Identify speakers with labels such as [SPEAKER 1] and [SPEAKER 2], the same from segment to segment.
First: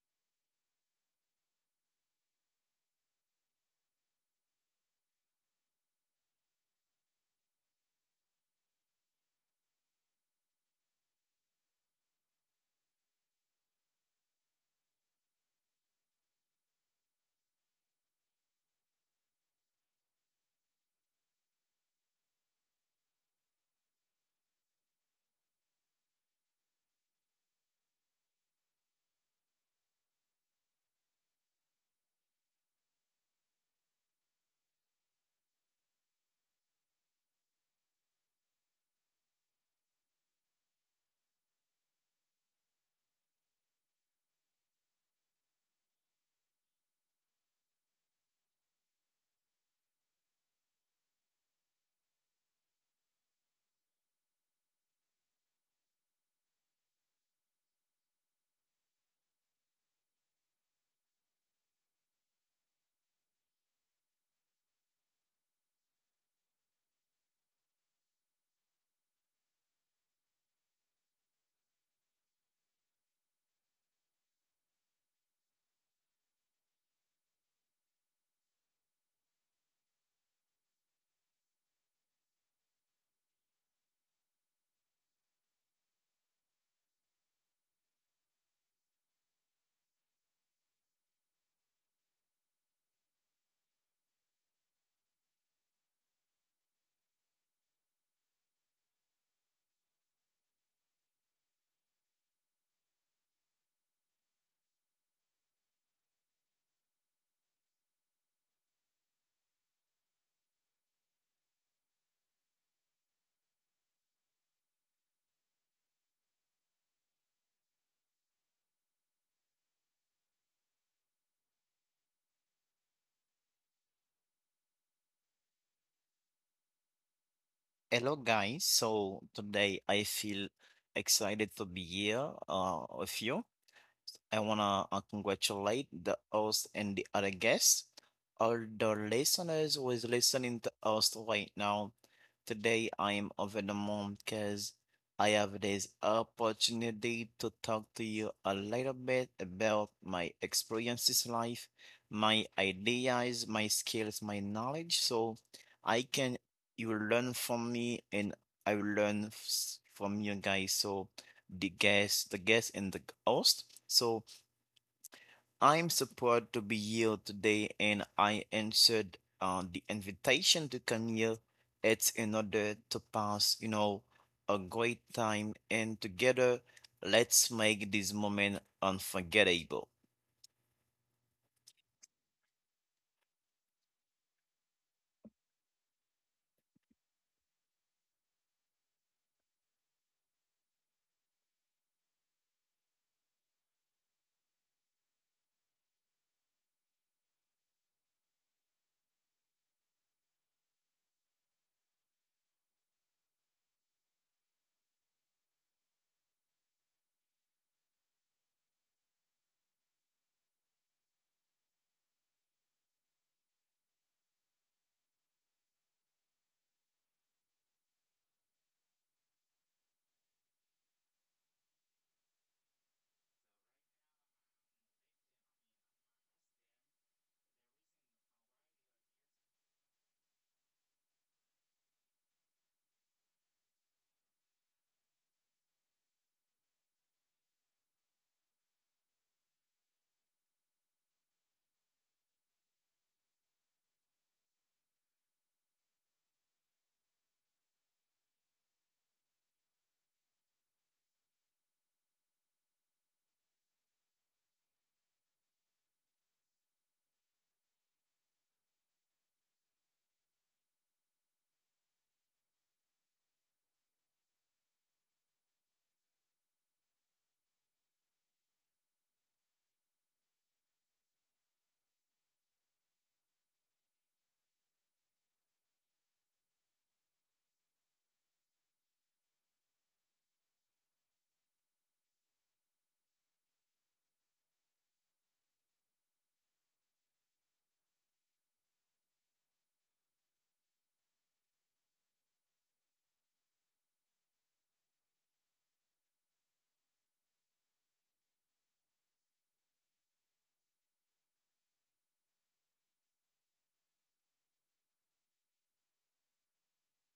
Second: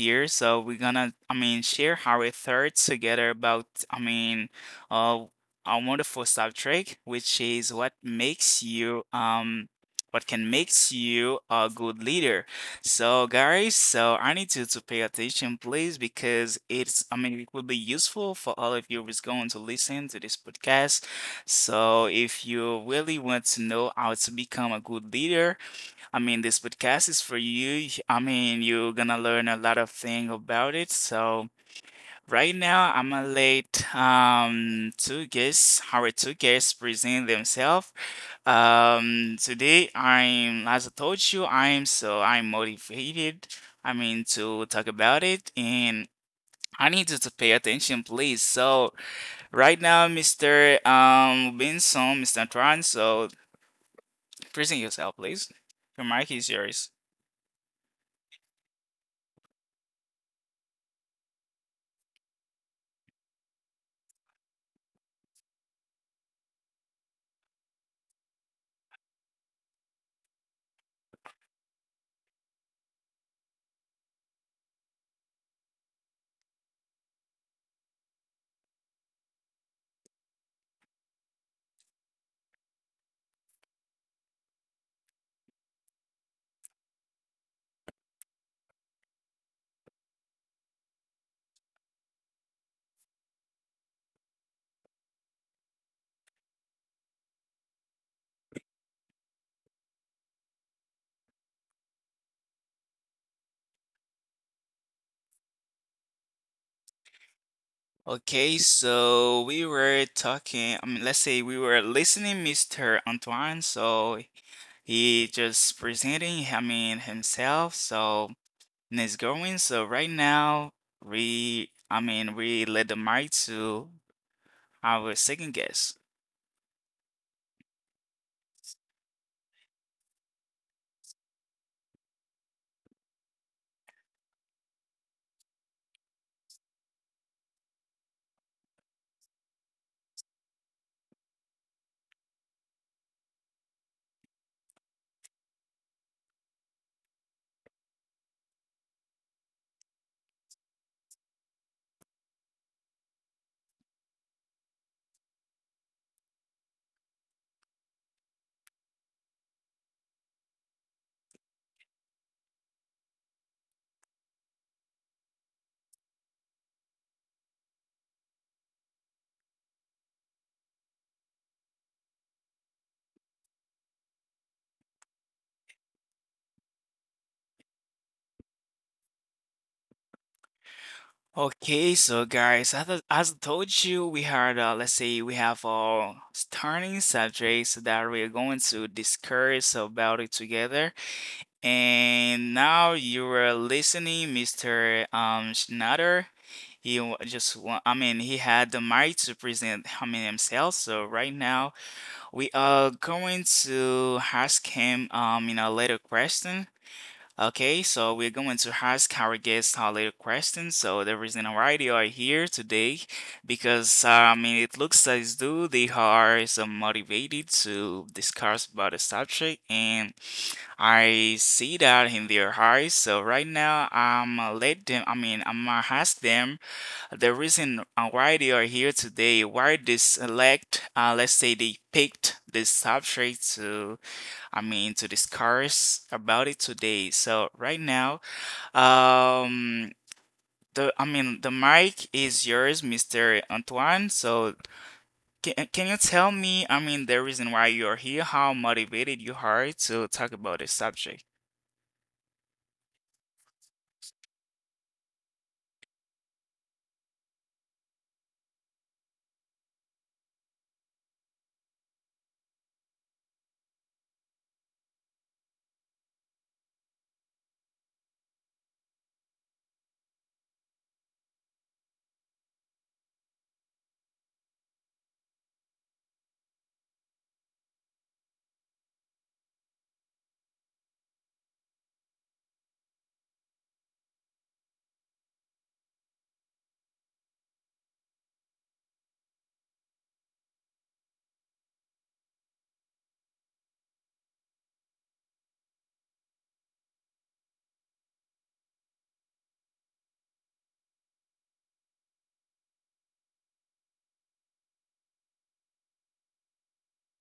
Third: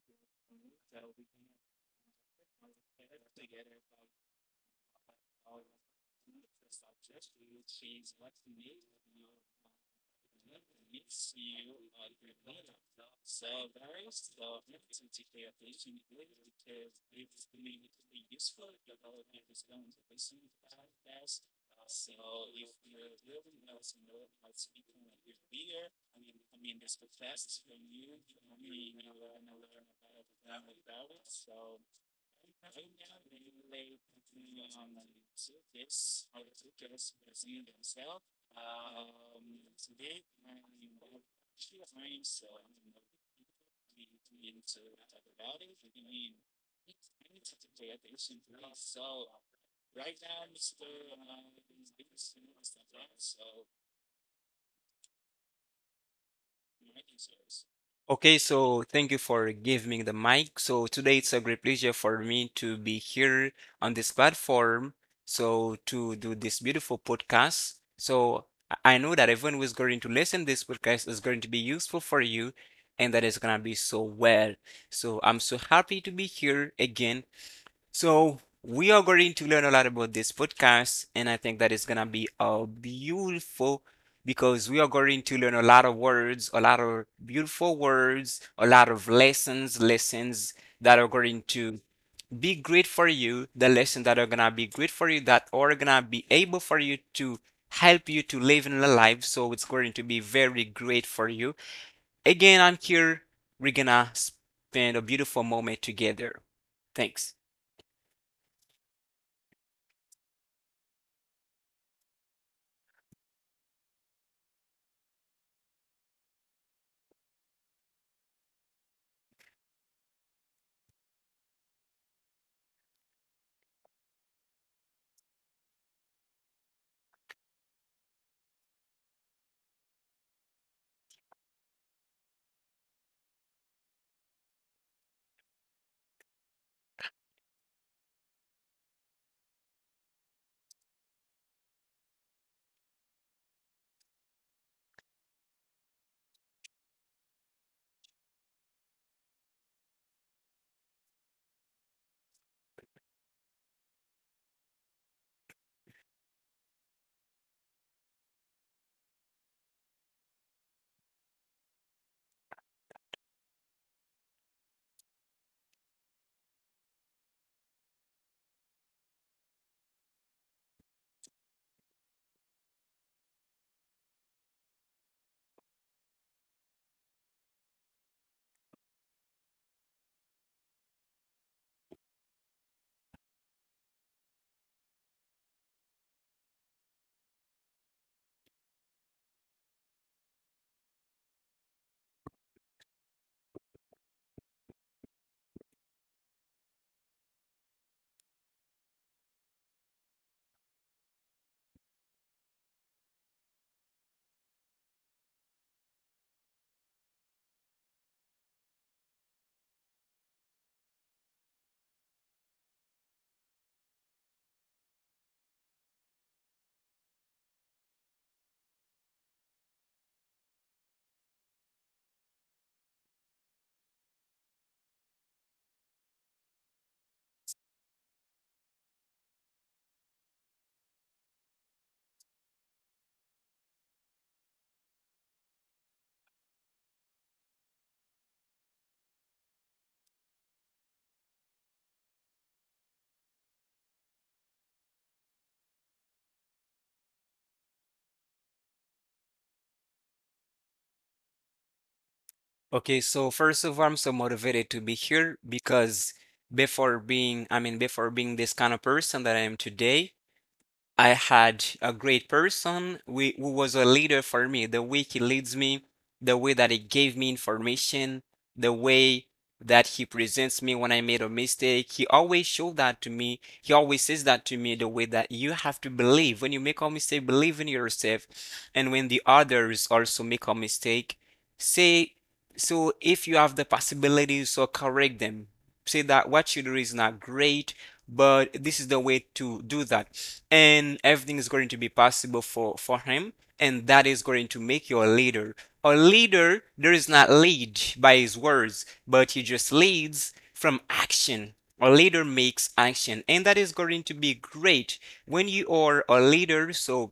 [SPEAKER 1] here. So we're gonna, I mean, share our thoughts together about, I mean, uh, our wonderful subject, which is what can makes you a good leader. So guys, so I need you to pay attention, please, because I mean, it will be useful for all of you who's going to listen to this podcast. So if you really want to know how to become a good leader, I mean, this podcast is for you. I mean, you're gonna learn a lot of things about it. So. Right now, I'm gonna let our two guests, present themselves. Today, I'm, as I told you, I'm motivated. I mean to talk about it, and I need you to pay attention, please. So, right now, Mr. Benson, Mr. Tran, so present yourself, please. Your mic is yours.
[SPEAKER 2] Okay, so thank you for giving me the mic. So today it's a great pleasure for me to be here on this platform. So to do this beautiful podcast. So I know that everyone who is going to listen this podcast is going to be useful for you and that it's gonna be so well. So I'm so happy to be here again, so we are going to learn a lot about this podcast, and I think that is gonna be beautiful, because we are going to learn a lot of words, a lot of beautiful words, a lot of lessons, lessons that are going to be great for you, the lessons that are gonna be great for you, that are gonna be able for you to help you to live in the life. So it's going to be very great for you. Again, I'm here. We're gonna spend a beautiful moment together. Thanks.
[SPEAKER 1] Okay, so we were talking, I mean, let's say we were listening, Mr. Antoine. So he just presenting, I mean, himself, so and it's going. So right now, I mean, we led the mic to our second guest.
[SPEAKER 3] Hello guys, so today I feel excited to be here with you. I wanna congratulate the host and the other guests, all the listeners who is listening to us right now. Today I am over the moon because I have this opportunity to talk to you a little bit about my experiences in life, my ideas, my skills, my knowledge, so I can you will learn from me and I will from you guys. So the guest and the host. So I'm supposed to be here today and I answered the invitation to come here. It's in order to pass a great time, and together let's make this moment unforgettable.
[SPEAKER 1] Okay, so guys, as I told you, let's say, we have our starting subjects that we're going to discuss about it together. And now you are listening, Mr. Schneider. He just, I mean, he had the mic to present, I mean, himself. So right now we are going to ask him, a little question. Okay, so we're going to ask our guest a little question. So the reason why they are here today, because I mean, it looks as though they are so motivated to discuss about the subject and. I see that in their eyes. So right now, I'm let them. I mean, I'm gonna ask them the reason why they are here today. Why they select? Let's say they picked this subject to. I mean, to discuss about it today. So right now, um, the I mean, the mic is yours, Mr. Antoine. So. Can you tell me, I mean, the reason why you're here, how motivated you are to talk about this subject?
[SPEAKER 2] Okay, so first of all, I'm so motivated to be here because before being, I mean, before being this kind of person that I am today, I had a great person who was a leader for me. The way he leads me, the way that he gave me information, the way that he presents me when I made a mistake. He always showed that to me. He always says that to me, the way that you have to believe when you make a mistake, believe in yourself. And when the others also make a mistake, say, so if you have the possibilities, so correct them, say that what you do is not great, but this is the way to do that. And everything is going to be possible for, him. And that is going to make you a leader. A leader, there is not lead by his words, but he just leads from action. A leader makes action, and that is going to be great when you are a leader. So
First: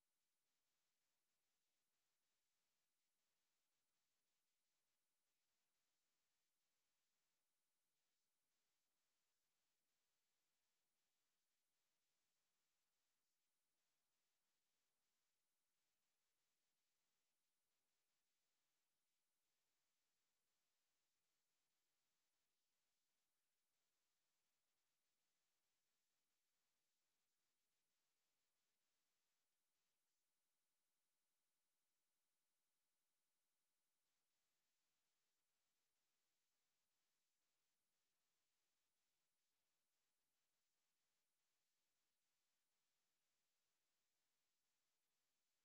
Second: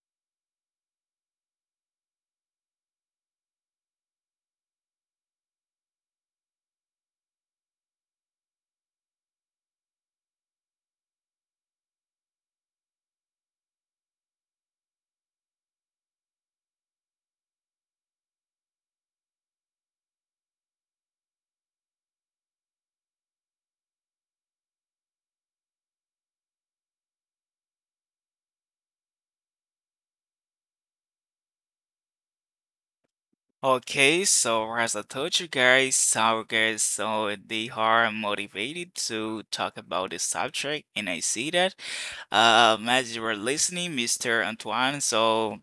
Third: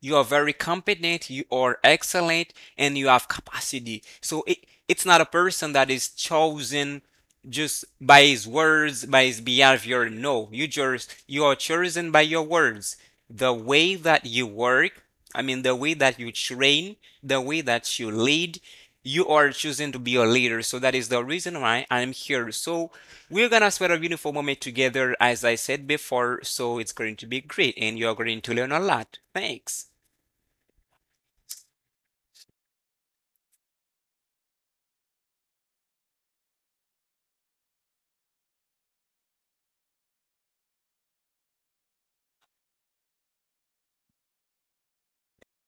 [SPEAKER 2] you are very competent, you are excellent, and you have capacity. So it's not a person that is chosen just by his words, by his behavior. No, you are chosen by your words. The way that you work, I mean the way that you train, the way that you lead, you are choosing to be a leader. So that is the reason why I'm here. So we're gonna spend a beautiful moment together, as I said before. So it's going to be great and you're going to learn a lot. Thanks.
[SPEAKER 1] Okay, so as I told you guys, our guys, so they are motivated to talk about this subject, and I see that. As you were listening, Mr. Antoine, so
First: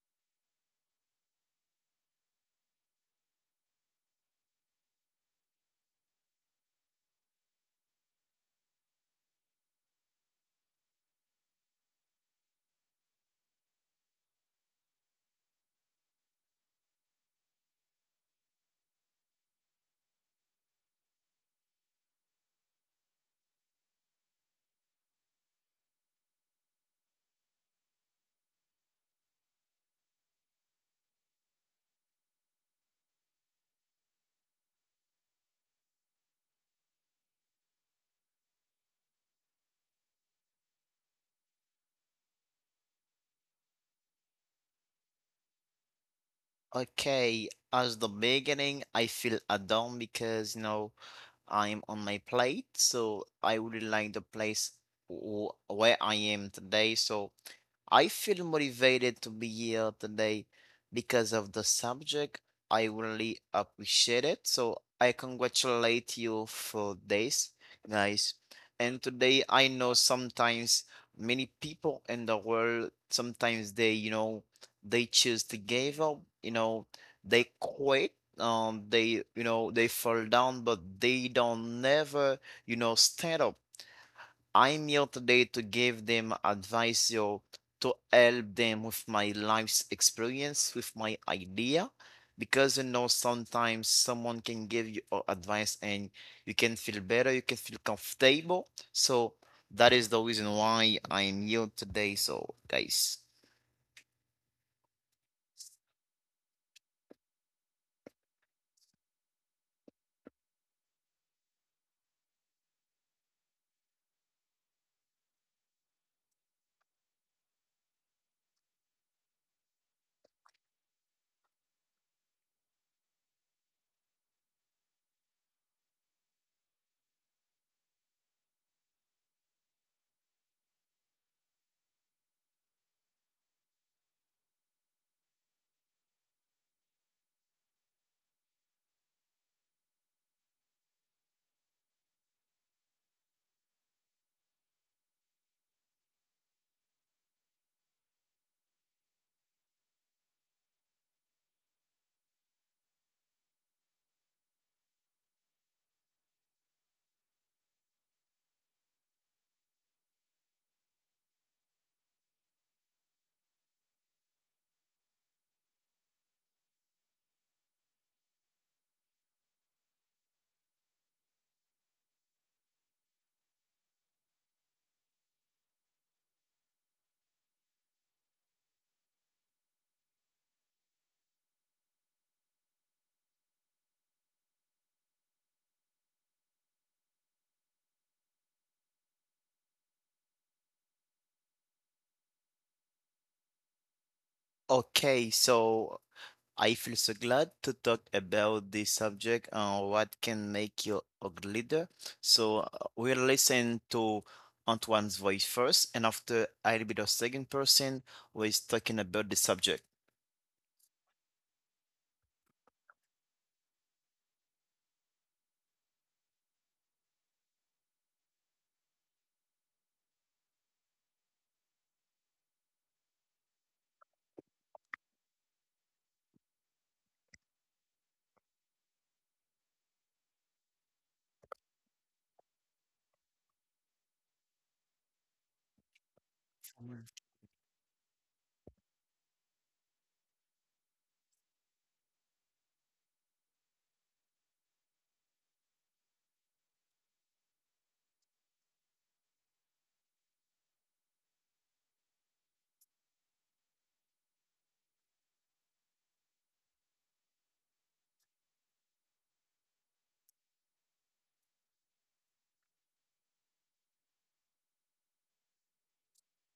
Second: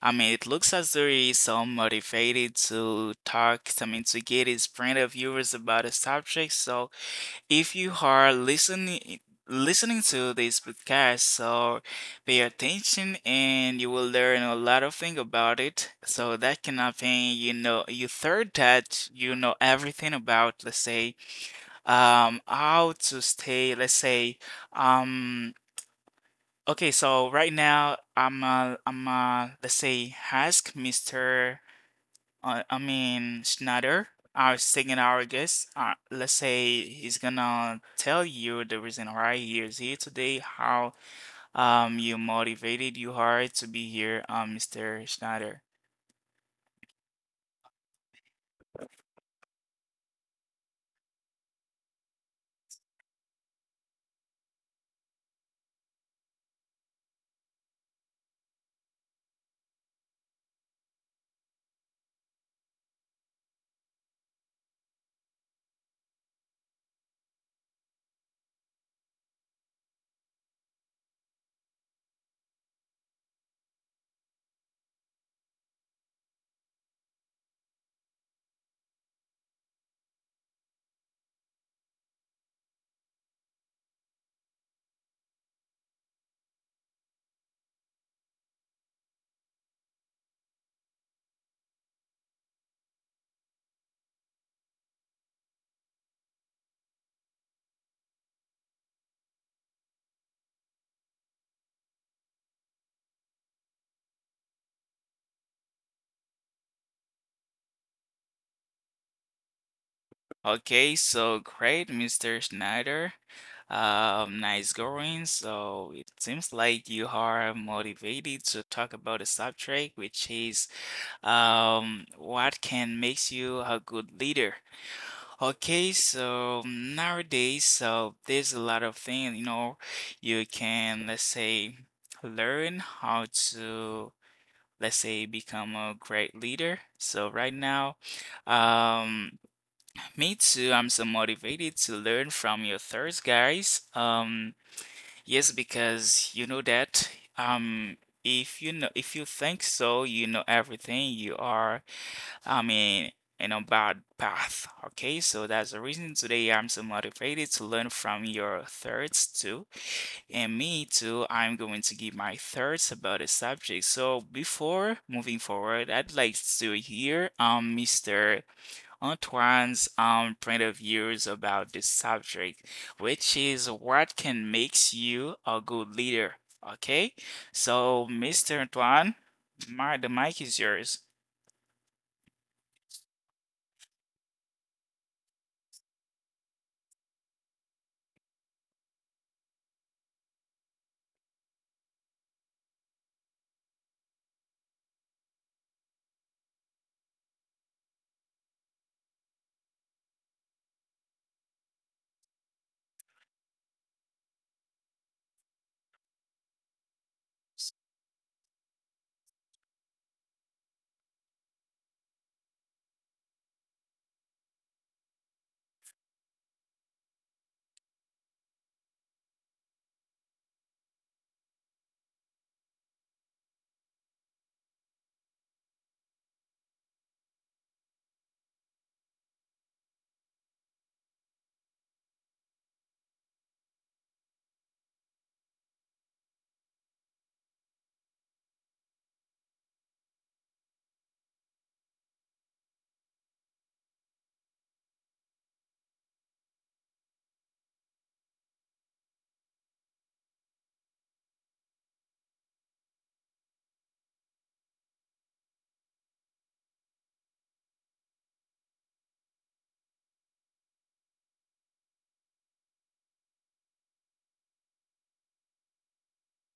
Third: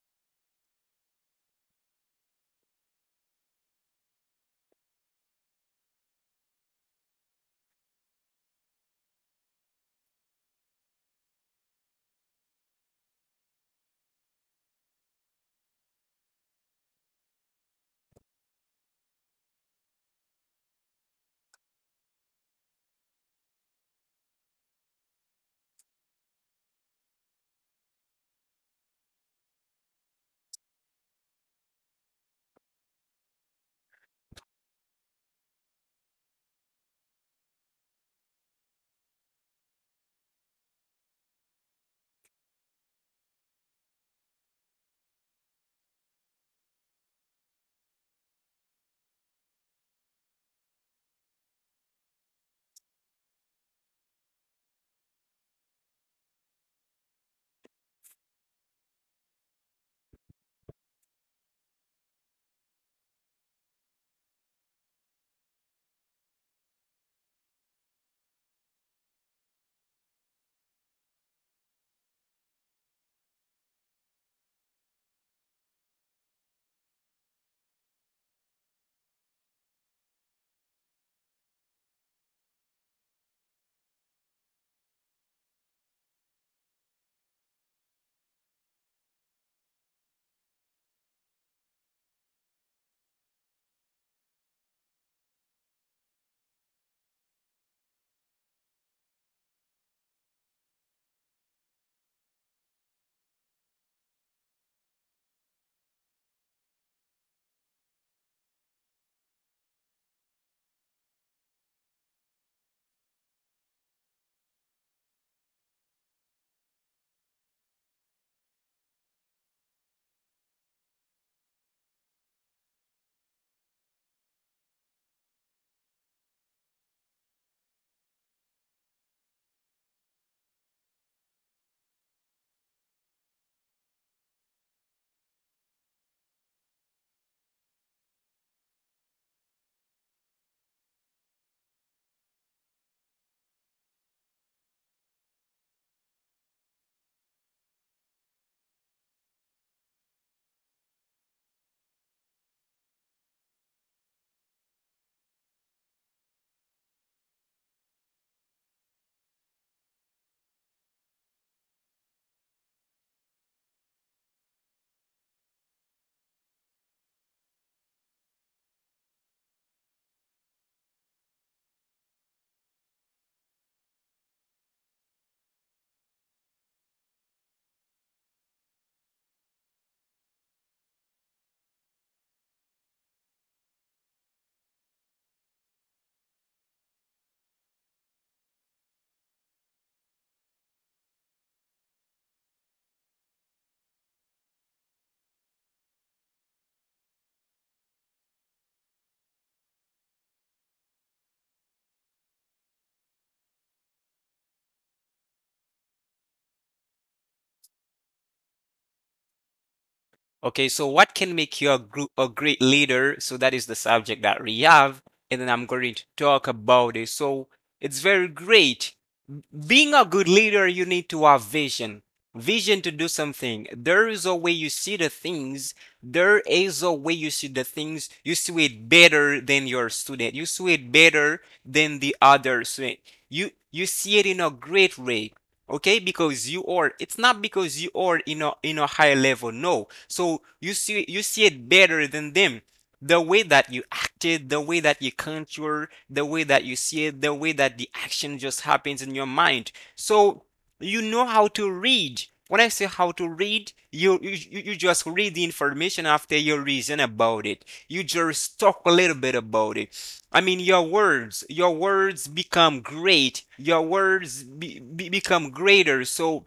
[SPEAKER 1] I mean, it looks as though he's so motivated to talk, I mean, to get his point of viewers about the subject. So if you are listening to this podcast, so pay attention and you will learn a lot of things about it. So that can happen, you third that you know everything about, let's say, how to stay, let's say, um, okay, so right now I'm let's say ask Mr I mean, Schneider, our second our guest, let's say he's gonna tell you the reason why he is here today, how you motivated you are to be here, Mr. Schneider.
[SPEAKER 3] Okay, as the beginning, I feel a down because you know I'm on my plate, so I would like the place where I am today. So I feel motivated to be here today because of the subject. I really appreciate it. So I congratulate you for this, guys. And today I know sometimes many people in the world, sometimes they choose to give up, they quit. They fall down, but they don't never stand up. I'm here today to give them advice yo, to help them with my life's experience, with my idea. Because you know, sometimes someone can give you advice and you can feel better, you can feel comfortable. So that is the reason why I'm here today. So, guys.
[SPEAKER 1] Okay, so great, Mr. Schneider. Nice going. So it seems like you are motivated to talk about a subject, which is what can makes you a good leader? Okay, so nowadays, so there's a lot of things, you can, let's say, learn how to, let's say, become a great leader. So right now, um, me too, I'm so motivated to learn from your thirst, guys. Yes, because you know that, um, if you know, if you think so, you know everything, you are. I mean, in a bad path. Okay, so that's the reason today I'm so motivated to learn from your thoughts too. And me too, I'm going to give my thoughts about the subject. So before moving forward, I'd like to hear Mr. Antoine's point of views about this subject, which is what can makes you a good leader. Okay? So Mr. Antoine, my the mic is yours.
[SPEAKER 3] Okay, so I feel so glad to talk about this subject and what can make you a good leader. So we'll listen to Antoine's voice first, and after I'll be the second person who is talking about the subject.
[SPEAKER 2] Okay, so what can make you a great leader? So that is the subject that we have, and then I'm going to talk about it. So it's very great. Being a good leader, you need to have vision. Vision to do something. There is a way you see the things. There is a way you see the things. You see it better than your student. You see it better than the other student. You see it in a great way. Okay, because you are.
[SPEAKER 3] Mm.
[SPEAKER 2] It's not because you are in a high level. No. So you see it better than them, the way that you acted, the way that you contour, the way that you see it, the way that the action just happens in your mind. So you know how to read. When I say how to read, you just read the information after you reason about it. You just talk a little bit about it. I mean, your words become great. Your words become greater. So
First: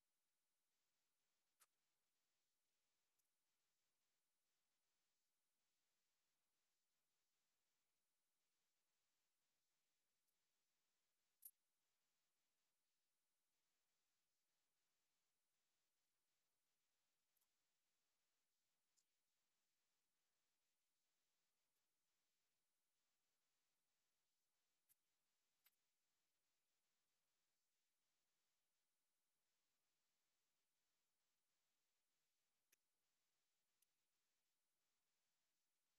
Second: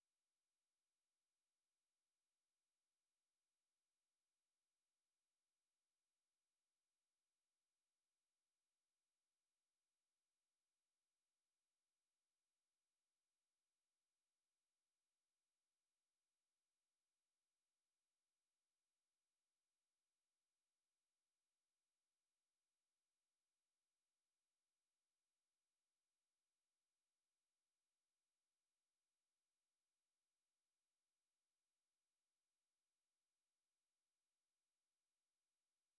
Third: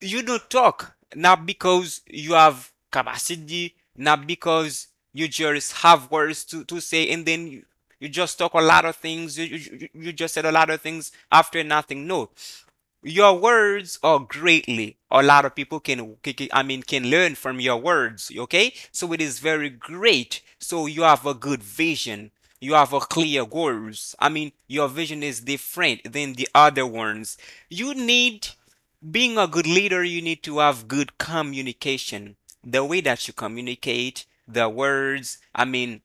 [SPEAKER 2] you don't talk, not because you have capacity, not because you just have words to say, and then you just talk a lot of things. You just said a lot of things after nothing. No, your words are greatly. A lot of people I mean, can learn from your words. Okay. So it is very great. So you have a good vision. You have a clear goals. I mean, your vision is different than the other ones. You need Being a good leader, you need to have good communication. The way that you communicate, the words, I mean,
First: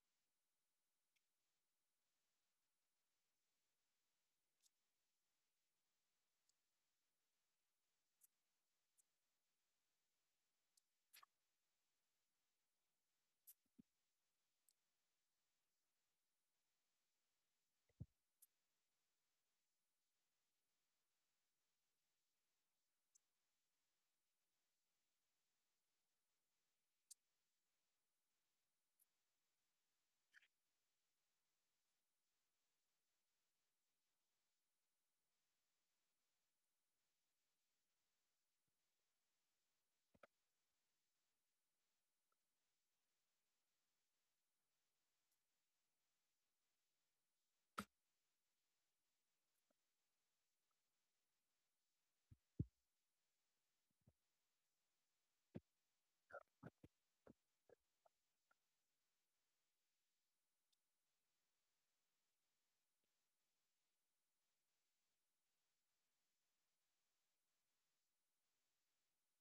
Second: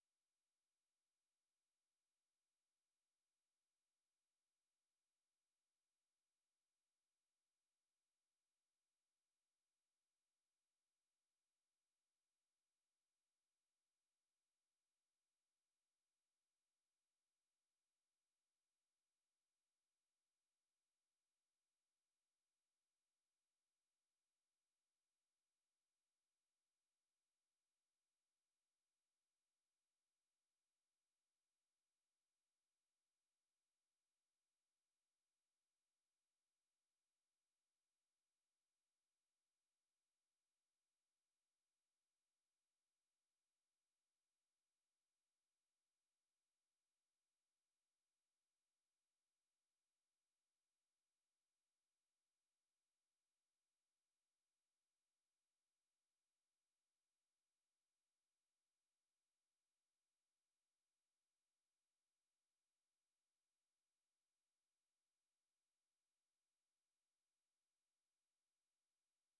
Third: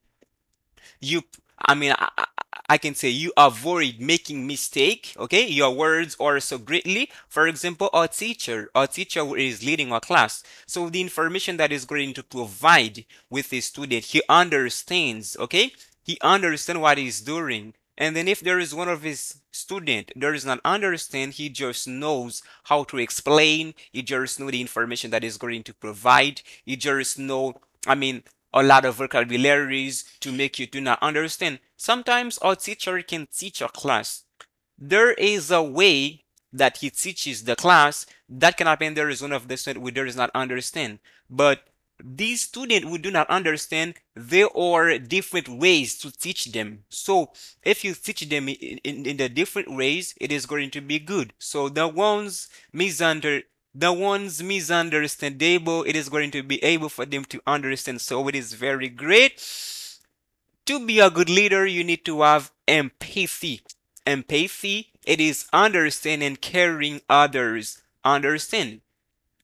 [SPEAKER 2] you, I mean, I can say you avoid making mistake. Okay, your words are so greatly. For example, our teacher is leading our class. So the information that is going to provide with the student, he understands. Okay, he understands what he's doing. And then if there is one of his student does not understand, he just knows how to explain. He just know the information that is going to provide. He just know. I mean, a lot of vocabularies to make you do not understand. Sometimes our teacher can teach a class. There is a way that he teaches the class, that can happen there is one of the student who does not understand, but these students who do not understand, there are different ways to teach them. So if you teach them in the different ways, it is going to be good, so the ones misunder misunderstandable, it is going to be able for them to understand. So it is very great. To be a good leader, you need to have empathy. Empathy, it is understanding and caring others. Understand,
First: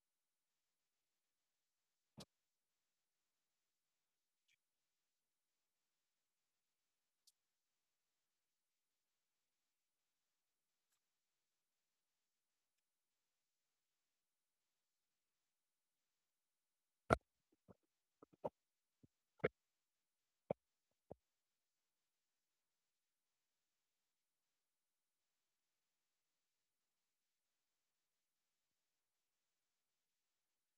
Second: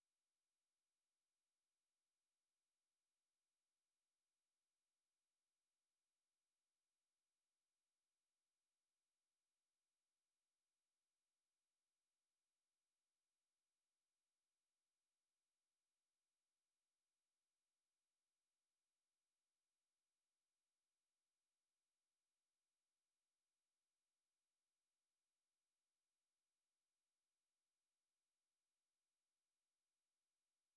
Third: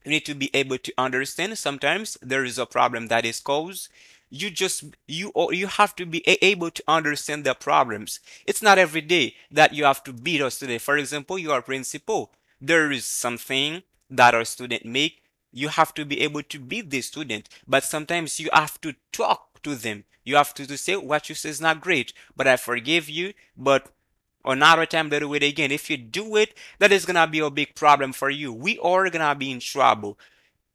[SPEAKER 2] you need to be able to understand sometimes there is a problem that is caused, you just you, or you have to be able to understand the problems. It's not every day that you have to beat a student. For example, you are principal, there is something that a student make, you have to be able to beat the student. But sometimes you have to talk to them, you have to say what you say is not great, but I forgive you. But another time they'll do it again. If you do it, that is gonna be a big problem for you. We are gonna be in trouble.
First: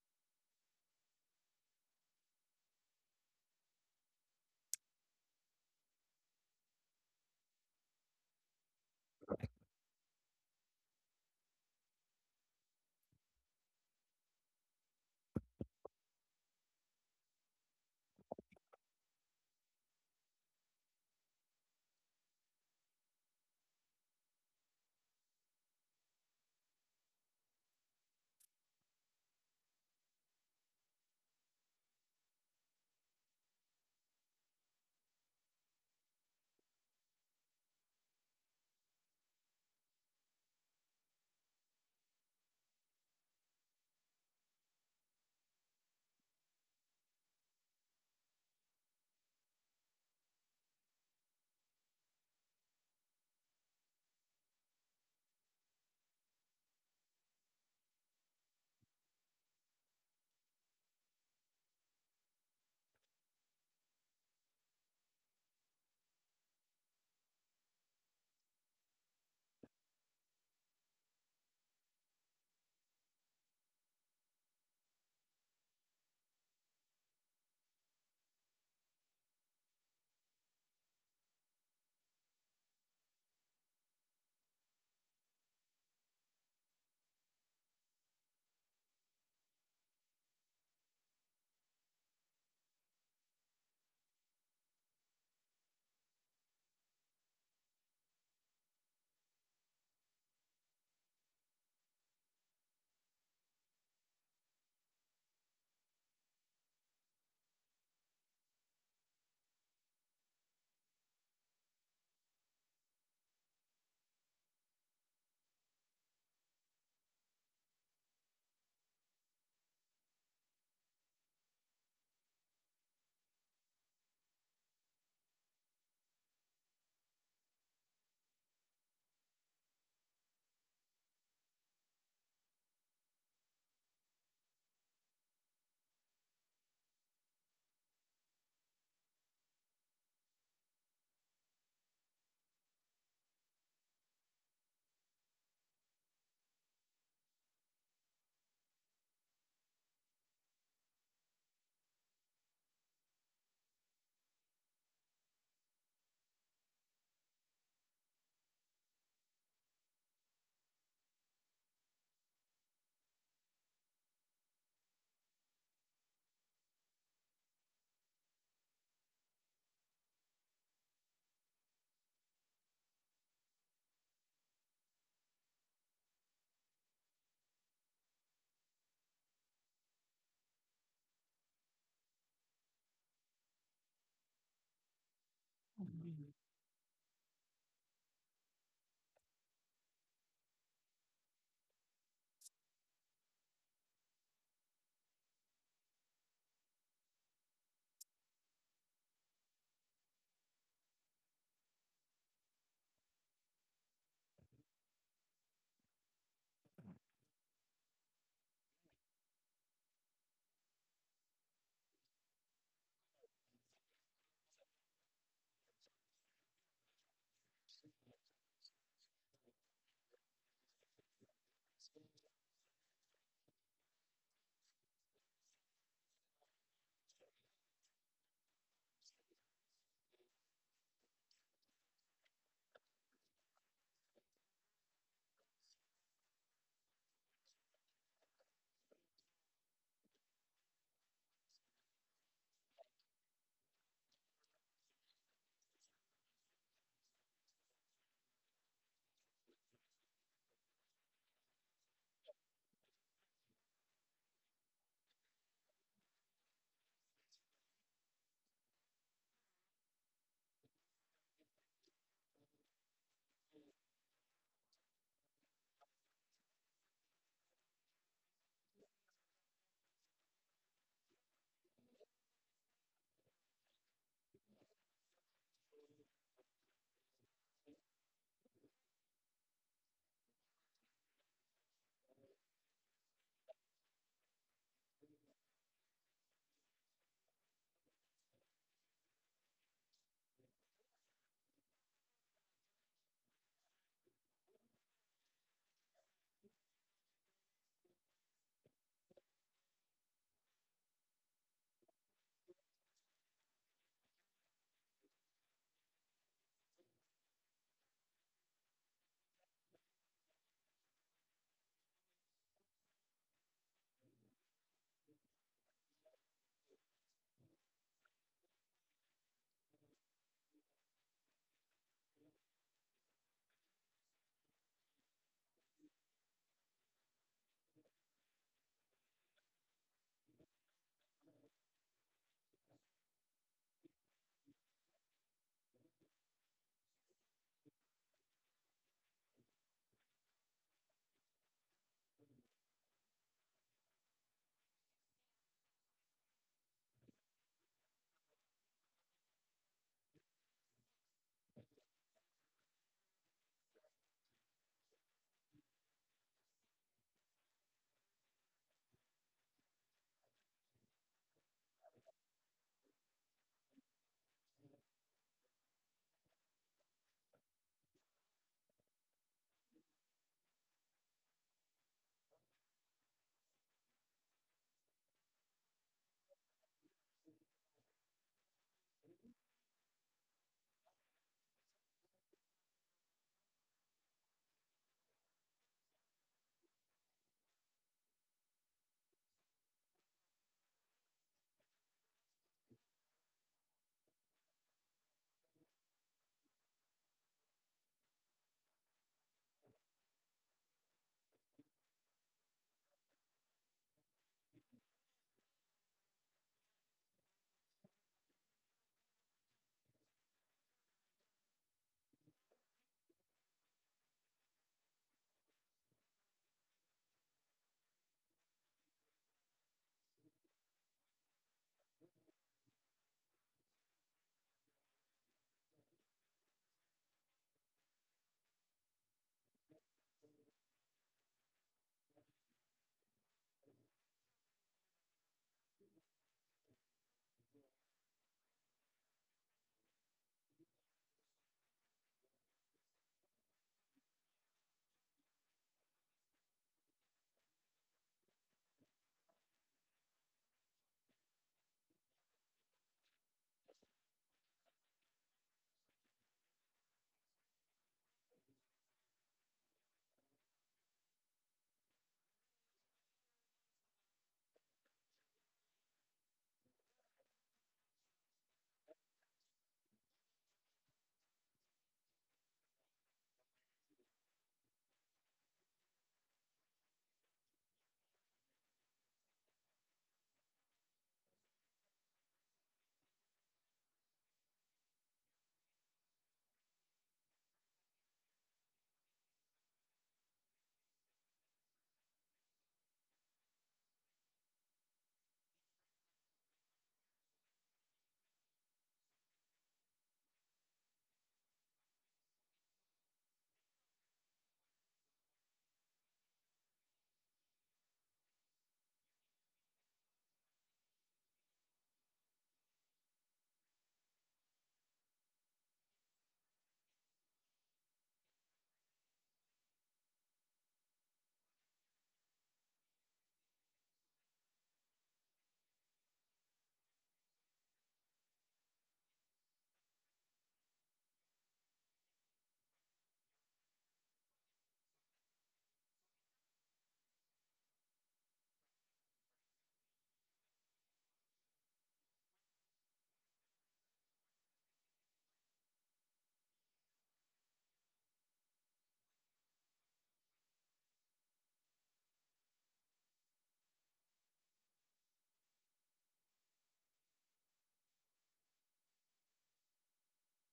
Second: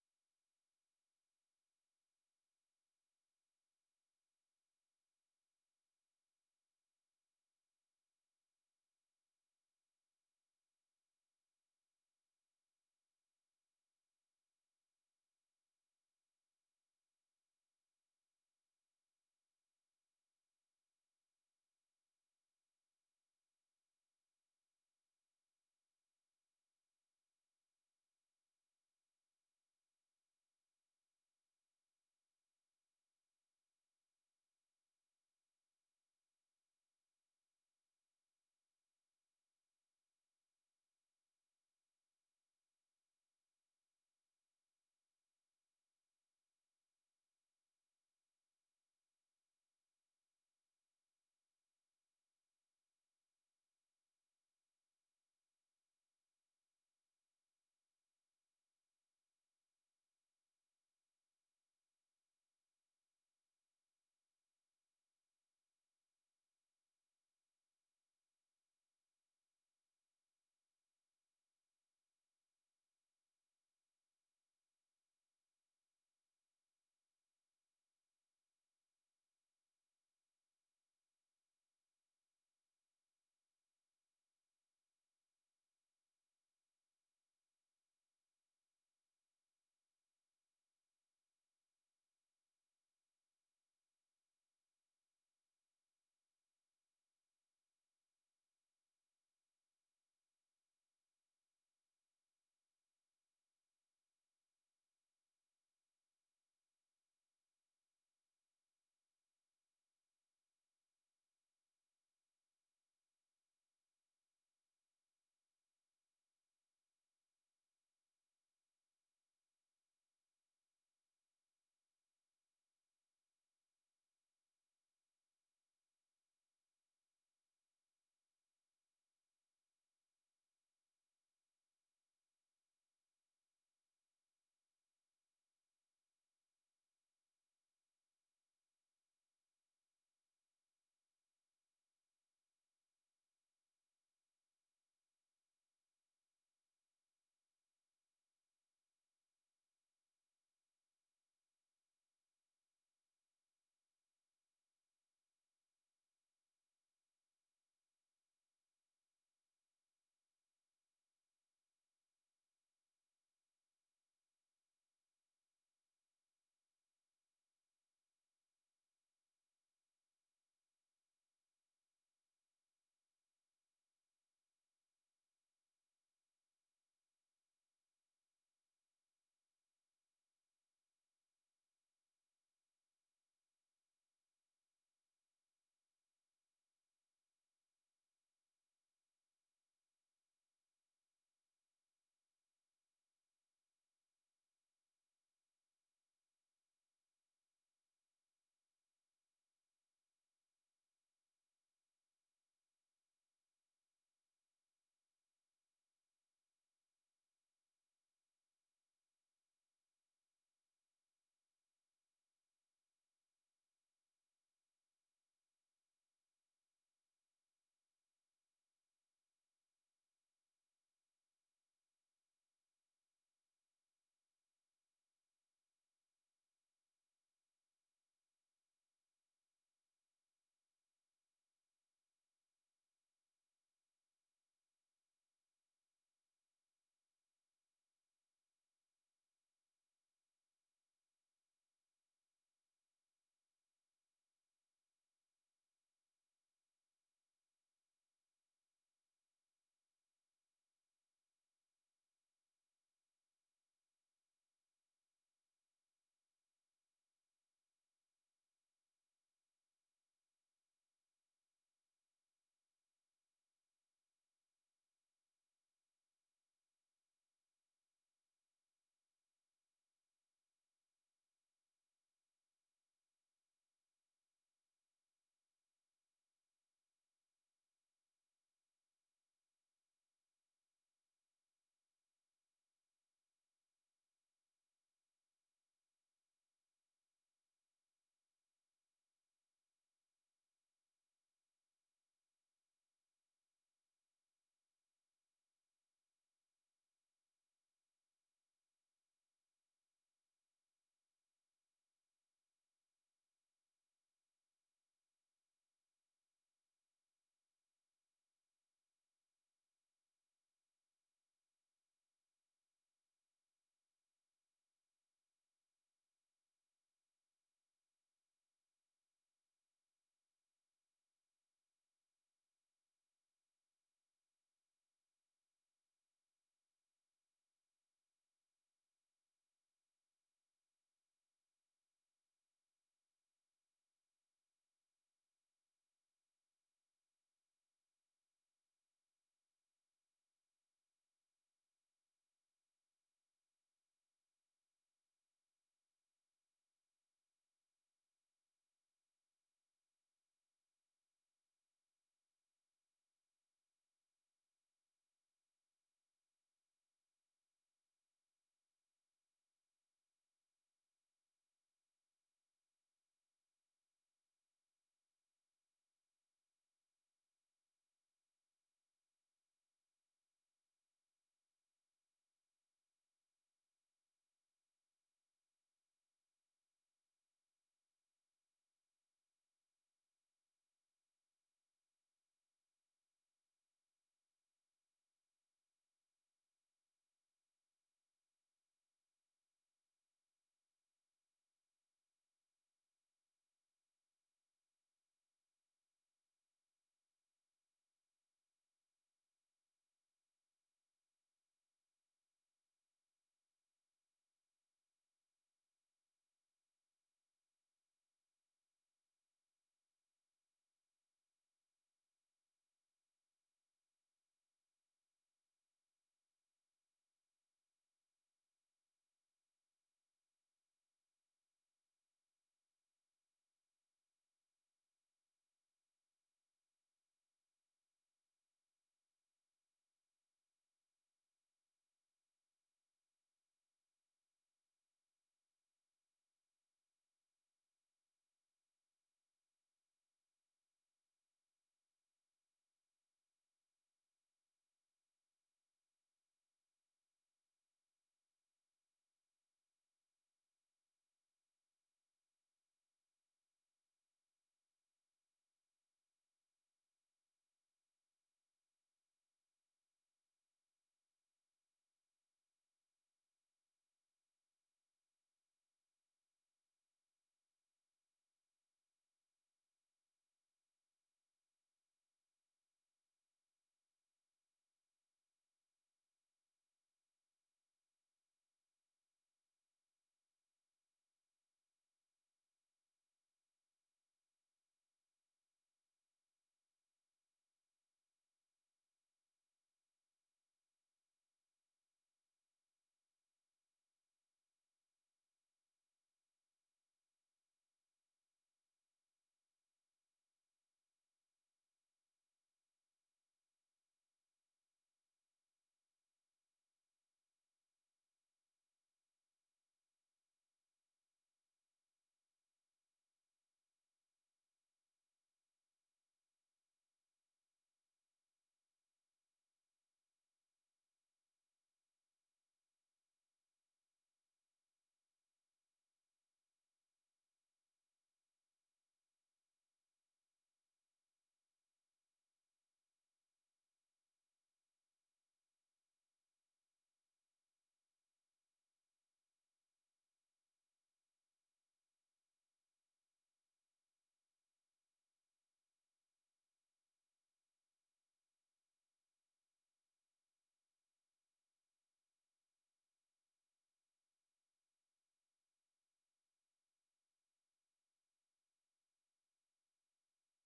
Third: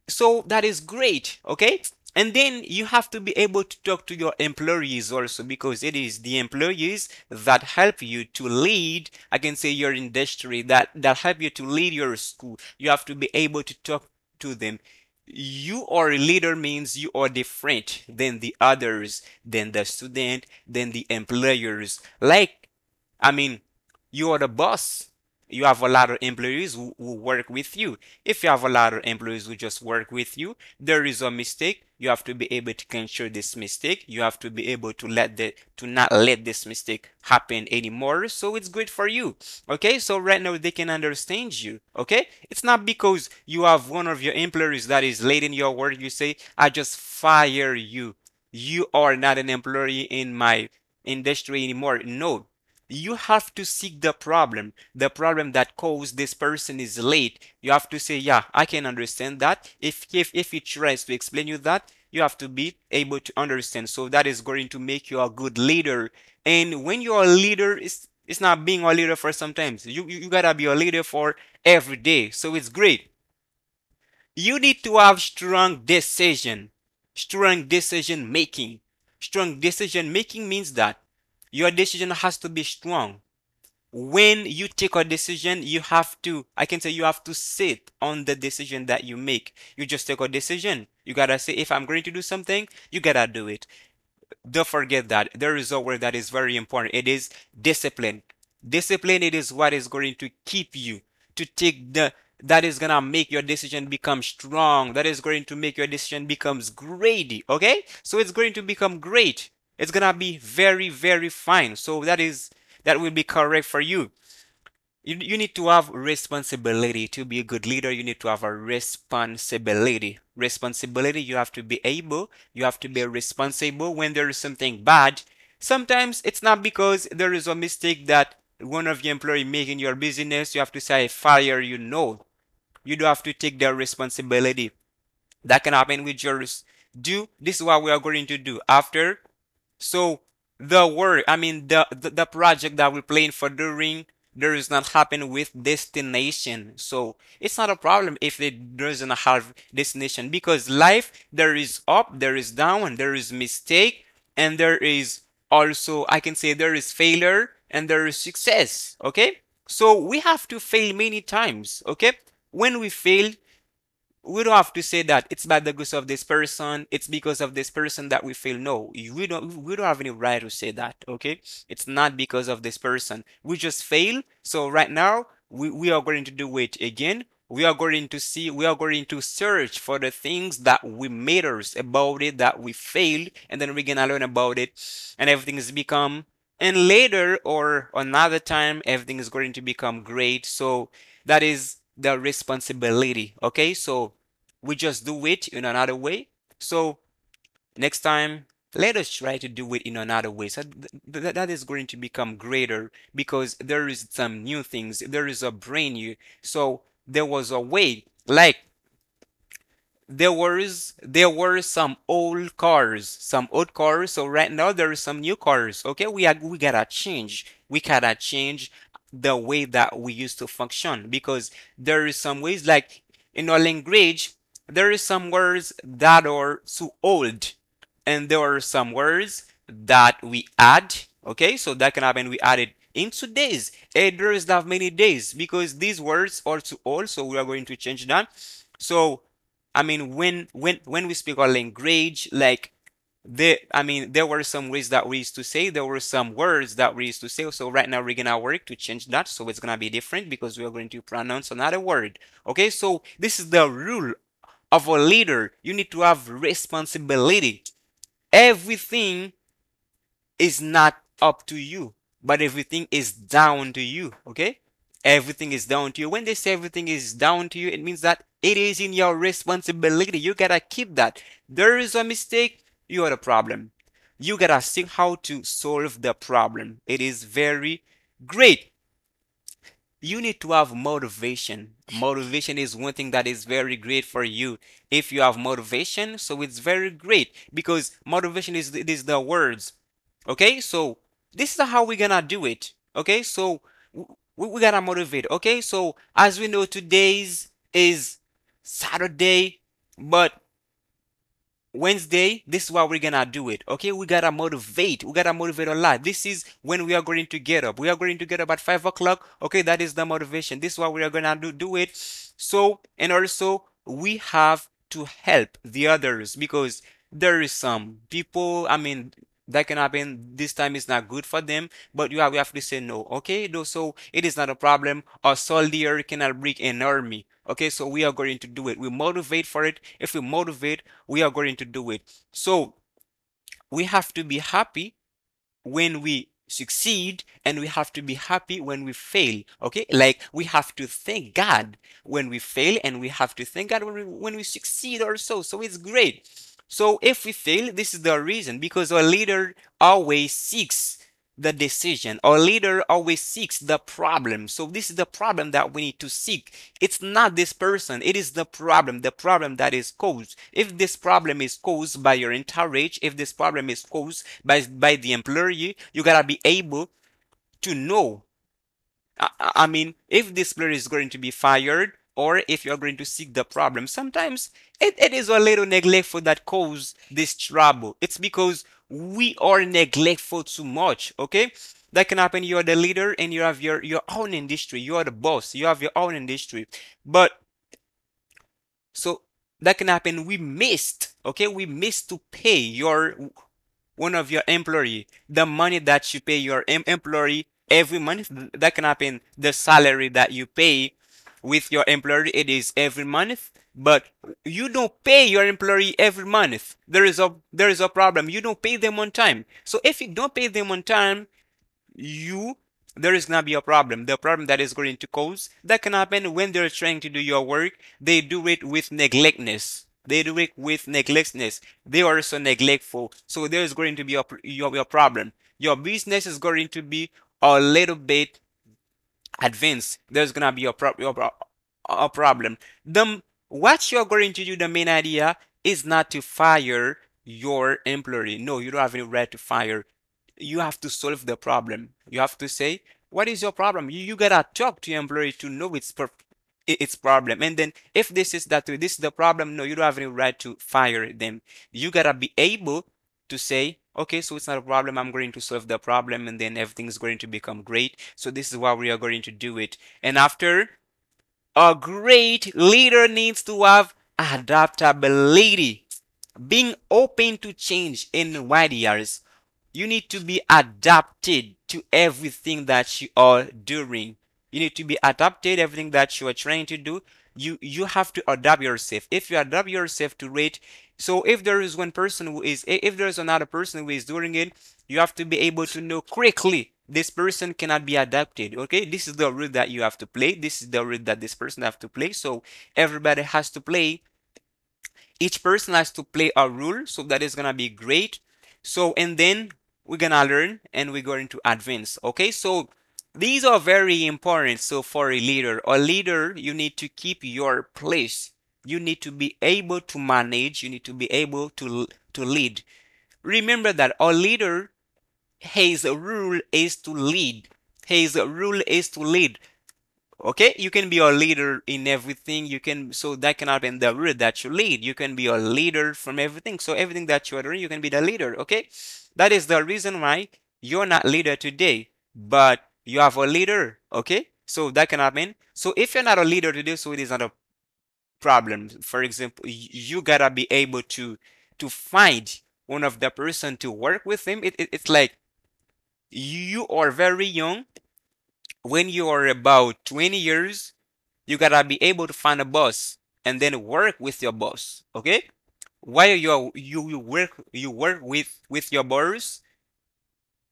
[SPEAKER 2] So that is great, okay. And then you have to be able to talk to your employees also, because it is the employees that help you to lead, I can say your industry, that help you to lead your school. You have to be able to talk to them. You are a leader means you are different than the others, than the student, than the employers, like, I mean, you are the boss. You have a lot of employees who work with you. If you have a lot of employees who just work with you, there is a mistake. You have to be able to control this mistake. You have to be able to not let this mistake happen anymore. So it's good for you. Okay, so right now they can understand you. Okay, it's not because you have one of your employees that is late in your work. You say, "I just fire you. You are not an employee in my industry anymore." No, you have to seek the problem that caused this person is late. You have to say, yeah, I can understand that. If if he tries to explain you that, you have to be able to understand. So that is going to make you a good leader. And when you're a leader, it's not being a leader for sometimes, you gotta be a leader for every day. So it's great. You need to have strong decision, strong decision making. Strong decision making means that your decision has to be strong. When you take a decision, you have to, I can say you have to sit on the decision that you make. You just take a decision. You gotta say, if I'm going to do something, you gotta do it. Don't forget that. There is a word that is very important. It is discipline. Discipline, it is what is going to keep you to take the, that is gonna make your decision become strong. That is going to make your decision becomes great. Okay? So it's going to become great. It's gonna be very, very fine. So that will be correct for you. You need to have responsibility. To be a good leader, you need to have a responsibility. Responsibility, you have to be responsible when there is something bad. Sometimes it's not because there is a mistake that one of your employee make in your business, you have to say fire, you know. You do have to take the responsibility. That can happen with yours. Do this is what we are going to do. After, so the work, I mean the project that we're playing for during, there is not happen with destination. So it's not a problem if it doesn't have destination because life, there is up, there is down, there is mistake, and there is also, I can say, there is failure and there is success. Okay? So we have to fail many times. Okay? When we fail, we don't have to say that it's by the grace of this person, it's because of this person that we fail. No, we don't have any right to say that, okay? It's not because of this person. We just fail. So right now, we are going to do it again. We are going to see, we are going to search for the things that we matters about it, that we failed, and then we're gonna learn about it, and everything is become, and later or another time everything is going to become great. So that is the responsibility, okay? So we just do it in another way. So next time, let us try to do it in another way. So that is going to become greater because there is some new things. There is a brain new. So there was a way, like there was, there were some old cars, some old cars. So right now there is some new cars. Okay, we gotta change. We gotta change the way that we used to function because there is some ways, like in our language there is some words that are too old and there are some words that we add. Okay, so that can happen. We added into days. It does not have many days because these words are too old, so we are going to change that. So I mean, when when we speak our language, like there, I mean, there were some ways that we used to say, there were some words that we used to say. So right now we're gonna work to change that, so it's gonna be different because we are going to pronounce another word. Okay, so this is the rule of a leader. You need to have responsibility. Everything is not up to you, but everything is down to you. Okay? Everything is down to you. When they say everything is down to you, it means that it is in your responsibility. You gotta keep that. There is a mistake, you are the problem. You gotta see how to solve the problem. It is very great. You need to have motivation. Motivation is one thing that is very great for you. If you have motivation, so it's very great because motivation is is the words. Okay, so this is how we're gonna do it. Okay, so we gotta motivate. Okay, so as we know, today's is Saturday, but Wednesday, this is what we're gonna do it. Okay, we gotta motivate. We gotta motivate a lot. This is when we are going to get up. We are going to get up at 5 o'clock. Okay, that is the motivation. This is what we are gonna do it. So and also we have to help the others because there is some people. I mean, that can happen. This time is not good for them. But you have to say no, okay? Though, so it is not a problem. A soldier cannot break an army. Okay, so we are going to do it. We motivate for it. If we motivate, we are going to do it. So we have to be happy when we succeed and we have to be happy when we fail. Okay, like we have to thank God when we fail and we have to thank God when we succeed also. So it's great. So if we fail, this is the reason because our leader always seeks the decision. Our leader always seeks the problem. So this is the problem that we need to seek. It's not this person. It is the problem that is caused. If this problem is caused by your entourage, if this problem is caused by, the employee, you gotta be able to know. I mean, if this player is going to be fired or if you're going to seek the problem, sometimes it is a little neglectful that cause this trouble. It's because we are neglectful too much, okay? That can happen. You're the leader and you have your own industry. You are the boss. You have your own industry. But so that can happen. We missed, okay? We missed to pay your one of your employee, the money that you pay your employee every month, that can happen. The salary that you pay with your employee, it is every month, but you don't pay your employee every month. There is a problem. You don't pay them on time. So if you don't pay them on time, you, there is gonna be a problem. The problem that is going to cause that can happen when they're trying to do your work. They do it with neglectness. They do it with neglectness. They are so neglectful. So there is going to be a your problem. Your business is going to be a little bit advanced, there's gonna be a, a problem. The what you're going to do, the main idea is not to fire your employee. No, you don't have any right to fire. You have to solve the problem. You have to say, what is your problem? You gotta talk to your employee to know its problem. And then if this is that this is the problem, no, you don't have any right to fire them. You gotta be able to say, okay, so it's not a problem. I'm going to solve the problem and then everything's going to become great. So this is why we are going to do it. And after, a great leader needs to have adaptability, being open to change in wide. You need to be adapted to everything that you are doing. You need to be adapted everything that you are trying to do. You have to adapt yourself. If you adapt yourself to it, so if there is one person who is, if there is another person who is doing it, you have to be able to know quickly this person cannot be adapted. Okay, this is the role that you have to play. This is the role that this person have to play. So everybody has to play, each person has to play a role, so that is gonna be great. So and then we're gonna learn and we're going to advance, okay? So these are very important. So for a leader, a leader, you need to keep your place. You need to be able to manage, you need to be able to lead. Remember that a leader, his rule is to lead, his rule is to lead. Okay, you can be a leader in everything. You can, so that cannot be in the route that you lead. You can be a leader from everything. So everything that you are doing, you can be the leader. Okay, that is the reason why you're not leader today, but you have a leader. Okay, so that cannot mean. So if you're not a leader today, so it is not a problem. For example, you gotta be able to find one of the person to work with him. It's like you are very young. When you are about 20 years, you gotta be able to find a boss and then work with your boss. Okay? While you are, you work with your boss,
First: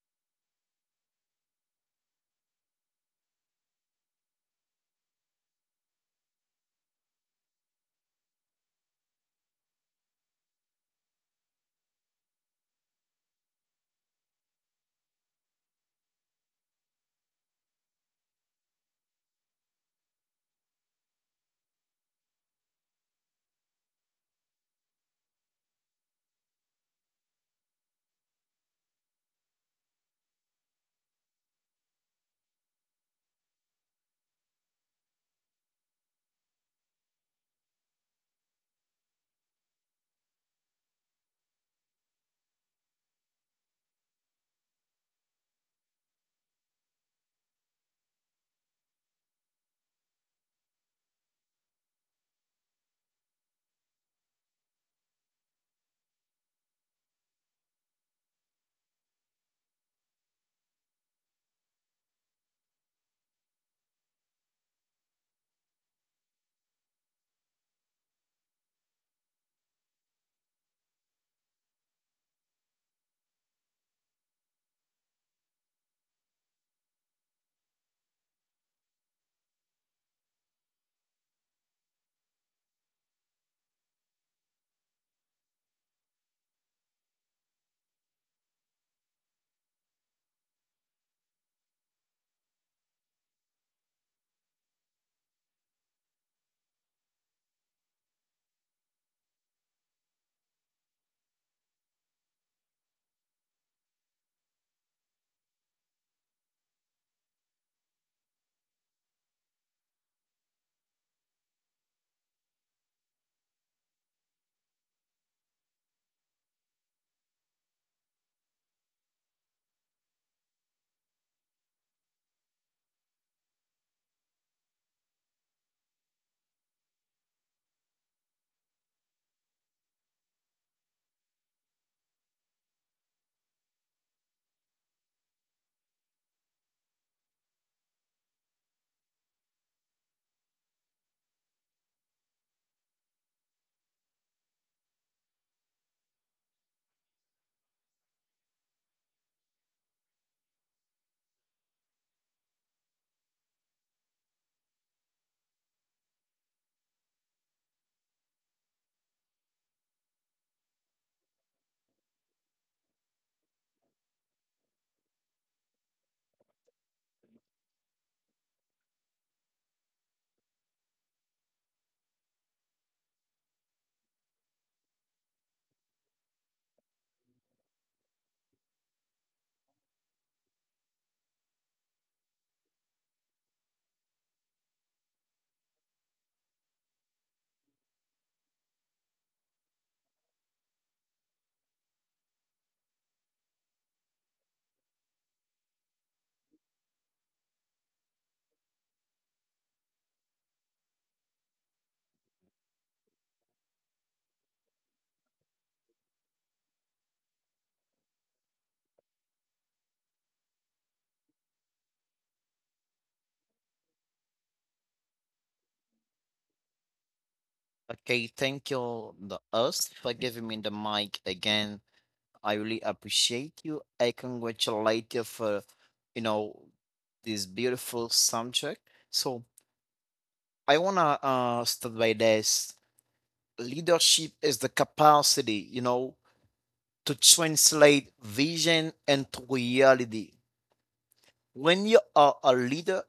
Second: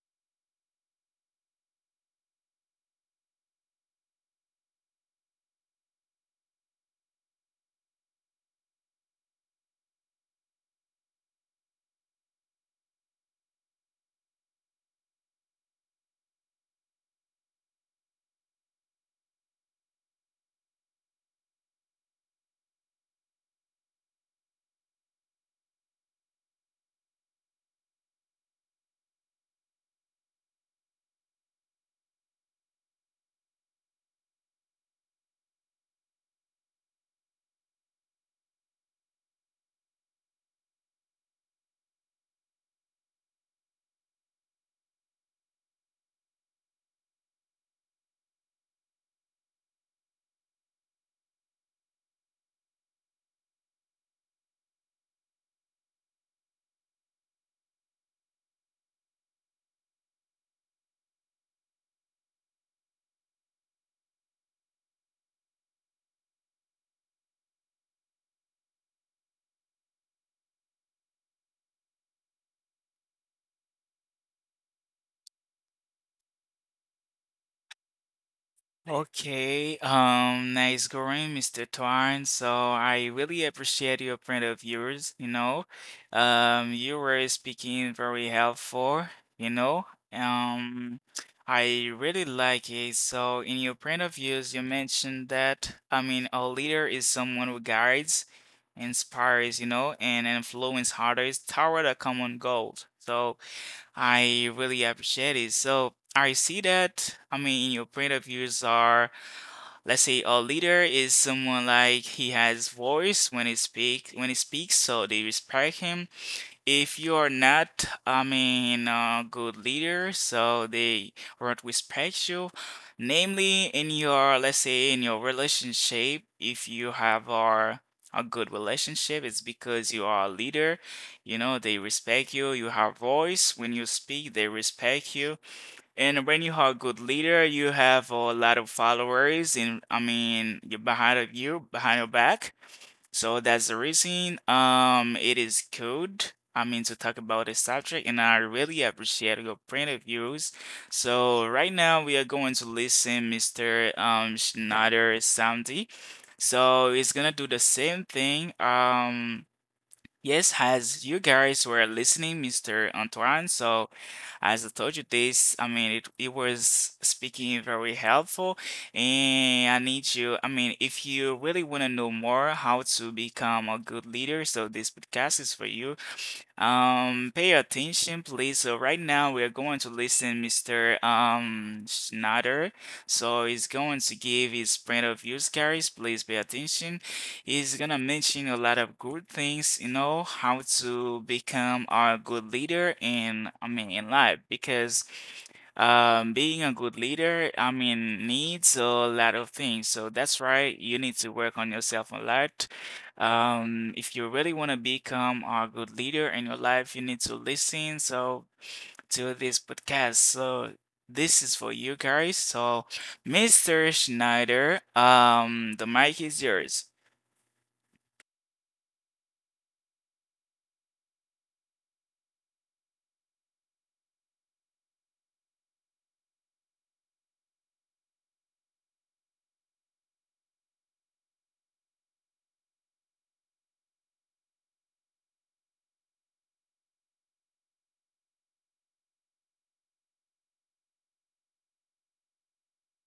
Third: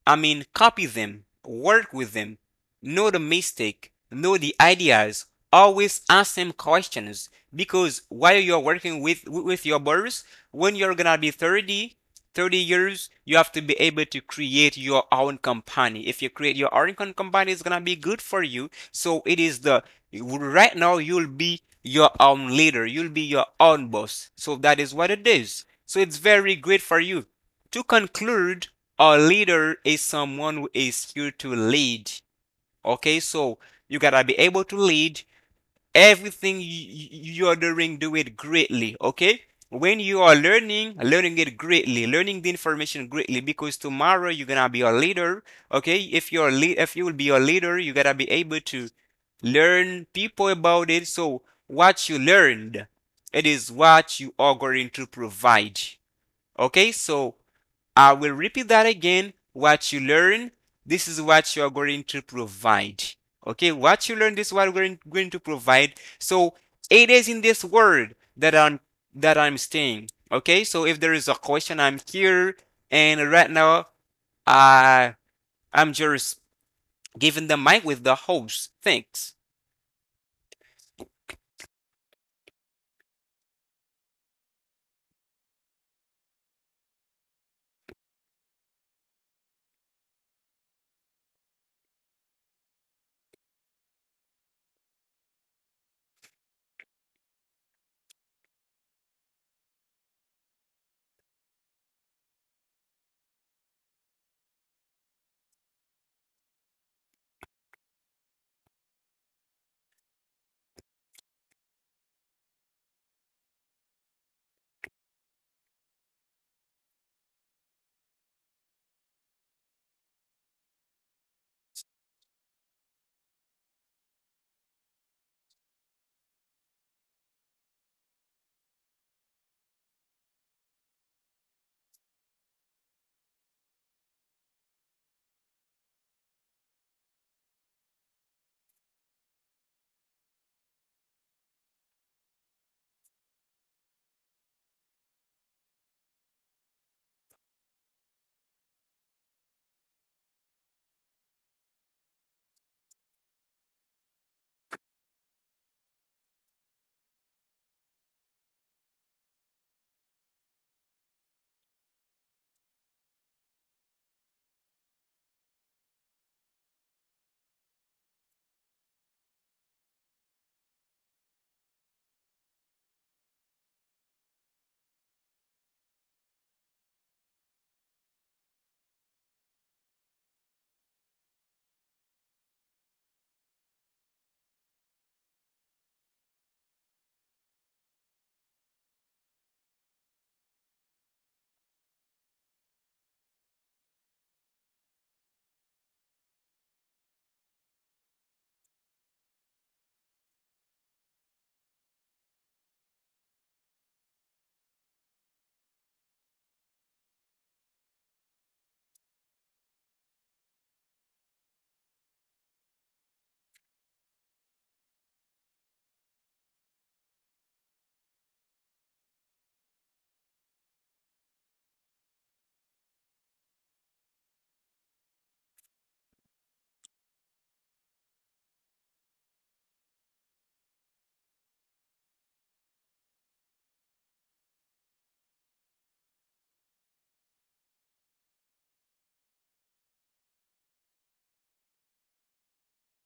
[SPEAKER 2] I mean, copy them, work with them, know the mistake, know the ideas, always ask them questions, because while you're working with your borrowers, when you're gonna be 30, 30 years, you have to be able to create your own company. If you create your own company, it's gonna be good for you. So it is the right now you'll be your own leader, you'll be your own boss. So that is what it is. So it's very great for you. To conclude, a leader is someone who is here to lead. Okay, so you gotta be able to lead everything you're doing, do it greatly. Okay, when you are learning, learning it greatly, learning the information greatly, because tomorrow you're gonna be a leader. Okay, if you're a lead, if you will be a leader, you gotta be able to learn people about it. So what you learned, it is what you are going to provide. Okay, so I will repeat that again. What you learn, this is what you are going to provide. Okay, what you learn, this is what we're going to provide. So it is in this word that I'm staying. Okay, so if there is a question, I'm here, and right now I I'm just giving the mic with the host. Thanks.
[SPEAKER 1] Okay, nice going, Mr. Twine. So I really appreciate your point of views, you know. You were speaking very helpful, you know. Um, I really like it. So in your point of views, you mentioned that, I mean, a leader is someone who guides, inspires, and influence others toward a common goal. So I really appreciate it. So I see that, I mean, in your point of views are, let's say a leader is someone like he has voice when he speaks, so they respect him if you are not, I mean, a good leader, so they won't respect you. Namely, let's say, in your relationship, if you have a good relationship, it's because you are a leader. You know, they respect you. You have voice. When you speak, they respect you. And when you are a good leader, you have a lot of followers in, I mean, you behind of you, behind your back. So that's the reason it is good. I mean to talk about this subject and I really appreciate your point of views. So right now we are going to listen Mr. Schneider Samdi. So he's gonna do the same thing. Yes, as you guys were listening, Mr. Antoine, so as I told you this, I mean, it was speaking very helpful. And I need you, I mean, if you really want to know more how to become a good leader, so this podcast is for you. Pay attention, please. So right now we are going to listen Mr. Schneider. So he's going to give his point of views, guys. Please pay attention. He's gonna mention a lot of good things, how to become a good leader in I mean in life because being a good leader, I mean, needs a lot of things. So that's right, you need to work on yourself a lot. If you really want to become a good leader in your life, you need to listen so to this podcast. So this is for you guys. So, Mr. Schneider, the mic is yours.
[SPEAKER 3] Okay, thank you, the host, for giving me the mic again. I really appreciate you. I congratulate you for, you know, this beautiful subject. So I wanna start by this. Leadership is the capacity, to translate vision into reality. When you are a leader,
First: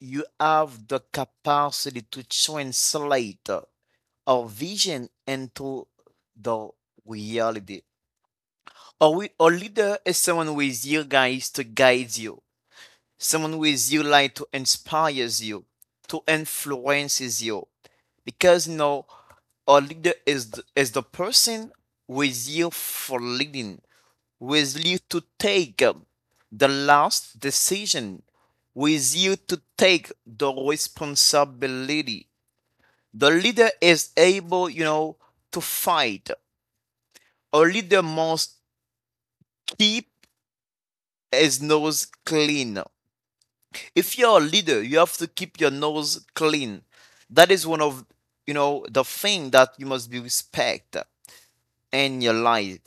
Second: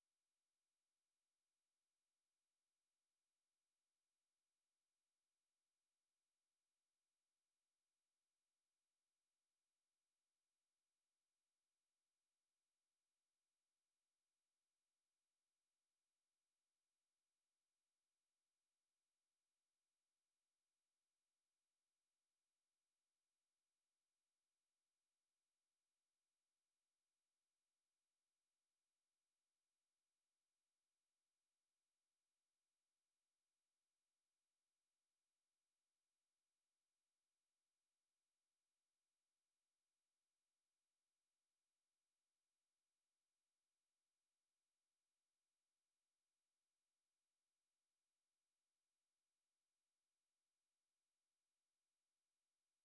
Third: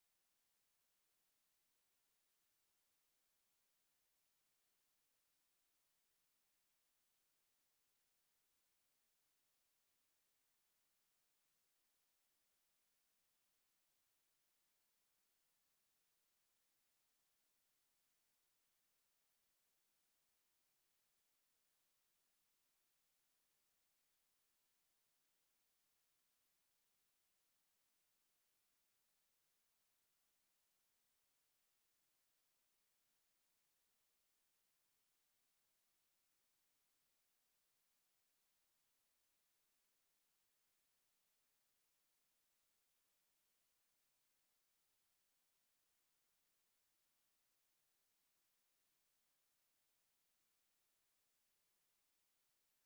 [SPEAKER 3] you have the capacity to translate a vision into the reality. A leader is someone who is here, guys, to guide you, someone with you like to inspires you, to influences you, because you know a leader is the person with you for leading, with you to take the last decision, with you to take the responsibility. The leader is able, you know, to fight. A leader must keep his nose clean. If you're a leader, you have to keep your nose clean. That is one of, you know, the thing that you must be respect in your life.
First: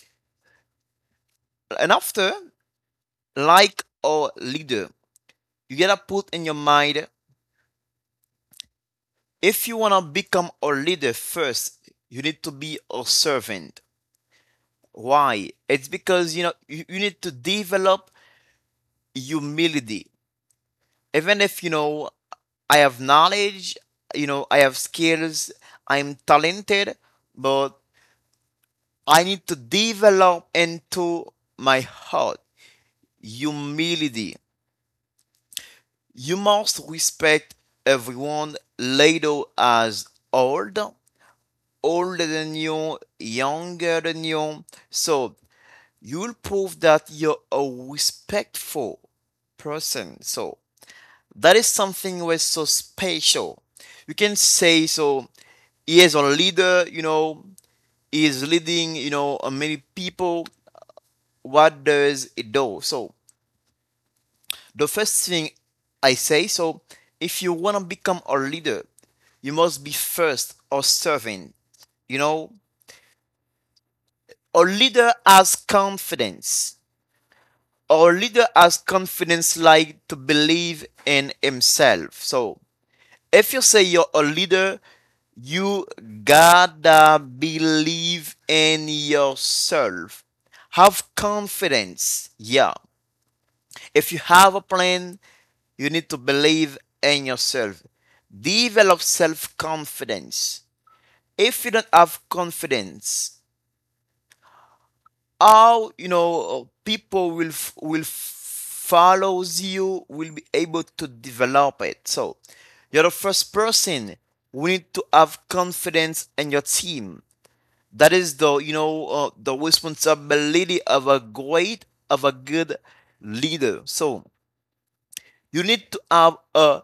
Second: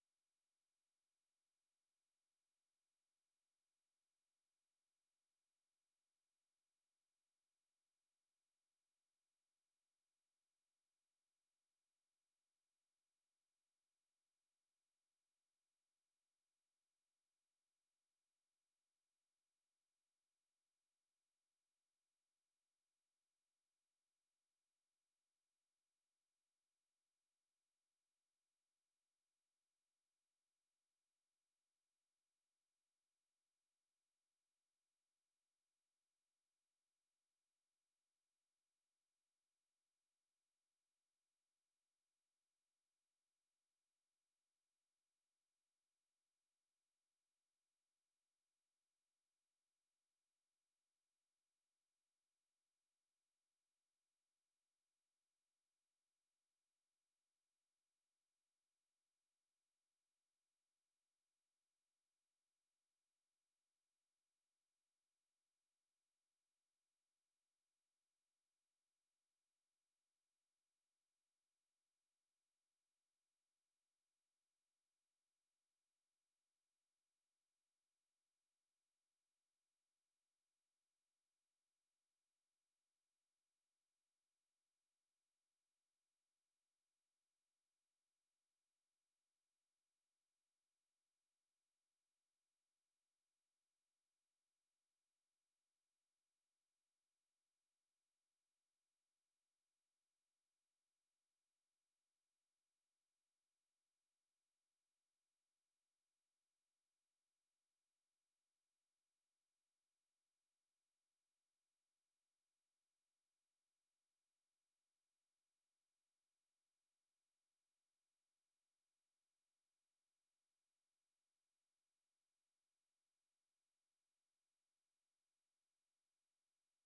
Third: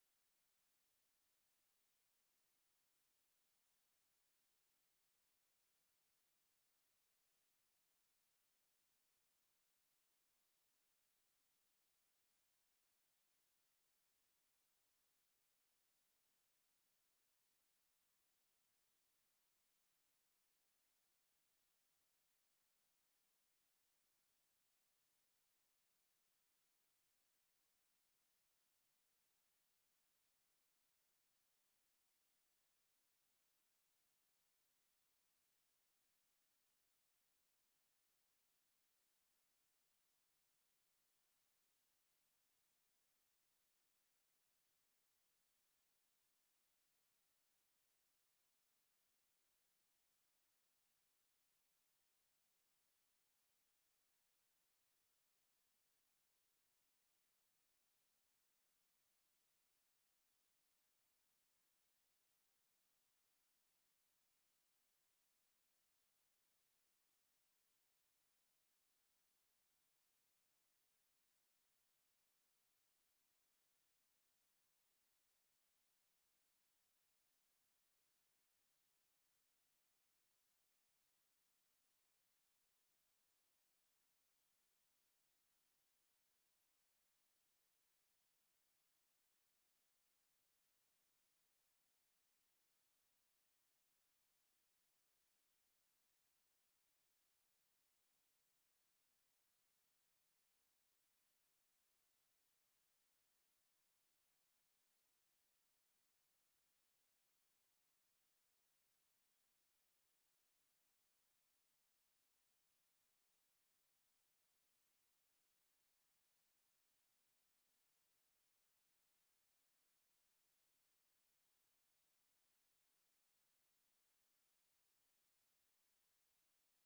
[SPEAKER 3] And after, like a leader, you gotta put in your mind, if you wanna become a leader first you need to be a servant. Why? It's because you know you need to develop humility, even if you know I have knowledge, you know I have skills, I'm talented, but I need to develop into my heart humility. You must respect everyone later as old, older than you, younger than you. So you'll prove that you're a respectful person. So that is something was so special. You can say so he is a leader, you know, he is leading, you know, many people. What does it do? So the first thing I say so, if you want to become a leader, you must be first or serving. You know, a leader has confidence. A leader has confidence like to believe in himself. So, if you say you're a leader, you gotta believe in yourself. Have confidence. Yeah. If you have a plan, you need to believe in yourself. Develop self confidence. If you don't have confidence, how you know people will follow you will be able to develop it. So you're the first person. We need to have confidence in your team. That is the, you know, the responsibility of a good leader. So you need to have a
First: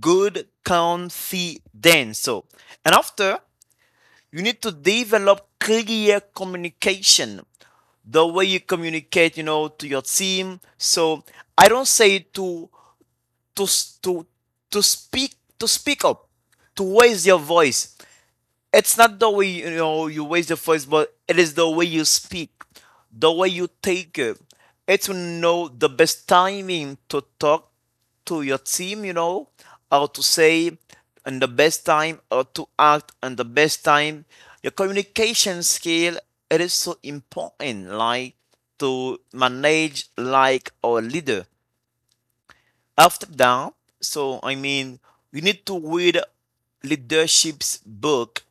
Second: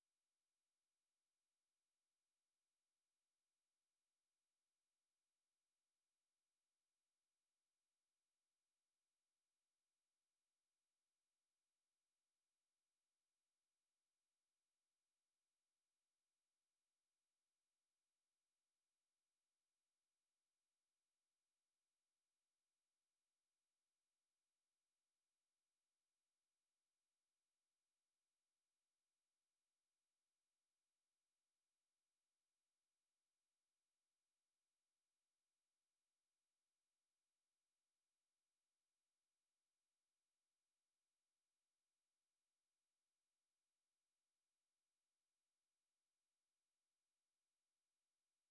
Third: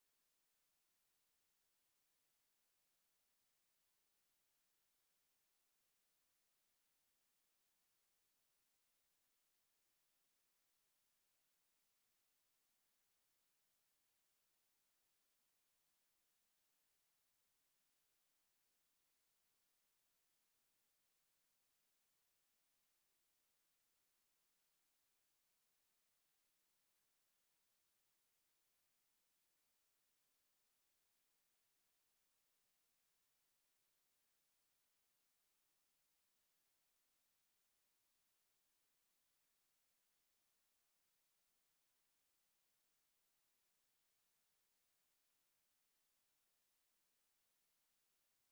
[SPEAKER 3] good confidence. So, and after, you need to develop clear communication. The way you communicate, you know, to your team. So I don't say to to to speak, to speak up, to raise your voice. It's not the way you know you raise the voice, but it is the way you speak, the way you take it. It's to know the best timing to talk to your team, you know, how to say and the best time, how to act and the best time. Your communication skill, it is so important, like to manage like our leader. After that, so I mean, we need to read leadership's book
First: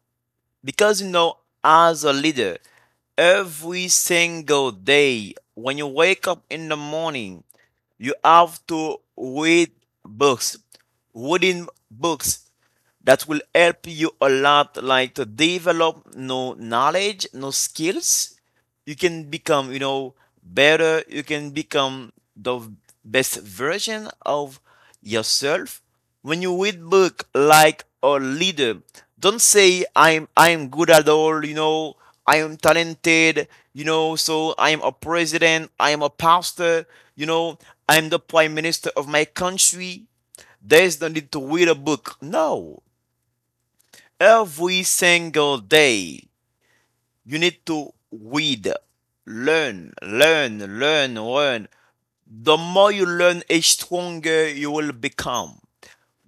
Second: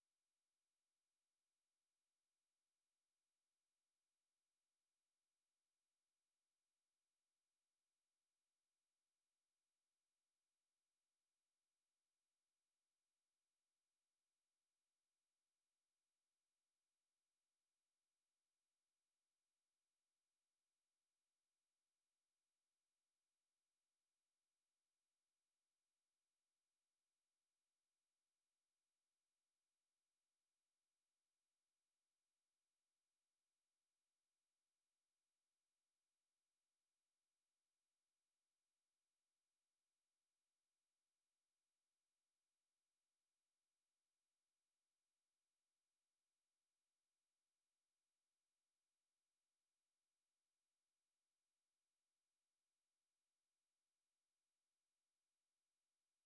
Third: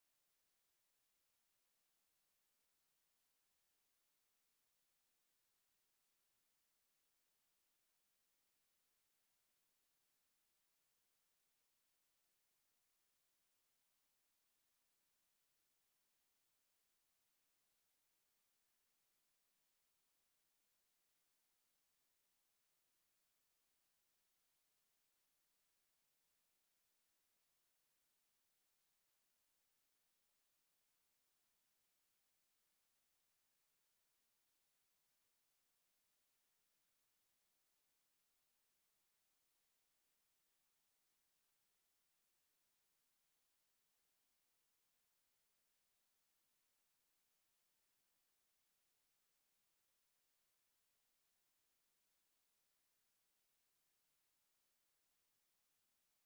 [SPEAKER 3] because, you know, as a leader, every single day when you wake up in the morning, you have to read books, reading books that will help you a lot, like to develop new knowledge, new skills. You can become, you know, better. You can become the best version of yourself when you read book like a leader. Don't say I'm good at all, you know. I am talented, you know, so I'm a president, I'm a pastor, you know, I'm the prime minister of my country. There's no need to read a book. No, every single day you need to read, learn, learn, learn, learn. The more you learn, the stronger you will become.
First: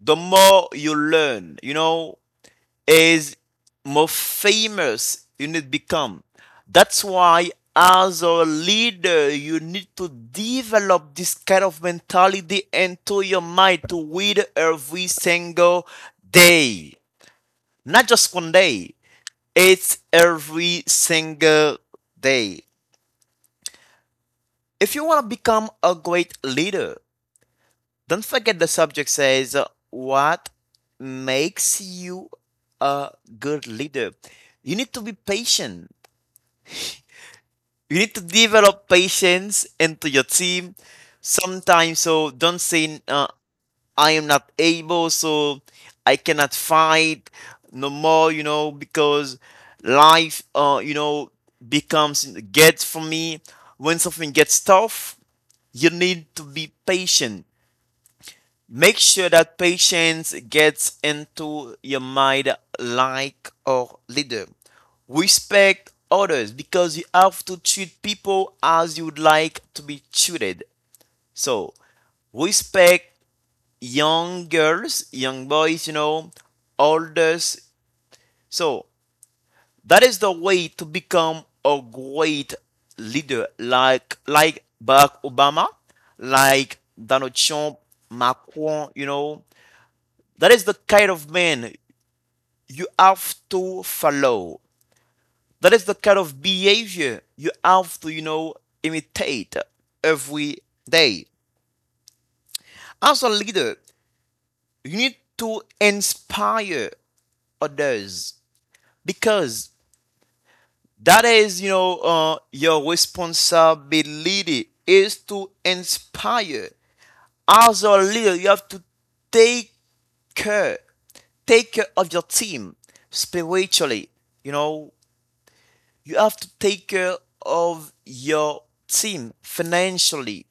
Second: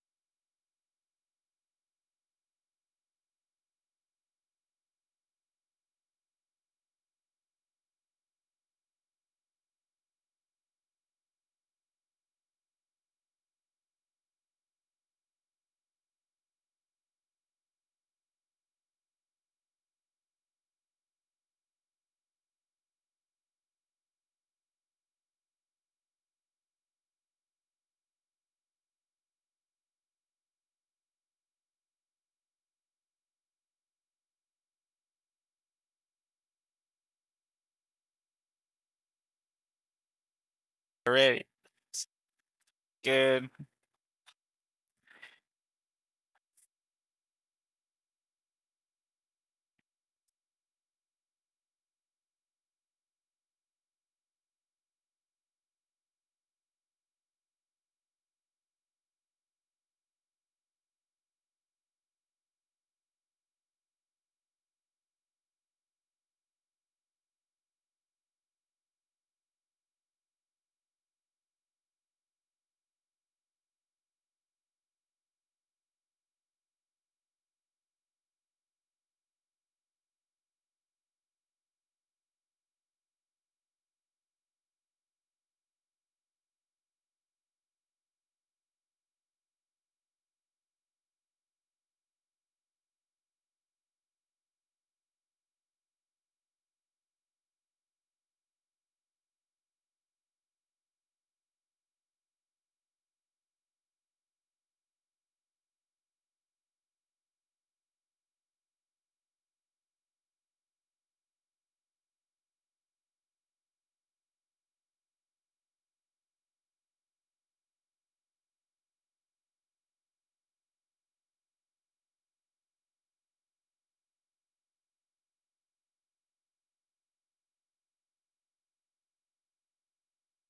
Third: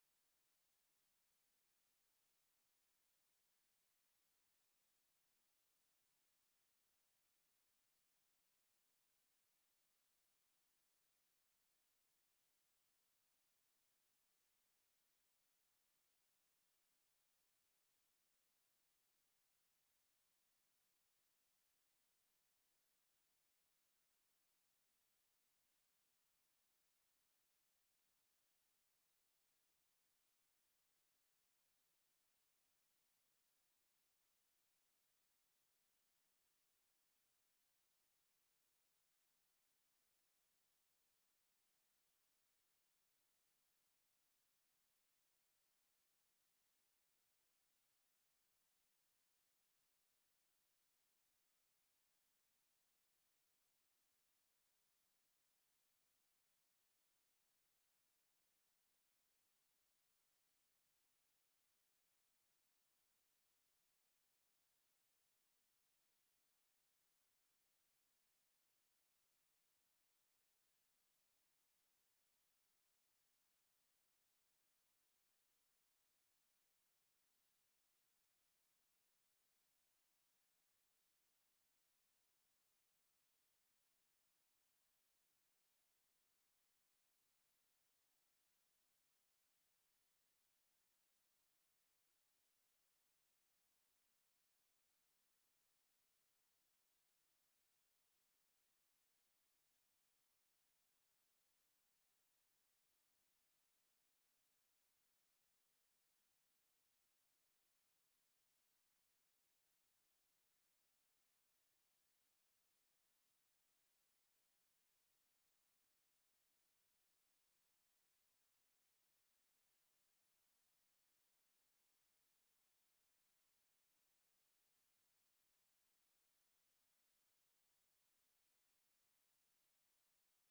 [SPEAKER 3] The more you learn, you know, is more famous you need to become. That's why, as a leader, you need to develop this kind of mentality into your mind to read every single day. Not just one day, it's every single day. If you want to become a great leader, don't forget the subject says what makes you a good leader. You need to be patient. You need to develop patience into your team.
[SPEAKER 1] All right,
[SPEAKER 3] Sometimes, so don't say
[SPEAKER 1] good.
[SPEAKER 3] I am not able, so I cannot fight no more. You know, because life, you know, becomes gets for me. When something gets tough, you need to be patient. Make sure that patience gets into your mind like a leader. Respect others because you have to treat people as you would like to be treated. So respect young girls, young boys, you know, elders. So that is the way to become a great leader, like Barack Obama, like Donald Trump, Macron, you know. That is the kind of man you have to follow. That is the kind of behavior you have to, you know, imitate every day. As a leader, you need to inspire others because that is, you know, your responsibility is to inspire. As a leader, you have to take care, take care of your team spiritually, you know. You have to take care of your team financially,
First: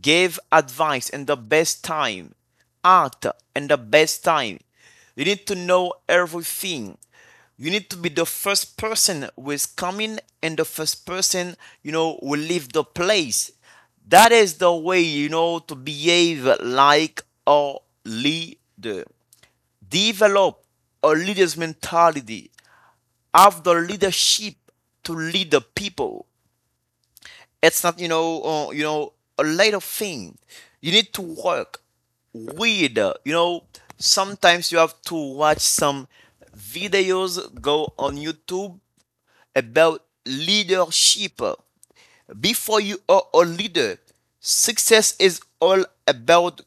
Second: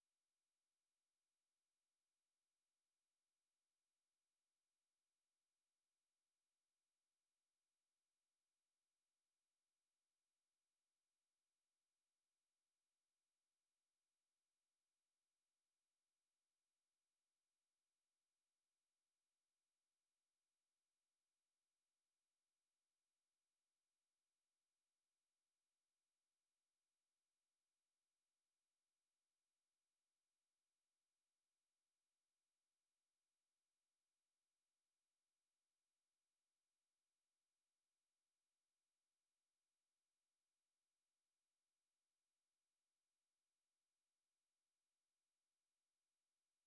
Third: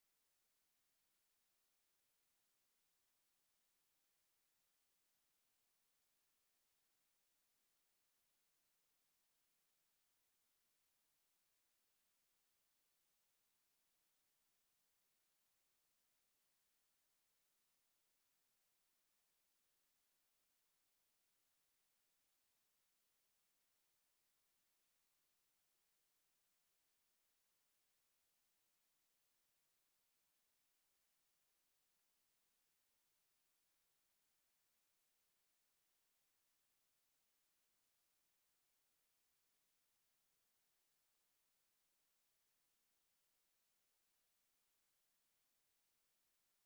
[SPEAKER 3] give advice in the best time, act in the best time. You need to know everything. You need to be the first person who is coming and the first person, you know, will leave the place. That is the way, you know, to behave like a leader. Develop a leader's mentality, have the leadership to lead the people. It's not, you know, you know a later thing. You need to work with, you know. Sometimes you have to watch some videos, go on YouTube about leadership. Before you are a leader, success is all about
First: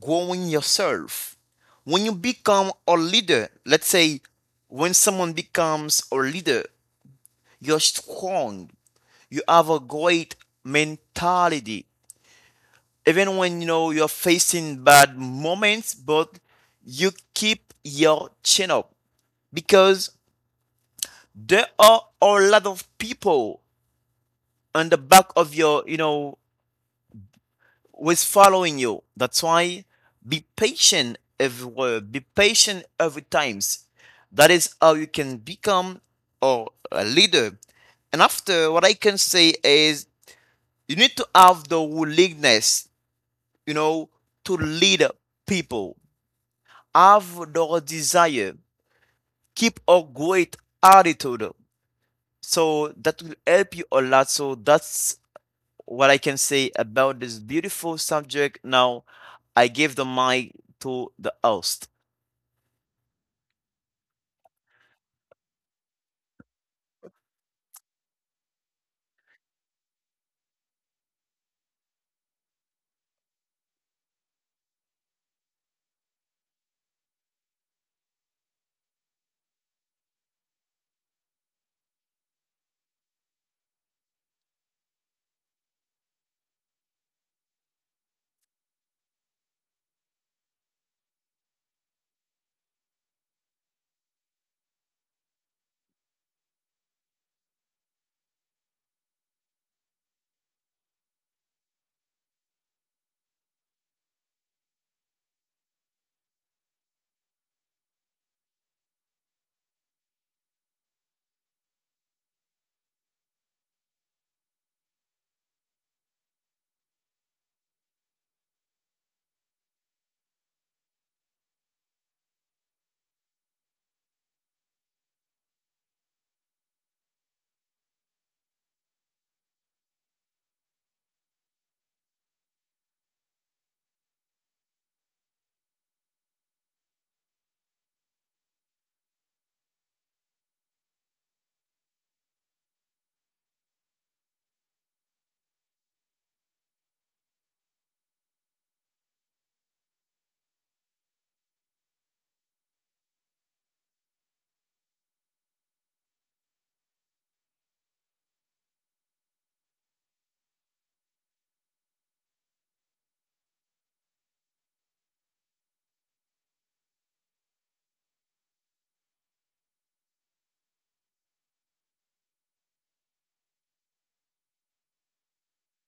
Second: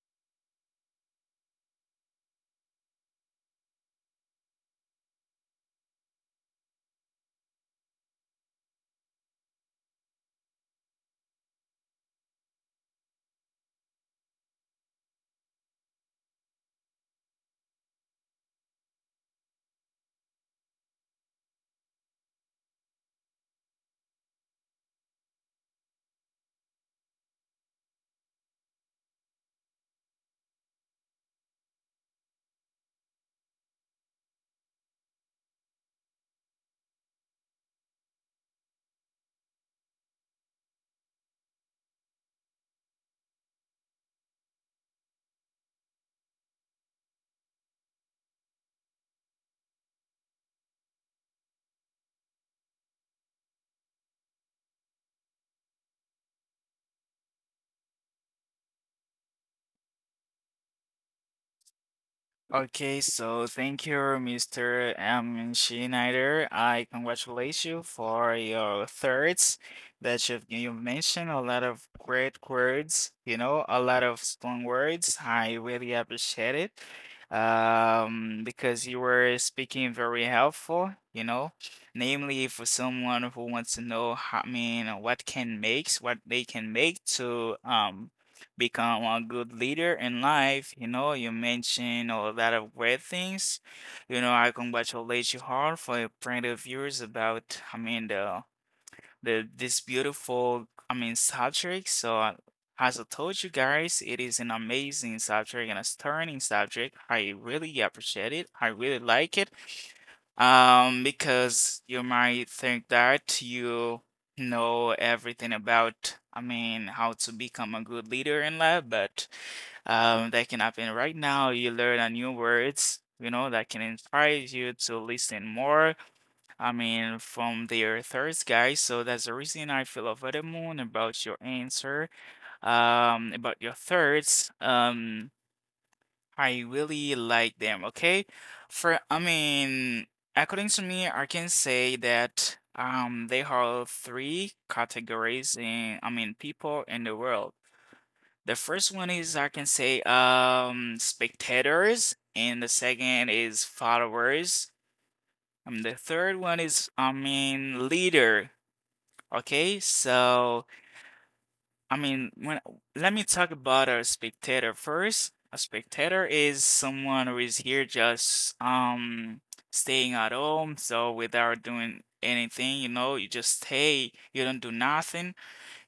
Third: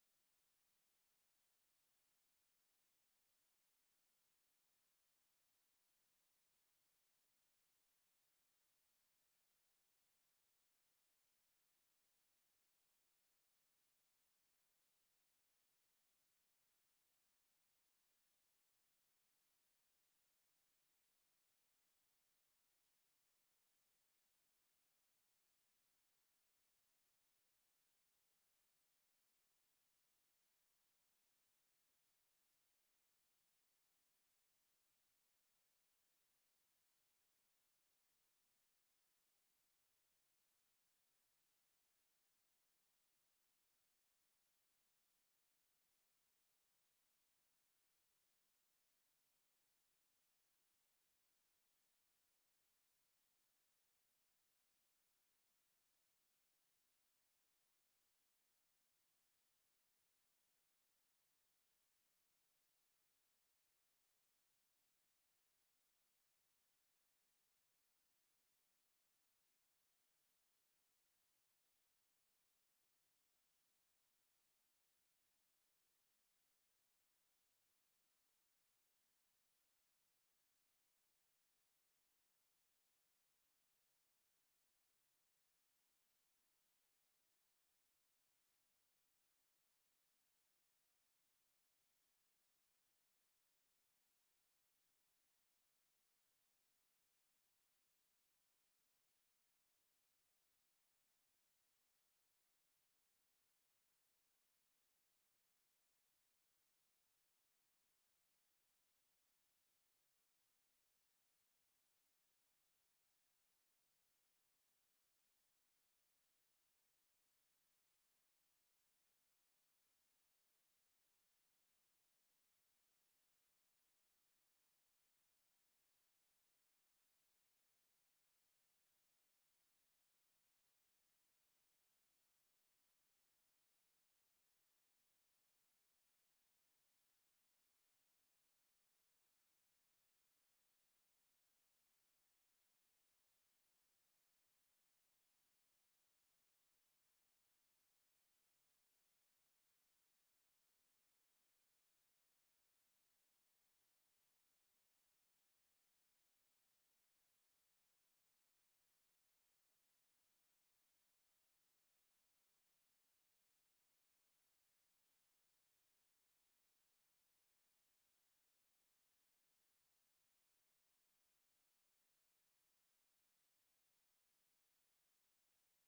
[SPEAKER 3] growing yourself. When you become a leader, let's say when someone becomes a leader, you're strong. You have a great mentality. Even when you know you're facing bad moments, but you keep your chin up because there are a lot of people on the back of your, you know, was following you. That's why be patient everywhere. Be patient every times. That is how you can become or a leader. And after, what I can say is you need to have the willingness, you know, to lead people. Have the desire. Keep a great attitude. So that will help you a lot. So that's what I can say about this beautiful subject. Now I give the mic to the host.
[SPEAKER 1] Okay, so thank you, Mr. M. Schneider. I congratulate you for your thirds that you mentioned a lot of great words, a lot of strong words. I really appreciate it. Because you were speaking very helpful, namely for someone who wants to know how, I mean, what they can make to become a good leader in life. You know, you mentioned a lot of great things. You know, I congratulate you hard for your point of views about, I mean, the this beautiful, I mean, subject. So, as I told you guys, it is an amazing subject and a stunning subject. I really appreciate it. I really like it. Because you might think that you know everything about, I mean, how to become a good leader in life, but that can happen right now. You learn a new words, that can inspire you to listen more I mean, from their Earthers, guys. So that's the reason I feel overwhelmed about your answer, about your thirds. I really like them. Okay, for I mean, according to me, I can say that they are three categories in I mean people in the world. The first one is I can say spectators, and the second is followers. The third one is, I mean, leader. Okay, so I mean, when let me talk about a spectator first. A spectator is someone who is here just staying at home, so without doing anything, you just stay, you don't do nothing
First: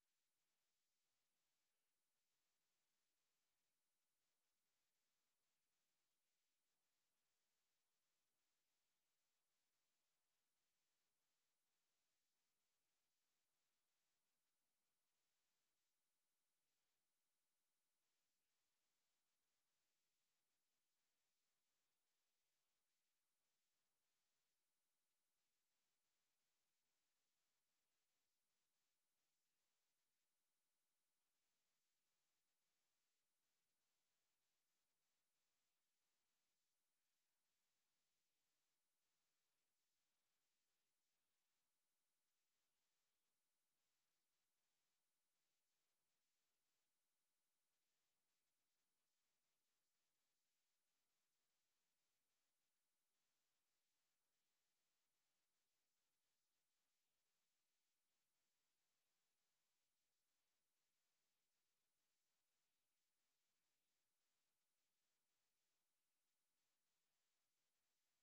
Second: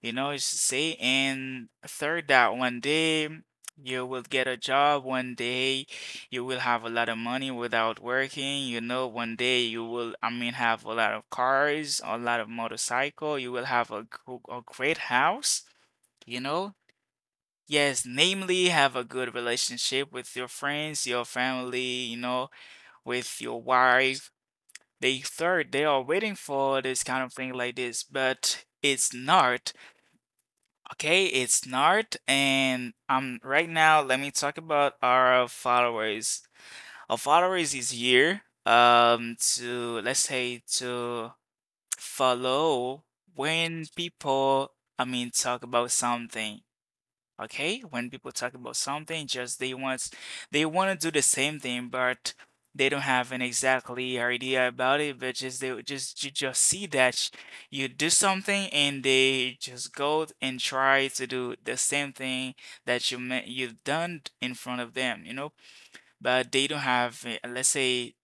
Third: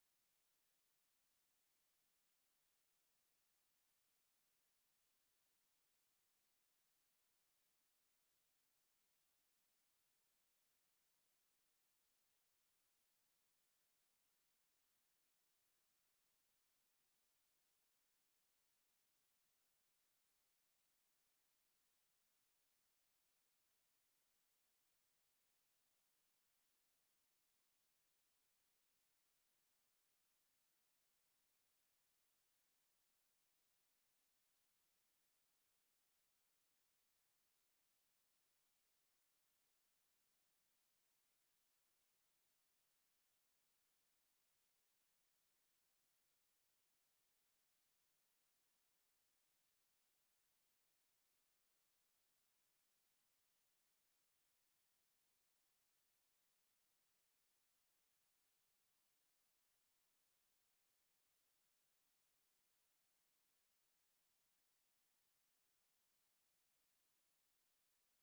[SPEAKER 1] you know, it's to say. And third, that one day you will get a job, one day you will have a lot of money without working, one day you will, I mean, have a lot of cars, a lot of motorcycle, you will have a great house, you know. Yes, namely, have a good relationship with your friends, your family, with your wife. They third, they are waiting for this kind of thing like this, but it's not. Okay, it's Nart, and right now let me talk about our followers. Our followers is here to, let's say, to follow when people, talk about something. Okay, when people talk about something, just they want, they want to do the same thing, but they don't have an exactly idea about it. But just they would just, you just see that you do something, and they just go and try to do the same thing that you meant you've done in front of them, you know. But they don't have, let's say,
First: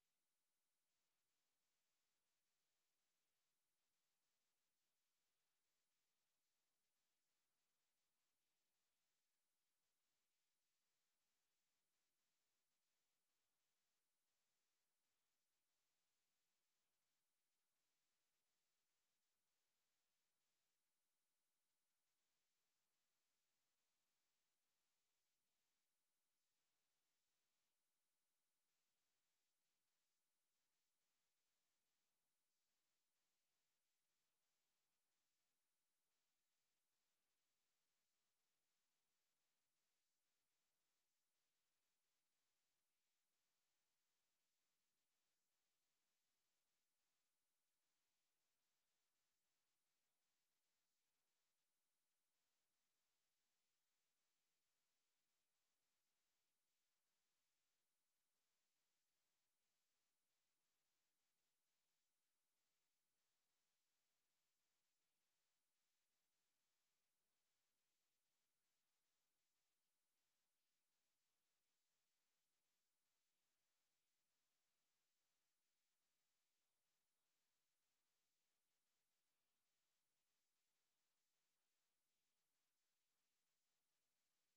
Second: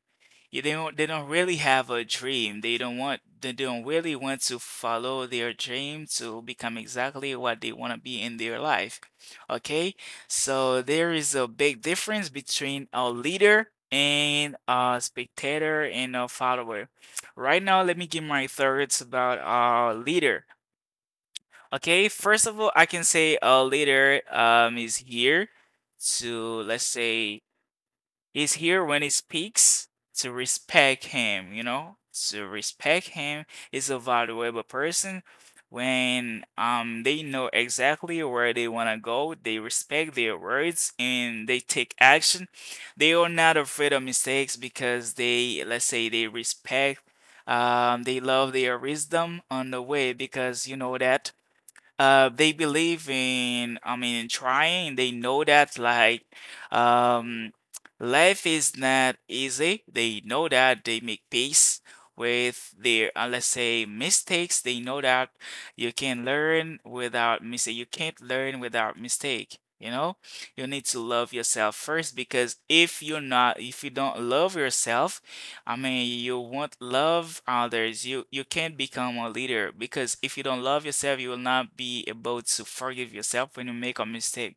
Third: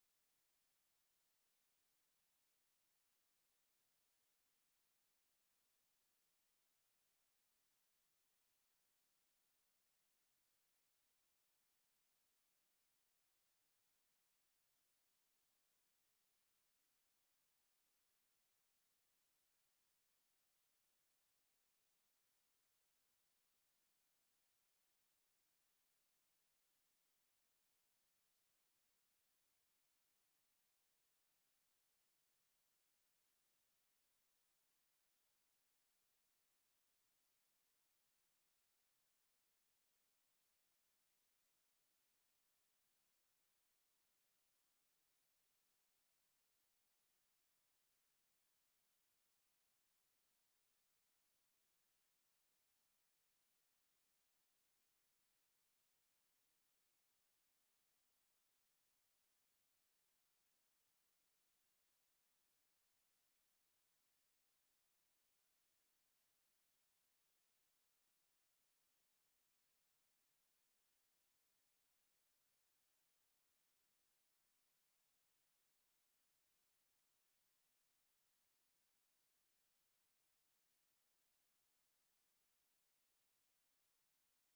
[SPEAKER 1] yeah, they don't, they don't really have a dream. They don't want, they don't really want to follow their dream to become exactly what they want to be in their life. Okay? So there is a big difference between a leader and a spectator and a follower. Right now, let me give my thoughts about a leader. Okay, first of all, I can say a leader is here to, let's say, is here when he speaks to respect him, you know? To respect him is a valuable person when they know exactly where they want to go, they respect their words, and they take action. They are not afraid of mistakes because they, let's say, they respect, they love their wisdom on the way, because you know that they believe in, I mean, in trying. They know that, like, um, life is not easy. They know that they make peace with their, let's say, mistakes. They know that you can learn without mistake. You can't learn without mistake. You know, you need to love yourself first, because if you're not, if you don't love yourself, I mean, you won't love others. You can't become a leader, because if you don't love yourself, you will not be able to forgive yourself when you make a mistake.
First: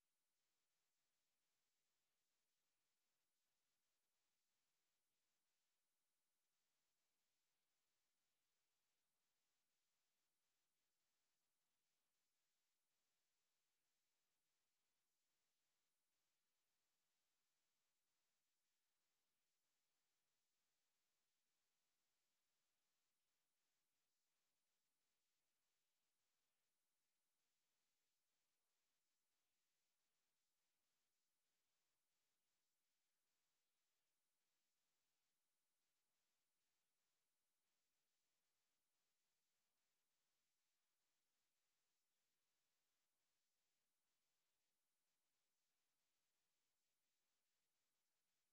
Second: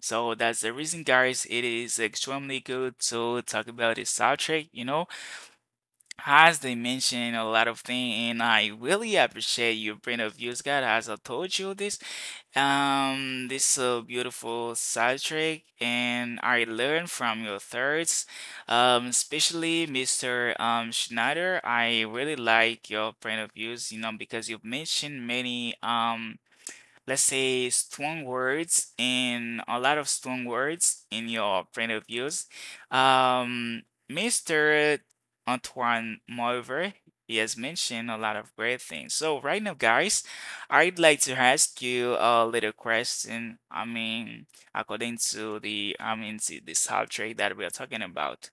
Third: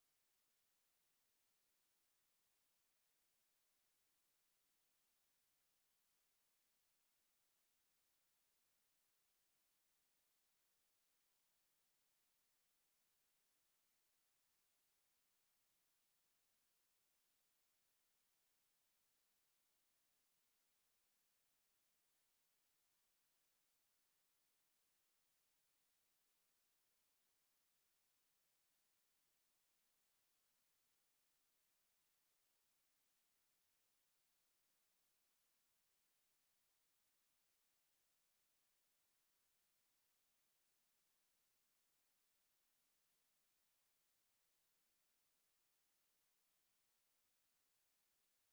[SPEAKER 1] So that's the reason, guys, it is extremely good to talk about this subject, you know, as they mentioned a lot of things, and I really appreciate your point of views, guys, as I told you this. This is a beautiful soundtrack, and I learned from your thirds, especially Mr. Schneider. I really like your point of views, you know, because you've mentioned many let's say strong words and a lot of strong words in your point of views. Um, Mr. Antoine Mover, he has mentioned a lot of great things. So right now, guys, I'd like to ask you a little question. I mean, according to the, I mean, to the subject that we are talking about.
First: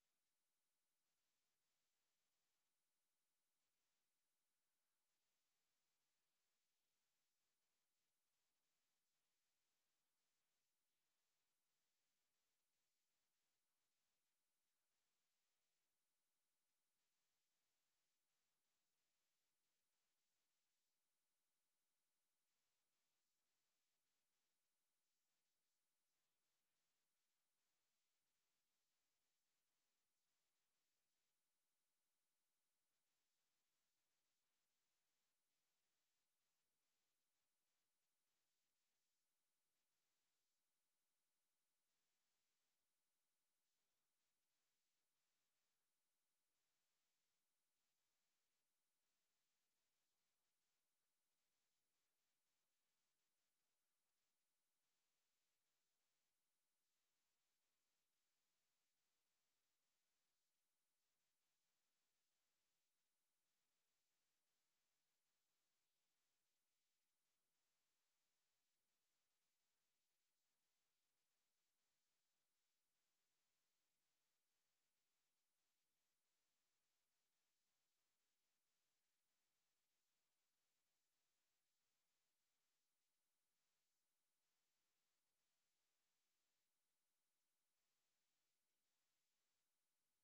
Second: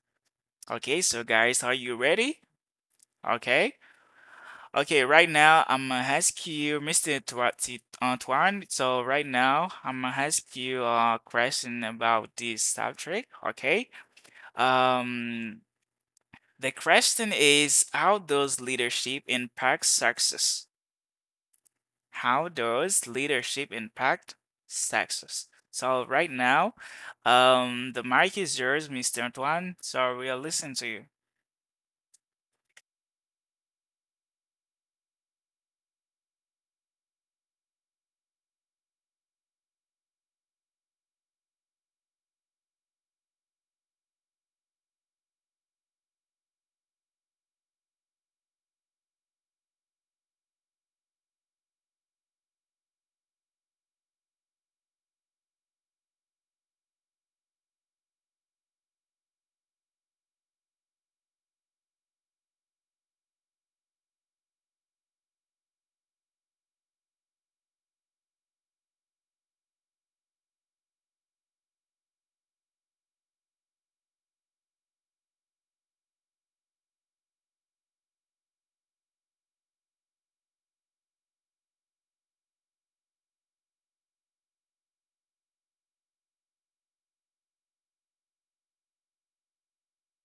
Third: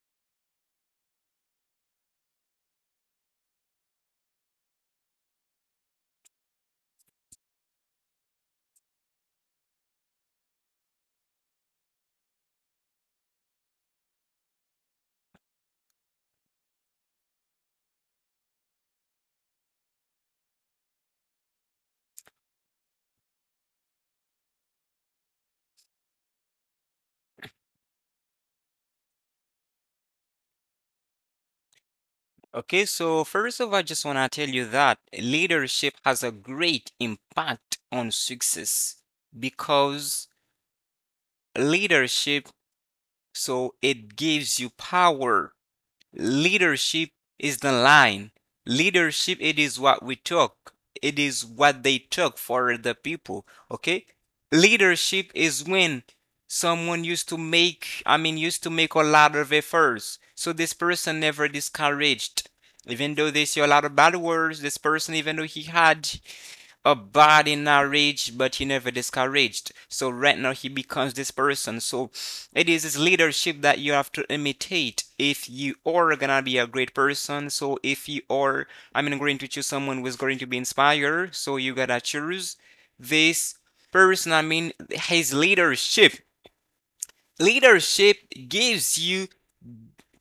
[SPEAKER 1] Okay, so guys, are you ready? Okay. Okay, right now I'm gonna ask you, Mr. Antoine. So right now I'm gonna ask you a question about this subject. Okay. Um, the question is, how does leadership impact success? How does leadership impact success? So right now, the mic is yours, Mr. Antoine. So we'll listen to you.
[SPEAKER 2] Okay, so first of all, I just want to tell you that leadership has a great impact on success because leadership. So it gives you power. Leadership is the line. Leadership, it is what we took. It is what they took for the people. Okay. Leadership is when someone used to make, used to make a lot of efforts. So this person never discouraged. Even though they say a lot of bad words, this person, even though he had a body not rich, but he never discouraged. So right now he becomes this person. So it is his leadership that you have to imitate if you are gonna be a great person. So if you are, going to choose someone who is going to be inspired. So you gotta choose this person. I mean, his leadership. Leadership gives you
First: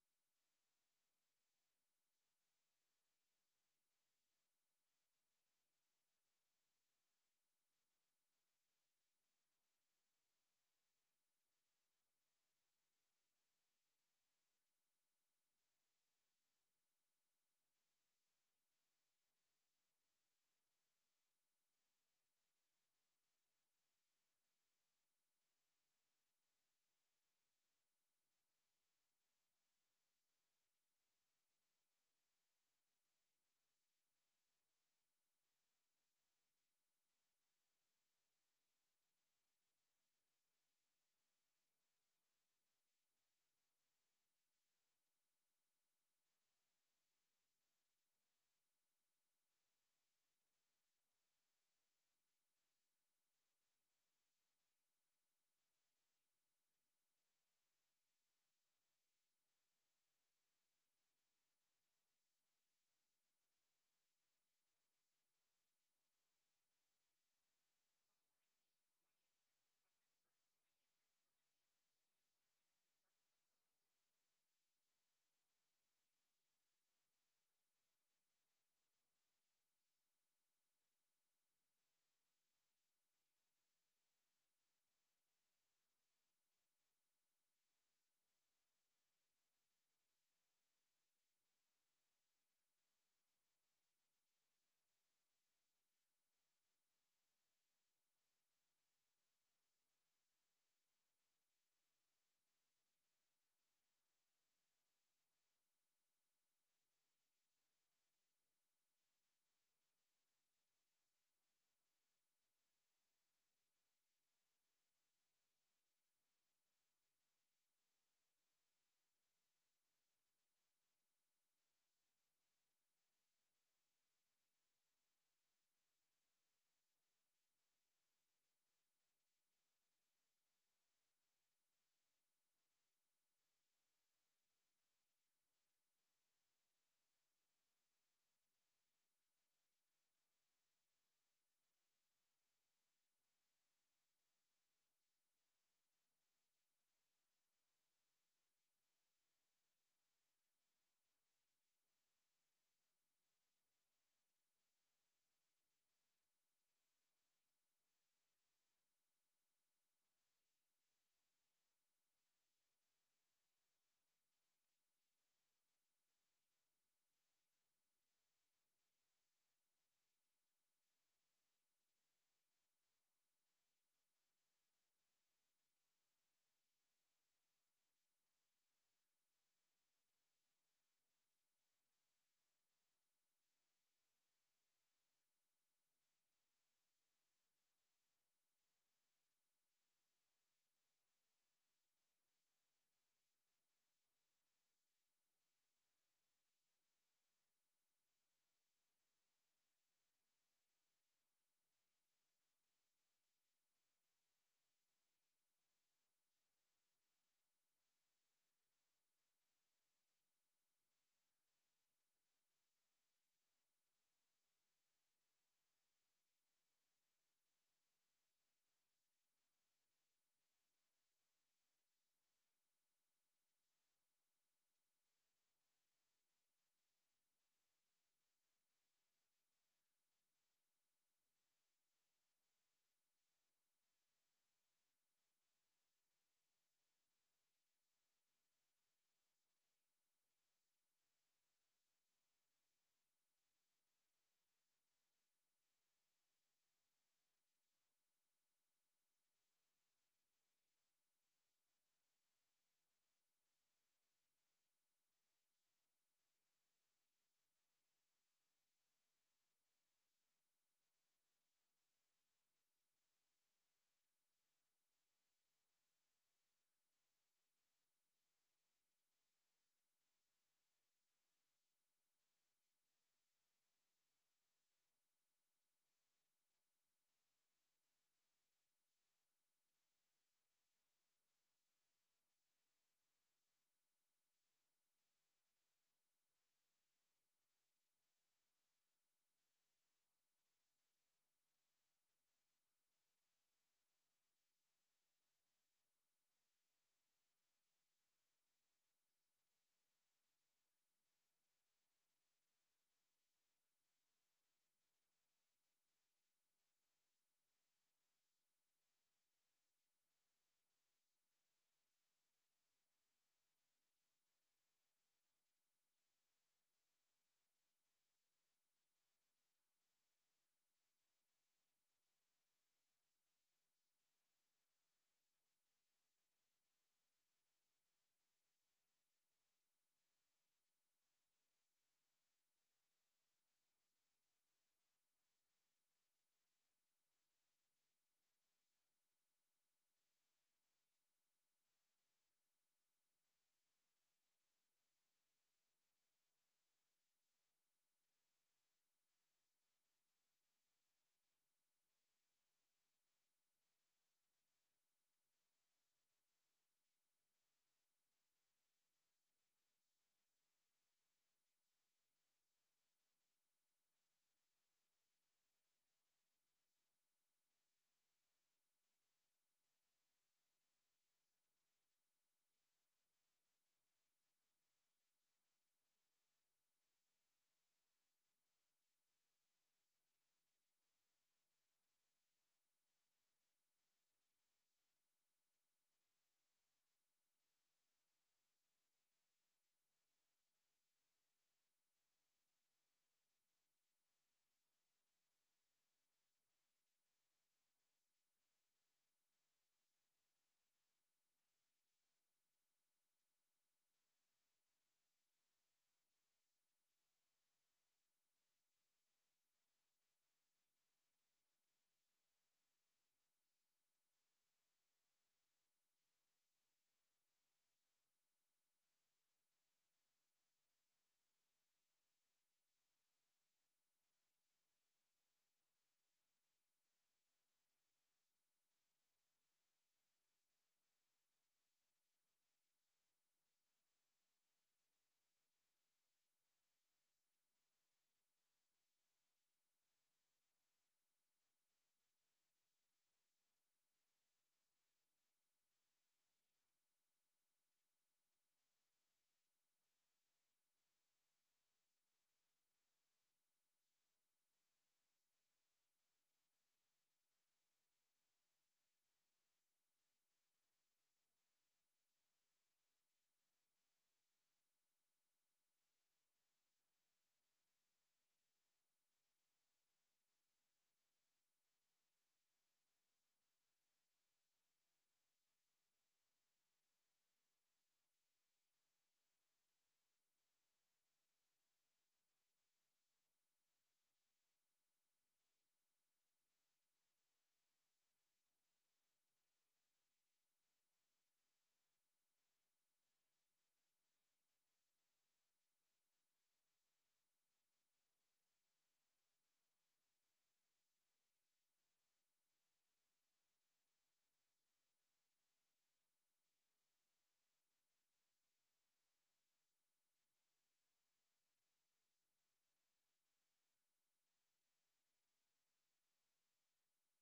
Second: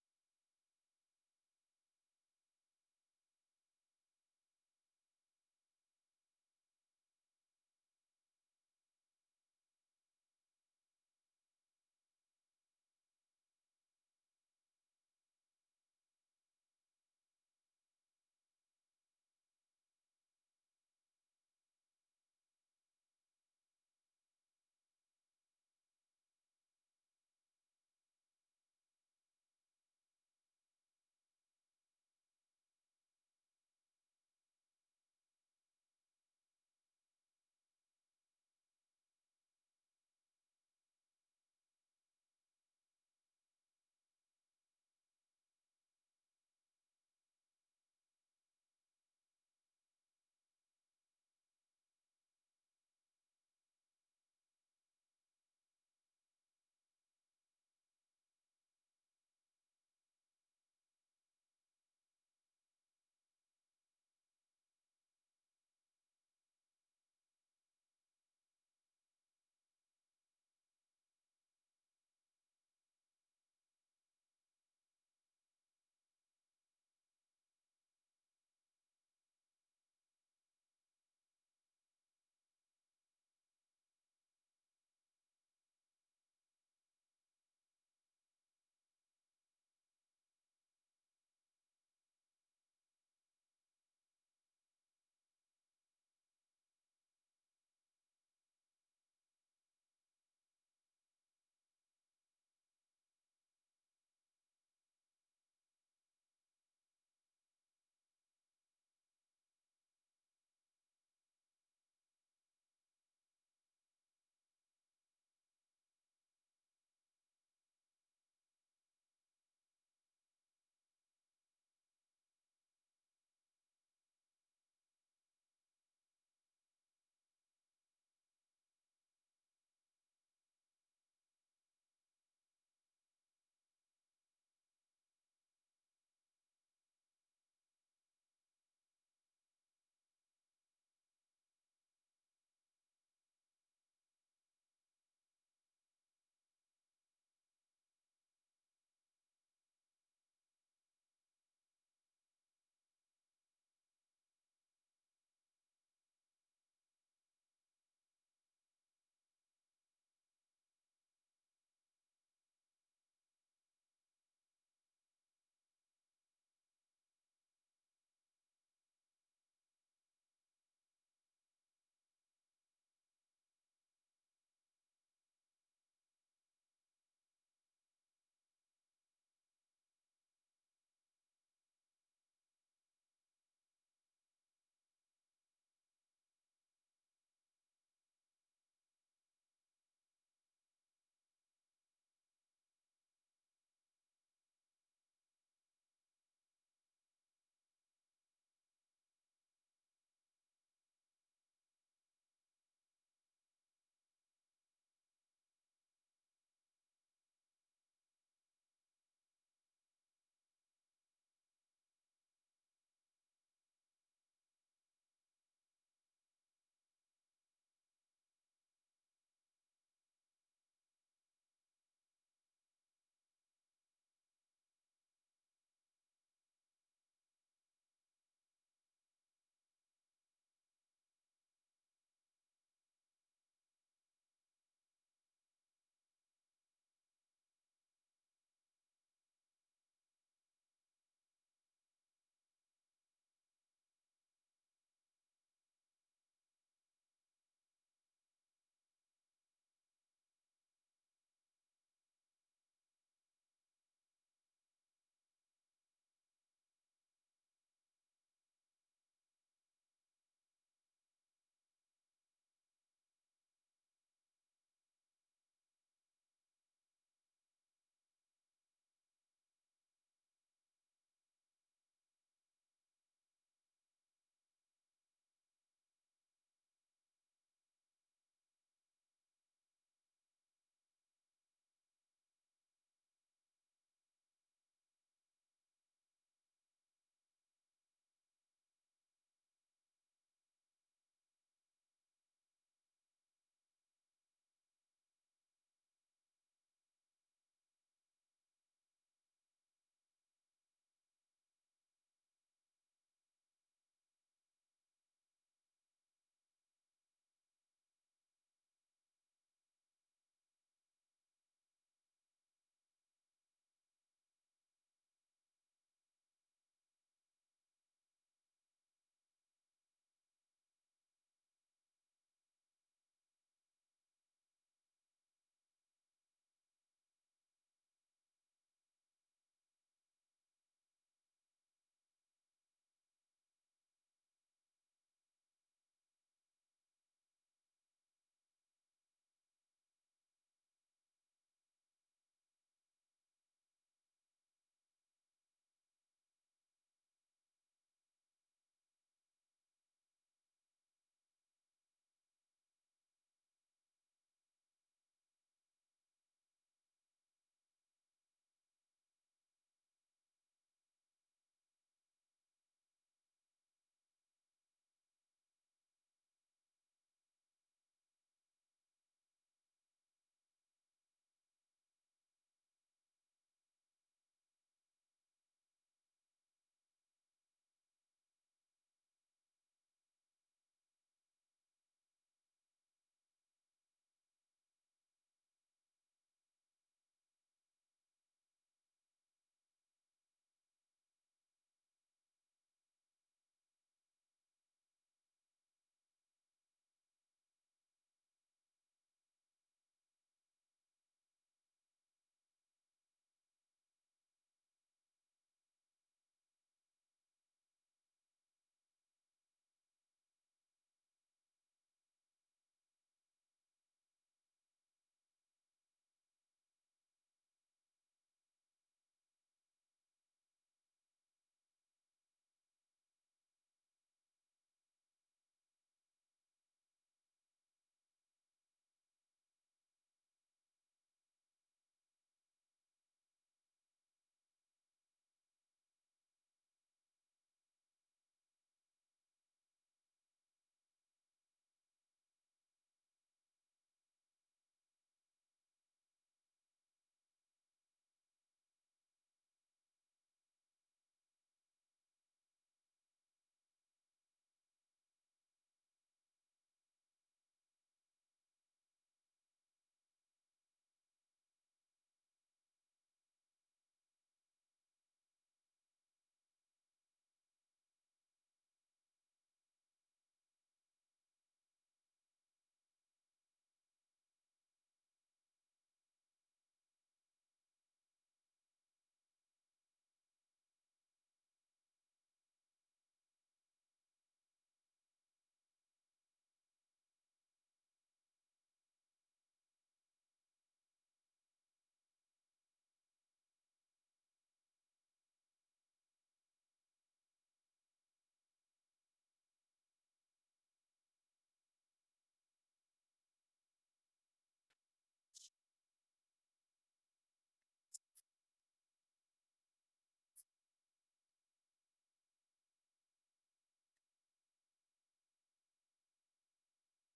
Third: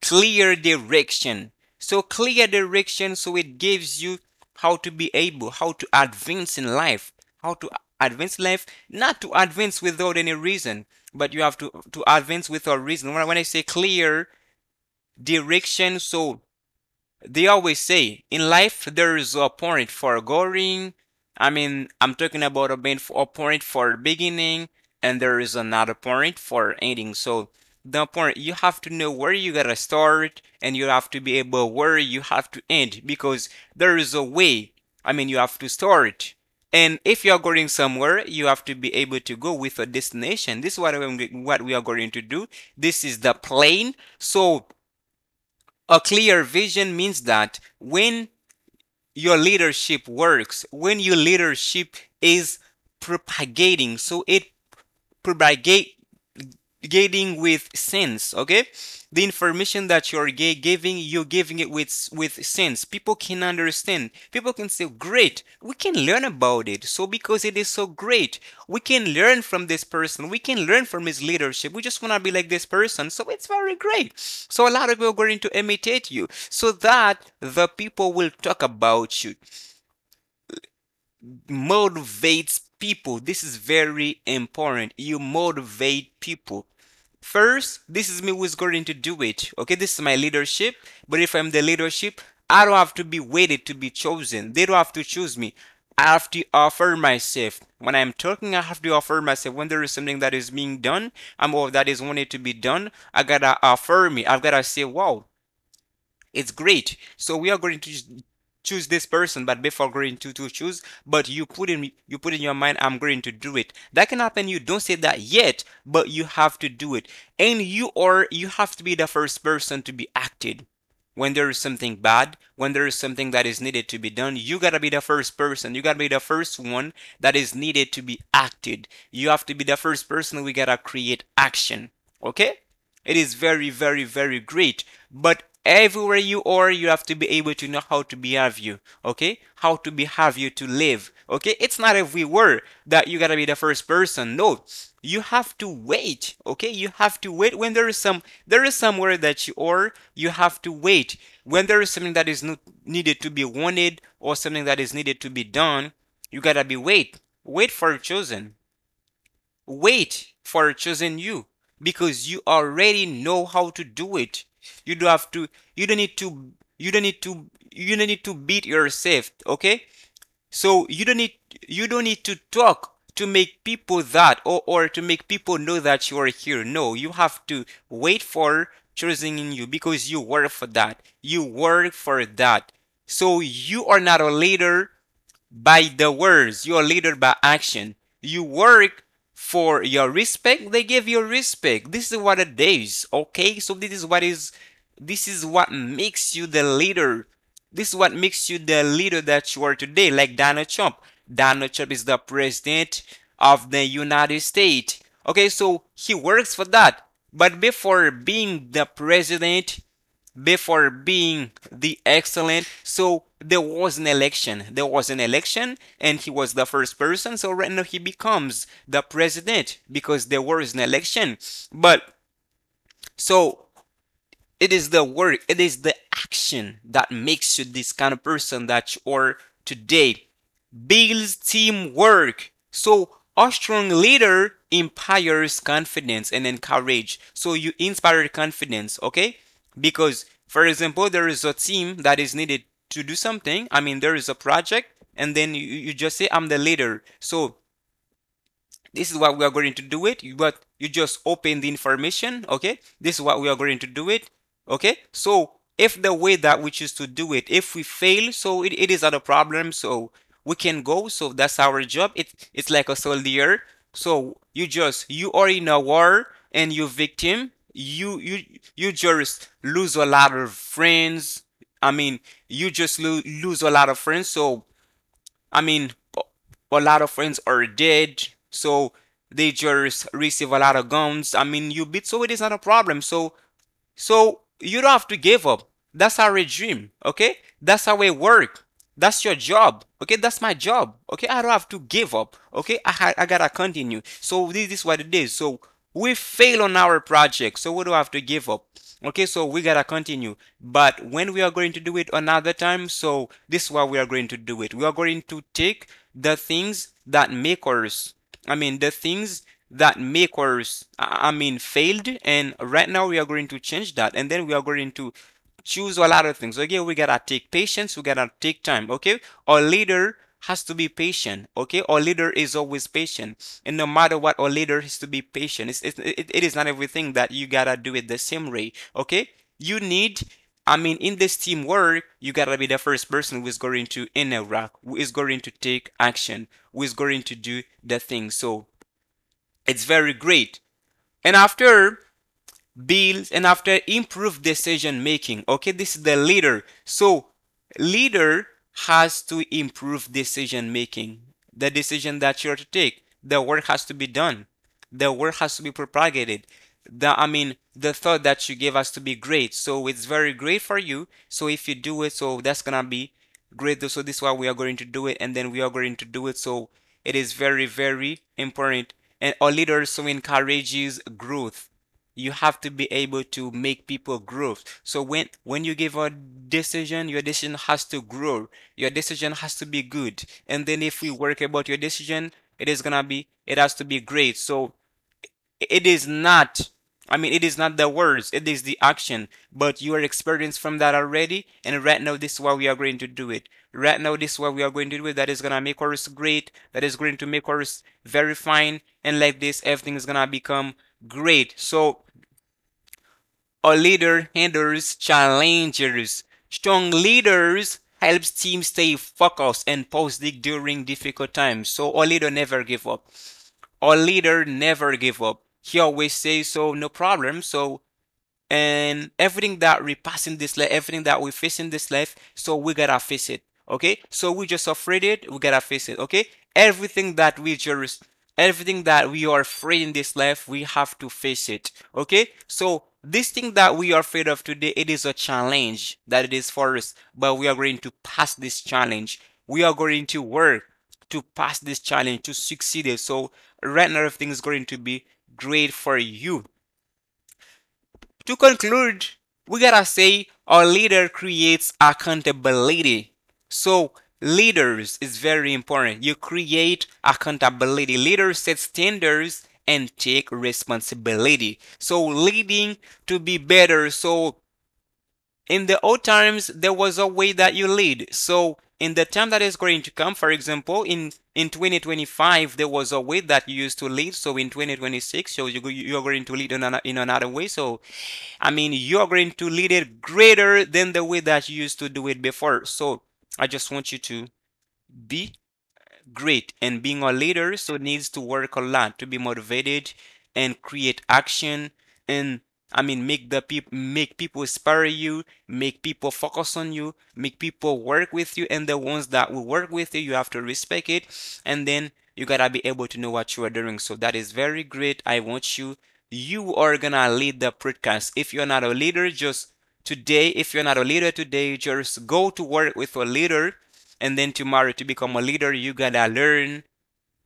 [SPEAKER 2] clear direction, so clear direction, so it gives you how to be able, how to advance in life, how to advance life, not to advance without any reason, but you have to advance with a reason. When say clear direction, so they always say in life there is a point for going. I'm talking about a point for beginning, and there is another point for ending. So the point, you have to know where you gotta start, and you have to be able where you have to end, because there is a way. I mean, you have to start. And if you are going somewhere, you have to be able to go with a destination. This is what we are going to do. This is the plane. So a clear vision means that when your leadership works, when your leadership is propagating, so it propagate getting with sense. Okay, the information that you're giving, you're giving it with sense. People can understand, people can say great, we can learn about it. So because it is so great, we can learn from this person, we can learn from his leadership. We just want to be like this person, so it's very great. So a lot of people are going to imitate you, so that the people will talk about you, motivates people. This is very important. You motivate people. First, this is me who's going to do it. Okay, this is my leadership. But if I'm the leadership, I don't have to be waited to be chosen. They don't have to choose me. I have to offer myself. When I'm talking, I have to offer myself. When there is something that is being done, I'm all that is wanted to be done. I gotta offer me. I've gotta say, wow, it's great. So we are going to choose this person, but before going to choose, but you put in your mind, I'm going to do it. That can happen. You don't say that yet, but you have to do it, and you have to be the first person to be acted. When there is something bad, when there is something that is needed to be done, you gotta be the first person. You gotta be the first one that is needed to be acted. You have to be the first person, we gotta create action. Okay? It is very, very, very great. But everywhere you are, you have to be able to know how to behave you. Okay? How to behave you to live. Okay? It's not everywhere that you gotta be the first person. No, you have to wait. Okay, you have to wait when there is some there is somewhere that you are, you have to wait. When there is something that is not needed to be wanted, or something that is needed to be done, you gotta be wait, wait for chosen, wait for chosen you, because you already know how to do it. You don't have to, you don't need to, you don't need to beat yourself. Okay, so you don't need, you don't need to talk to make people that or to make people know that you are here. No, you have to wait for choosing in you, because you work for that. You work for that. So you are not a leader by the words, you are leader by action. You work for your respect, they give you respect. This is what it is, okay? So this is what is, this is what makes you the leader. This is what makes you the leader that you are today, like Donald Trump. Donald Trump is the president of the United States. Okay, so he works for that. But before being the president, before being the excellent. So there was an election. There was an election, and he was the first person. So right now he becomes the president because there was an election. But so it is the work, it is the action that makes you this kind of person that you are today. Builds teamwork. So a strong leader inspires confidence and encourage. So you inspire confidence, okay? Because for example, there is a team that is needed to do something. I mean, there is a project, and then you just say, I'm the leader. So this is what we are going to do it, but you just open the information. Okay, this is what we are going to do it. Okay, so if the way that we choose to do it, if we fail, so it is not a problem. So we can go, so that's our job. It's like a soldier. So you are in a war, and you victim, you just lose a lot of friends. I mean, you just lose a lot of friends. So I mean, a lot of friends are dead, so they just receive a lot of guns. I mean, you beat, so it is not a problem. So so you don't have to give up. That's our regime, okay? That's how we work. That's your job, okay? That's my job, okay? I don't have to give up, okay? I gotta continue. So this is what it is. So we fail on our project, so we don't have to give up, okay? So we gotta continue. But when we are going to do it another time, so this is what we are going to do it. We are going to take the things that make us, the things that make us, failed. And right now we are going to change that. And then we are going to choose a lot of things. Okay, we gotta take patience. We gotta take time. Okay, our leader has to be patient. Okay, our leader is always patient. And no matter what, our leader has to be patient. It is not everything that you gotta do it the same way. Okay, you need, in this teamwork, you gotta be the first person who is going to interact, who is going to take action, who is going to do the thing. So it's very great. And after builds, and after improve decision making. Okay, this is the leader. So leader has to improve decision making. The decision that you're to take, the work has to be done. The work has to be propagated. The I mean, the thought that you gave us to be great. So it's very great for you. So if you do it, so that's gonna be great. So this is why we are going to do it, and then we are going to do it. So it is very, very important. And our leaders so encourages growth. You have to be able to make people grow. So when you give a decision, your decision has to grow. Your decision has to be good. And then if we work about your decision, it has to be great. So it is not, it is not the words, it is the action. But you are experienced from that already, and right now this is why we are going to do it. Right now this is what we are going to do, that is gonna make us great, that is going to make us very fine, and like this everything is gonna become great. So a leader handles challenges. Strong leaders helps teams stay focused and positive during difficult times. So a leader never give up. A leader never give up. He always says so, no problem. So and everything that we pass in this life, everything that we face in this life, so we gotta face it. Okay, so we just afraid it, we gotta face it. Okay, everything that we just, everything that we are afraid in this life, we have to face it. Okay, so this thing that we are afraid of today, it is a challenge that it is for us, but we are going to pass this challenge. We are going to work to pass this challenge to succeed it. So right now, everything is going to be great for you. To conclude, we gotta say our leader creates accountability. So leaders is very important. You create accountability. Leaders set standards and take responsibility. So leading to be better. So in the old times there was a way that you lead, so in the time that is going to come, for example, in 2025 there was a way that you used to lead, so in 2026, so you're going to lead in another way. So I mean you're going to lead it greater than the way that you used to do it before. So I just want you to be great. And being a leader so needs to work a lot to be motivated and create action, and make the people, make people inspire you, make people focus on you, make people work with you, and the ones that will work with you, you have to respect it. And then you gotta be able to know what you are doing. So that is very great. I want you. You are gonna lead the podcast. If you're not a leader, just Today, if you're not a leader today, just go to work with a leader. And then tomorrow, to become a leader, you gotta learn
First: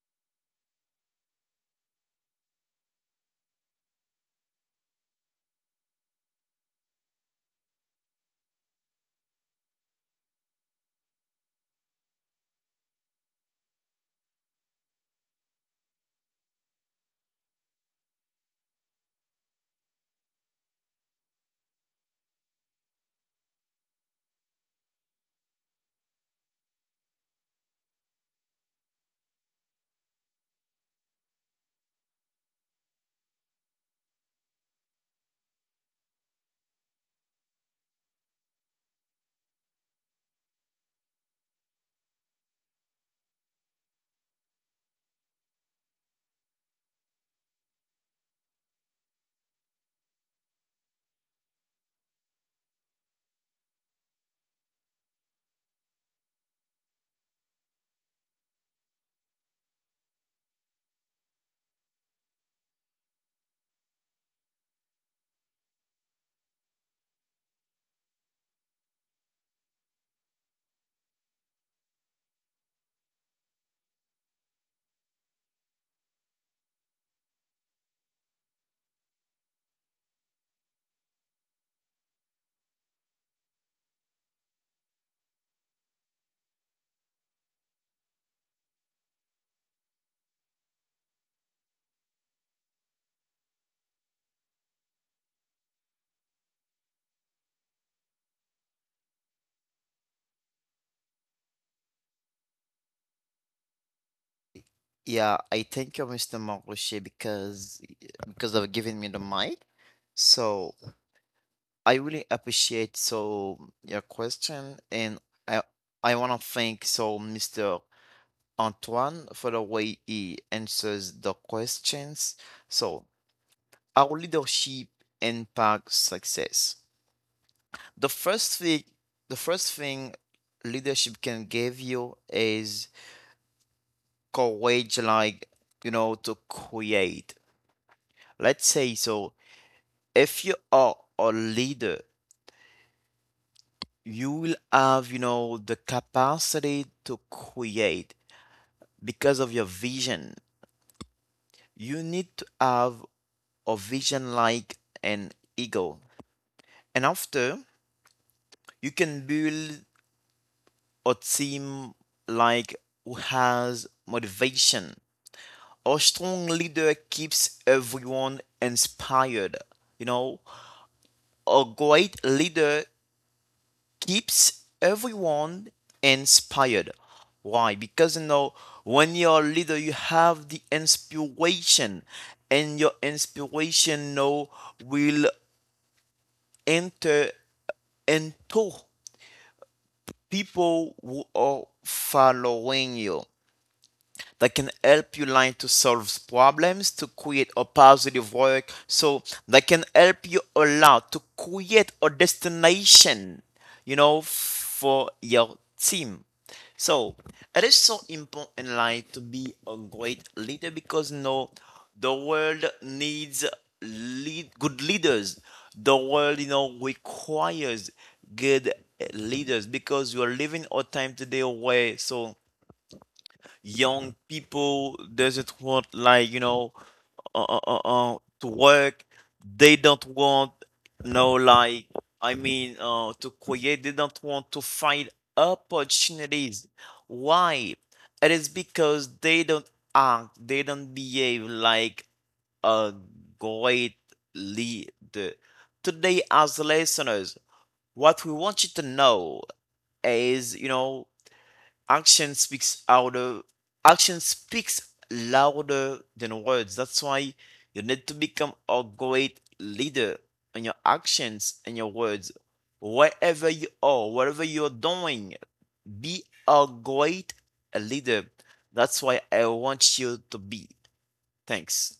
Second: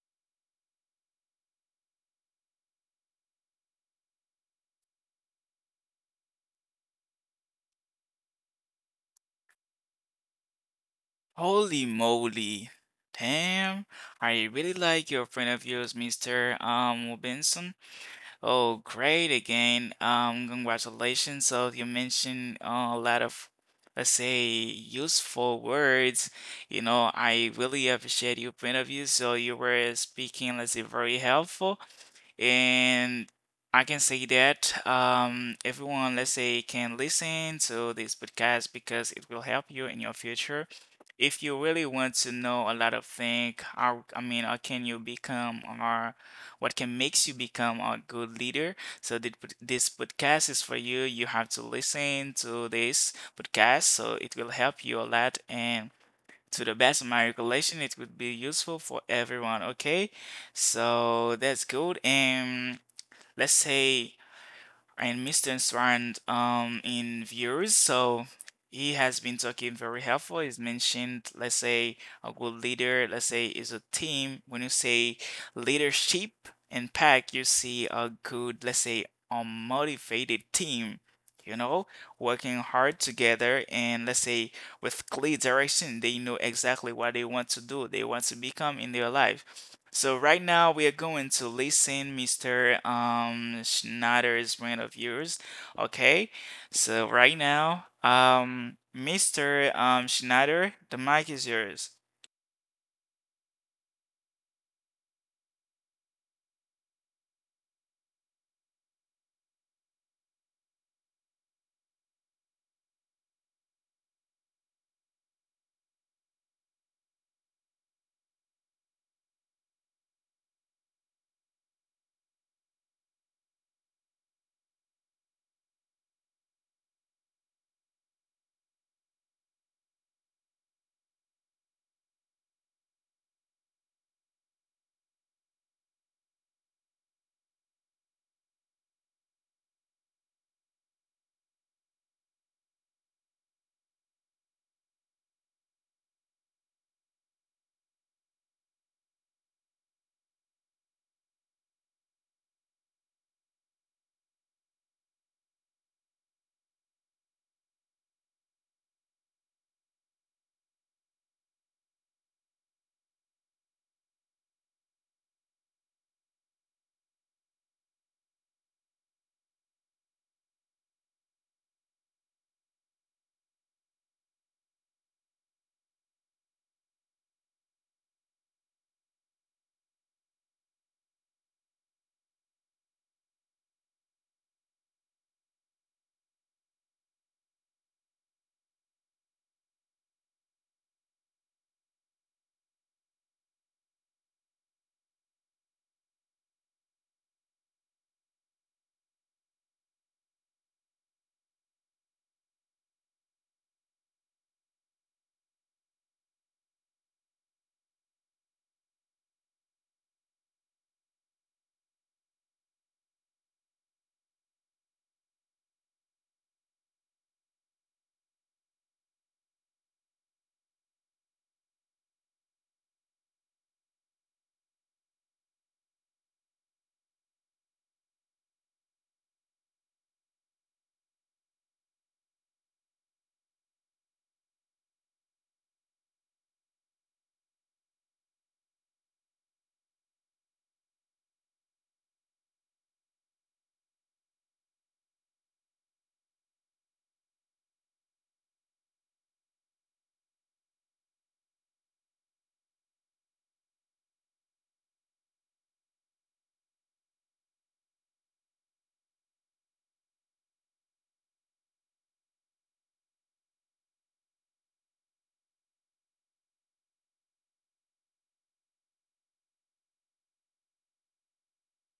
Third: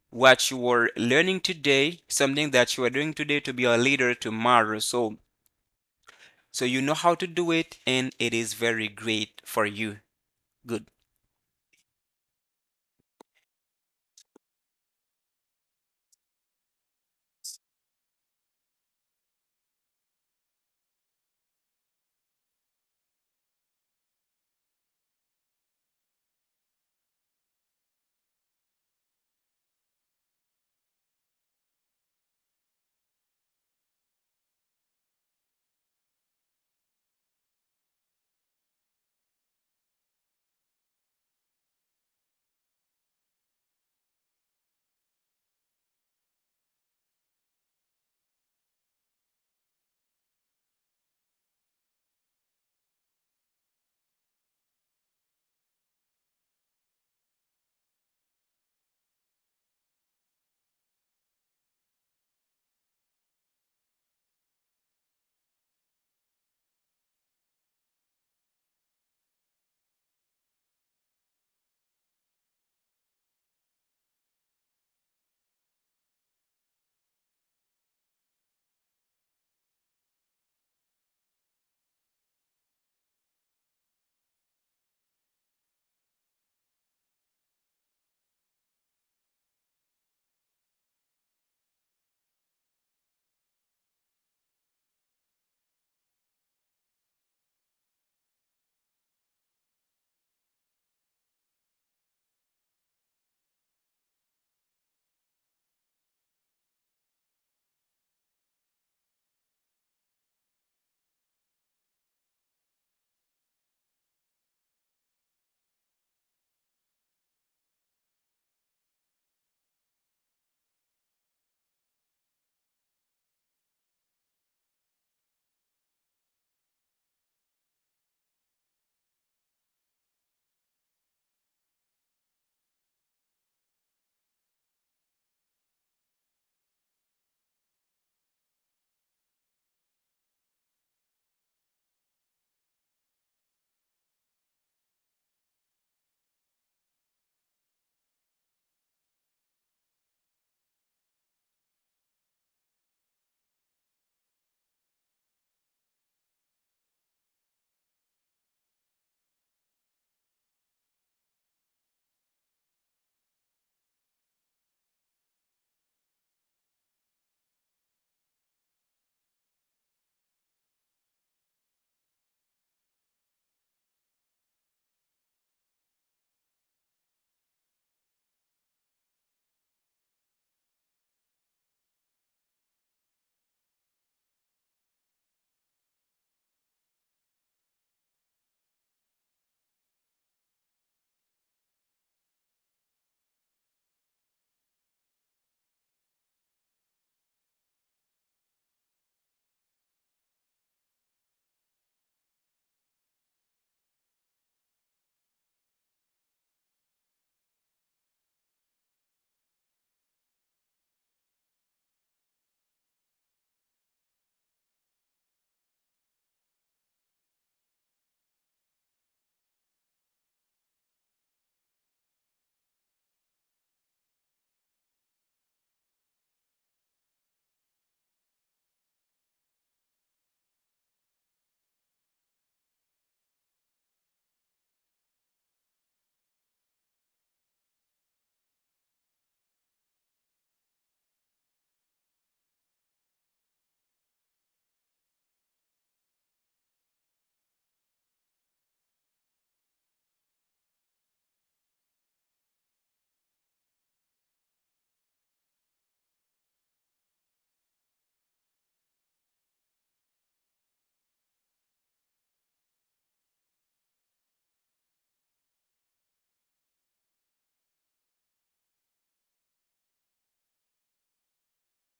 [SPEAKER 2] what you were learning today, something that you are doing today to be a leader tomorrow. So, so you know how to do it, and it is very great for you. Good.
[SPEAKER 1] Holy moly. Damn, I really like your friend of yours, Mr. Benson. Oh, great again. Congratulations. So you mentioned a lot of, let's say, useful words. You know, I really appreciate your point of view. So you were speaking, let's say, very helpful. And I can say that everyone, let's say, can listen to this podcast because it will help you in your future. If you really want to know a lot of things, how, I mean, how can you become, or what can makes you become a good leader? So this podcast is for you. You have to listen to this podcast, so it will help you a lot. And to the best of my recollection, it would be useful for everyone. Okay, so that's good. And let's say, and Mr. Strand in views, so he has been talking very helpful. He's mentioned, let's say, a good leader. Let's say is a team. When you say leadership and pack, you see a good, let's say, a motivated team. You know, working hard together and, let's say, with clear direction. They know exactly what they want to do, they want to become in their life. So right now we are going to listen Mr. Schneider's brand of yours. Okay? So right now, Mr. Schneider, the mic is yours.
[SPEAKER 3] Yeah, I thank you, Mr. Marushi, because of giving me the mic. So I really appreciate so your question, and I I want to thank so Mr. Antoine for the way he answers the questions. So our leadership impacts success. The first thing, the first thing, leadership can give you is courage, like, you know, to create. Let's say so, if you are a leader, you will have, you know, the capacity to create because of your vision. You need to have a vision like an eagle, and after you can build a team like who has motivation. A strong leader keeps everyone inspired. You know, a great leader keeps everyone inspired. Why? Because you know, when you're a leader, you have the inspiration, and your inspiration, you know, will enter into people who are following you, that can help you learn to solve problems, to create a positive work. So that can help you a lot to create a destination, you know, for your team. So it is so important in life to be a great leader because you know the world needs lead good leaders. The world, you know, requires good leaders because we are living a time today where so young people doesn't want, like you know, to work. They don't want no, like I mean, to create. They don't want to find opportunities. Why? It is because they don't act. They don't behave like a great leader. Today, as listeners, what we want you to know is, you know, action speaks louder action speaks louder than words. That's why you need to become a great leader in your actions and your words. Wherever you are, whatever you're doing, be a great leader. That's why I want you to be. Thanks.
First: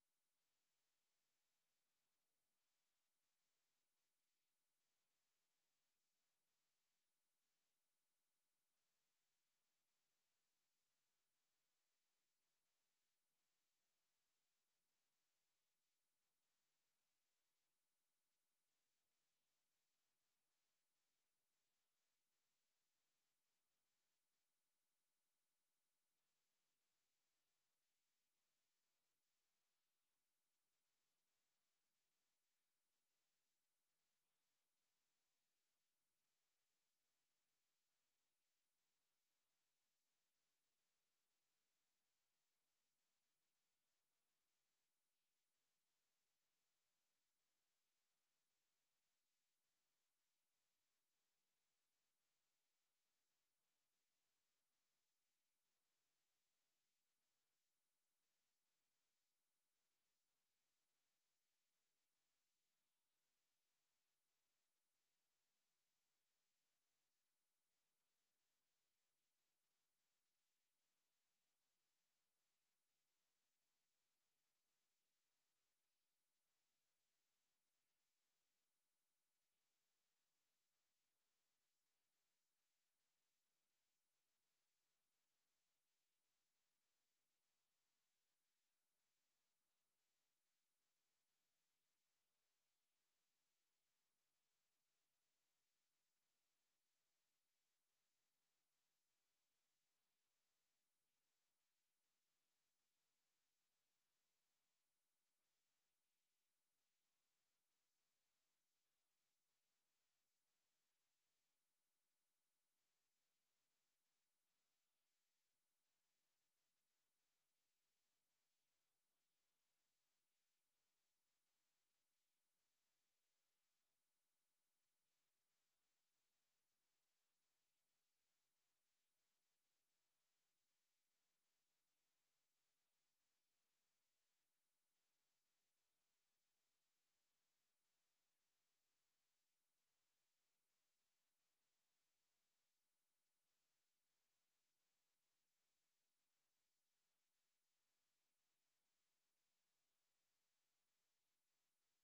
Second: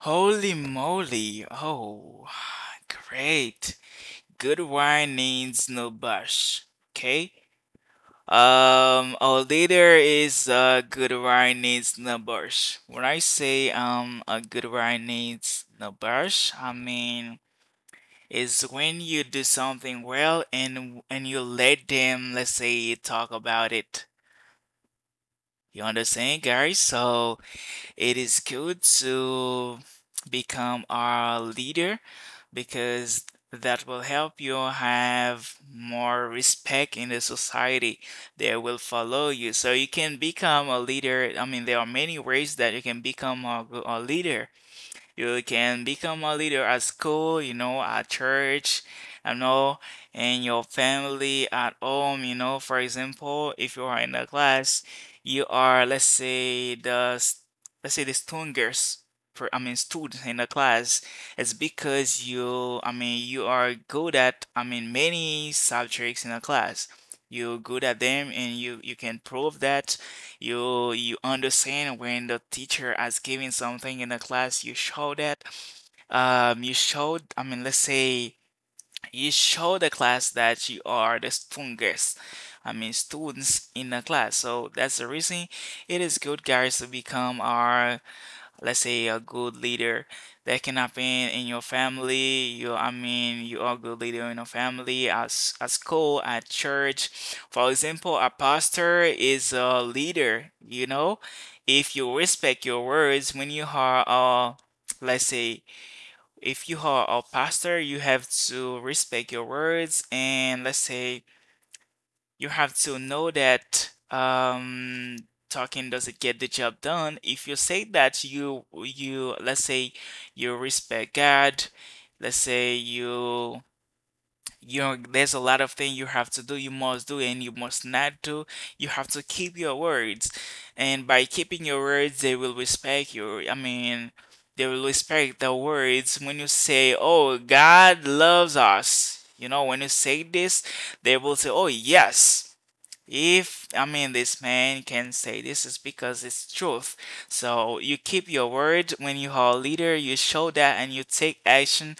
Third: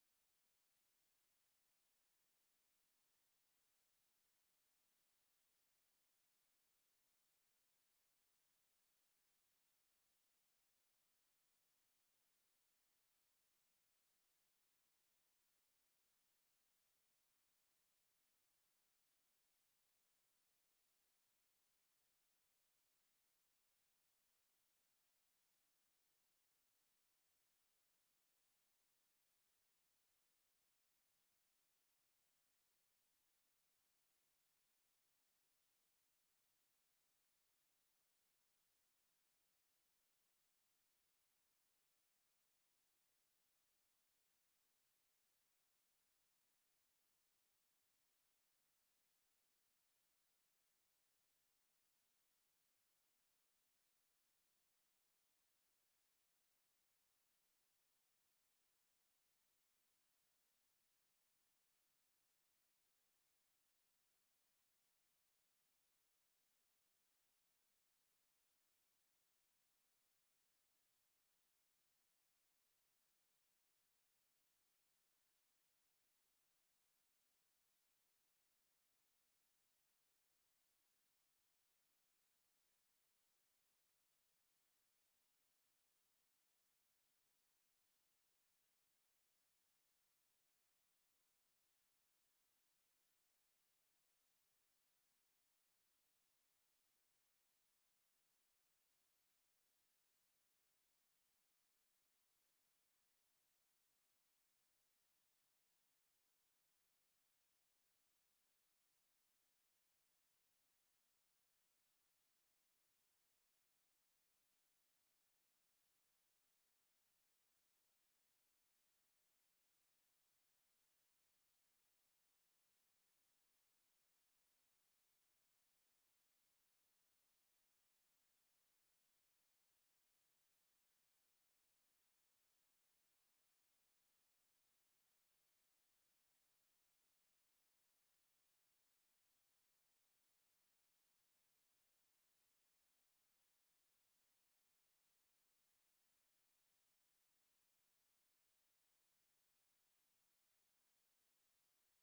[SPEAKER 1] Holy moly. Oh, great. Good wine needs no bush. Okay? Our leader is a good Guaranis Nabash. When I say a good Guaranis Nabash, I mean is when you do something well, and you let them, let's say, talk about it. You understand, guys? So it is good to become a leader, because that will help you have more respect in the society. They will follow you. So you can become a leader. I mean, there are many ways that you can become a leader. You can become a leader at school, you know, at church, you know, in your family, at home, you know. For example, if you are in a class, you are, let's say, the let's say the strongest, I mean, student in the class. It's because you, I mean, you are good at, I mean, many subjects in a class. You're good at them, and you can prove that you understand. When the teacher is giving something in the class, you show that you showed, I mean, let's say, you show the class that you are the strongest, I mean students in the class. So that's the reason it is good, guys, to become our, let's say, a good leader. That can happen in your family. You, I mean, you are a good leader in your family, as at school, at church. For example, a pastor is a leader, you know. If you respect your words when you are a, let's say, if you are a pastor, you have to respect your words. And, let's say, you have to know that, talking doesn't get the job done. If you say that you let's say you respect God, let's say you, you know, there's a lot of things you have to do, you must do and you must not do. You have to keep your words. And by keeping your words, they will respect you. I mean, they will respect the words when you say, "Oh, God loves us." You know, when you say this, they will say, "Oh, yes. If, I mean, this man can say this, is because it's truth." So you keep your word. When you are a leader, you show that, and you take action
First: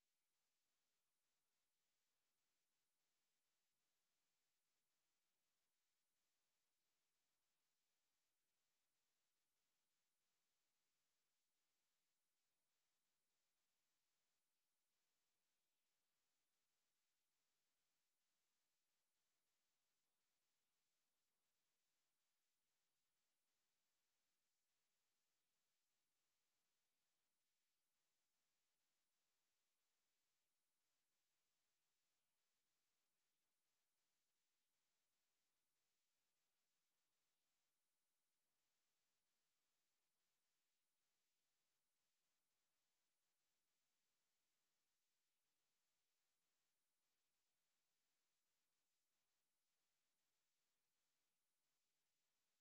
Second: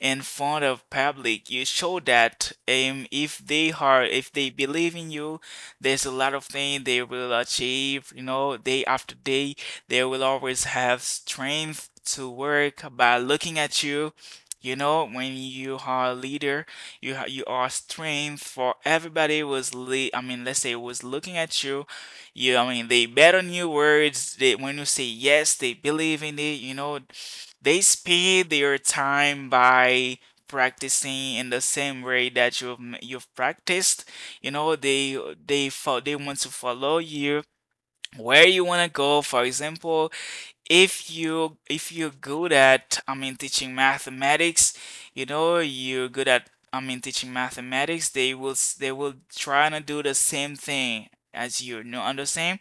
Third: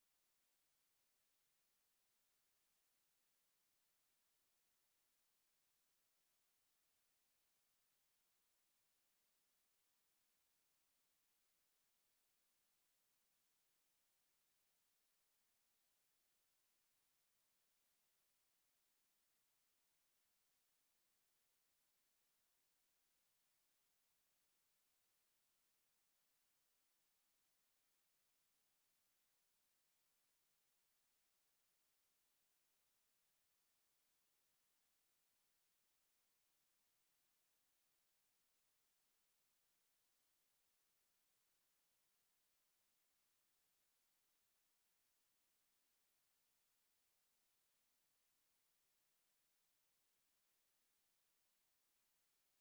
[SPEAKER 1] in front of public. You show that, if they are, if they believe in you, there's a lot of things they will achieve, you know, day after day. They will always have strength to work by looking at you. You know, when you are a leader, you you are strength for everybody was I mean, let's say, was looking at you. You, I mean, they bet on your words. They, when you say yes, they believe in it, you know. They speed their time by practicing in the same way that you've you've practiced. You know, they they want to follow you where you want to go. For example, if you, if you're good at, I mean, teaching mathematics, you know, you're good at, I mean, teaching mathematics, they will they will try to do the same thing as you. You know, understand?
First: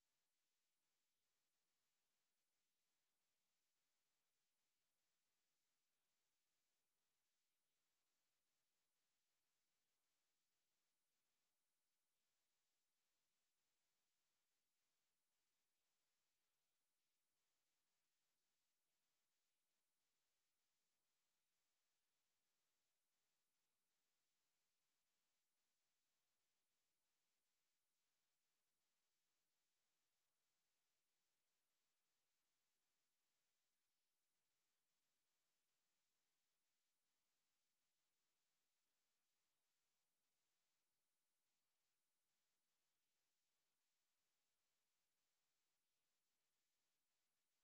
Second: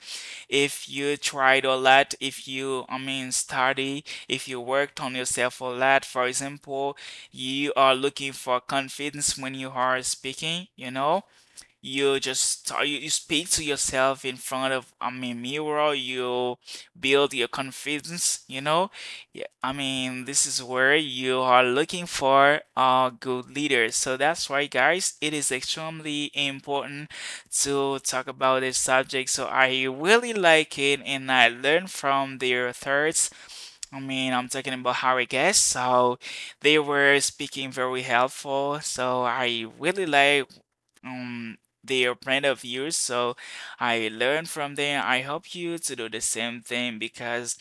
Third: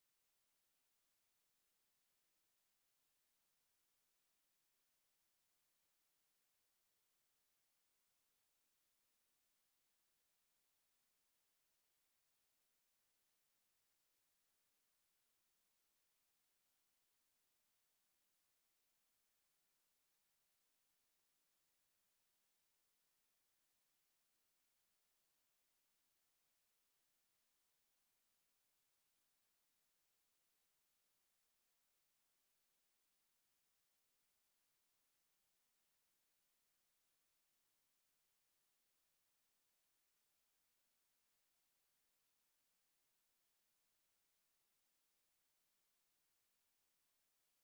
[SPEAKER 1] If you tried a lot, if you, I mean, study, if you worked on yourself a lot, for example, you are looking for confidence when you are speaking, you know? You just, you speak to yourself in front of, I mean, mirror. You build your confidence. You know, yeah, I mean, this is where you are looking for a good leader. So that's why, guys, it is extremely important to talk about this subject. So I really like it, and I learned from their thoughts. I mean, I'm talking about Harry Guest. So they were speaking very helpful. So I really like um their point of views. So I learn from them. I hope you to do the same thing, because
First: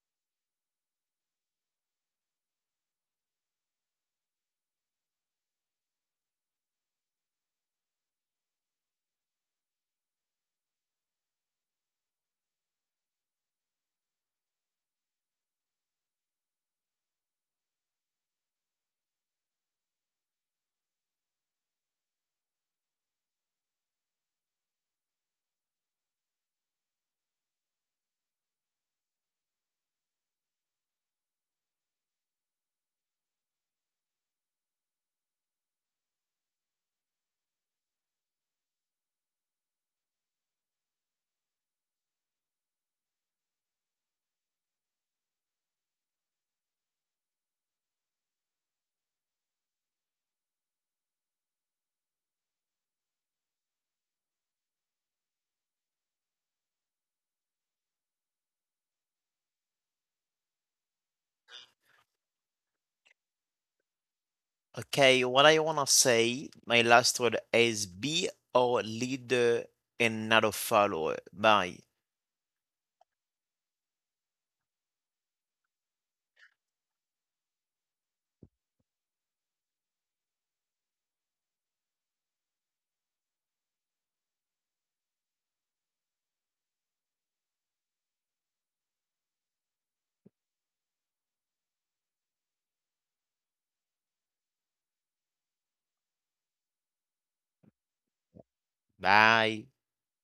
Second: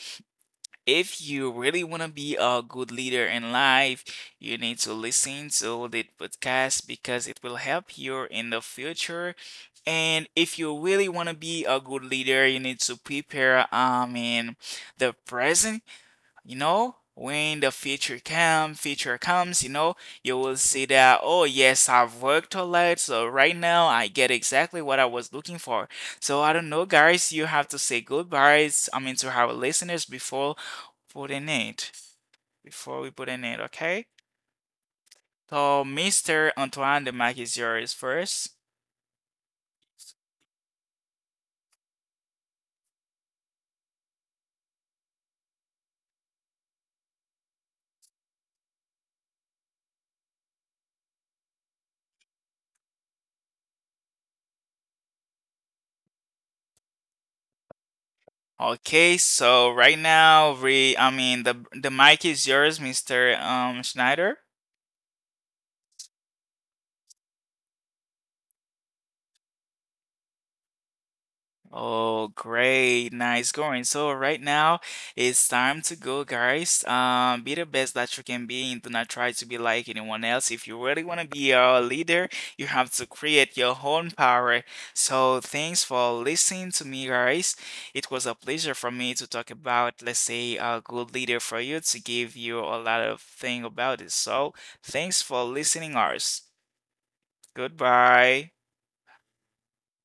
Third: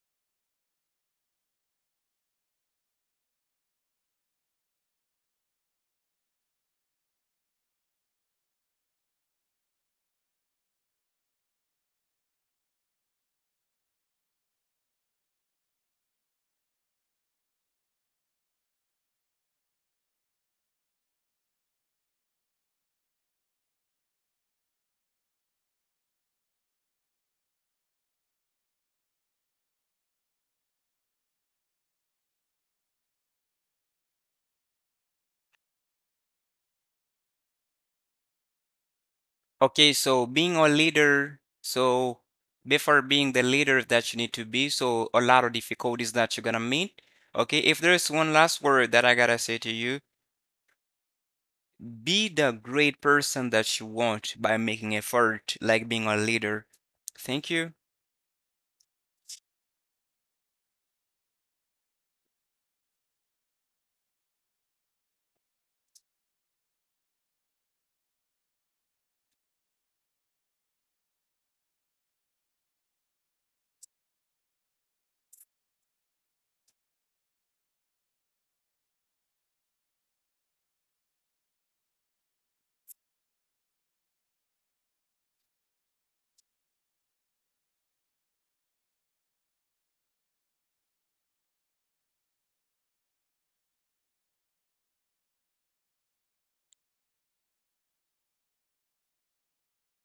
[SPEAKER 1] if you really want to be a good leader in life, you need to listen to the podcast, because it will help you in the future. And if you really want to be a good leader, you need to prepare, I mean, the present. You know, when the future come, future comes, you know, you will see that, oh yes, I've worked a lot, so right now I get exactly what I was looking for. So I don't know, guys, you have to say goodbyes, I mean, to our listeners before putting it, before we put in it. Okay, so Mr. Antoine, the mic is yours first.
[SPEAKER 2] Okay, so being a leader, so before being the leader that you need to be, so a lot of difficulties that you're gonna meet. Okay, if there's one last word that I gotta say to you, be the great person that you want by making effort, like being a leader. Thank you.
[SPEAKER 1] Okay, so right now we, I mean, the mic is yours, Mr. Schneider.
[SPEAKER 3] Okay, what I want to say my last word is, be a leader and not a follower. Bye.
[SPEAKER 1] Oh, great. Nice going. So right now it's time to go, guys. Be the best that you can be, and do not try to be like anyone else. If you really want to be a leader, you have to create your own power. So thanks for listening to me, guys. It was a pleasure for me to talk about, let's say, a good leader, for you, to give you a lot of thing about it. So thanks for listening, ours. Goodbye.
[SPEAKER 3] Bye.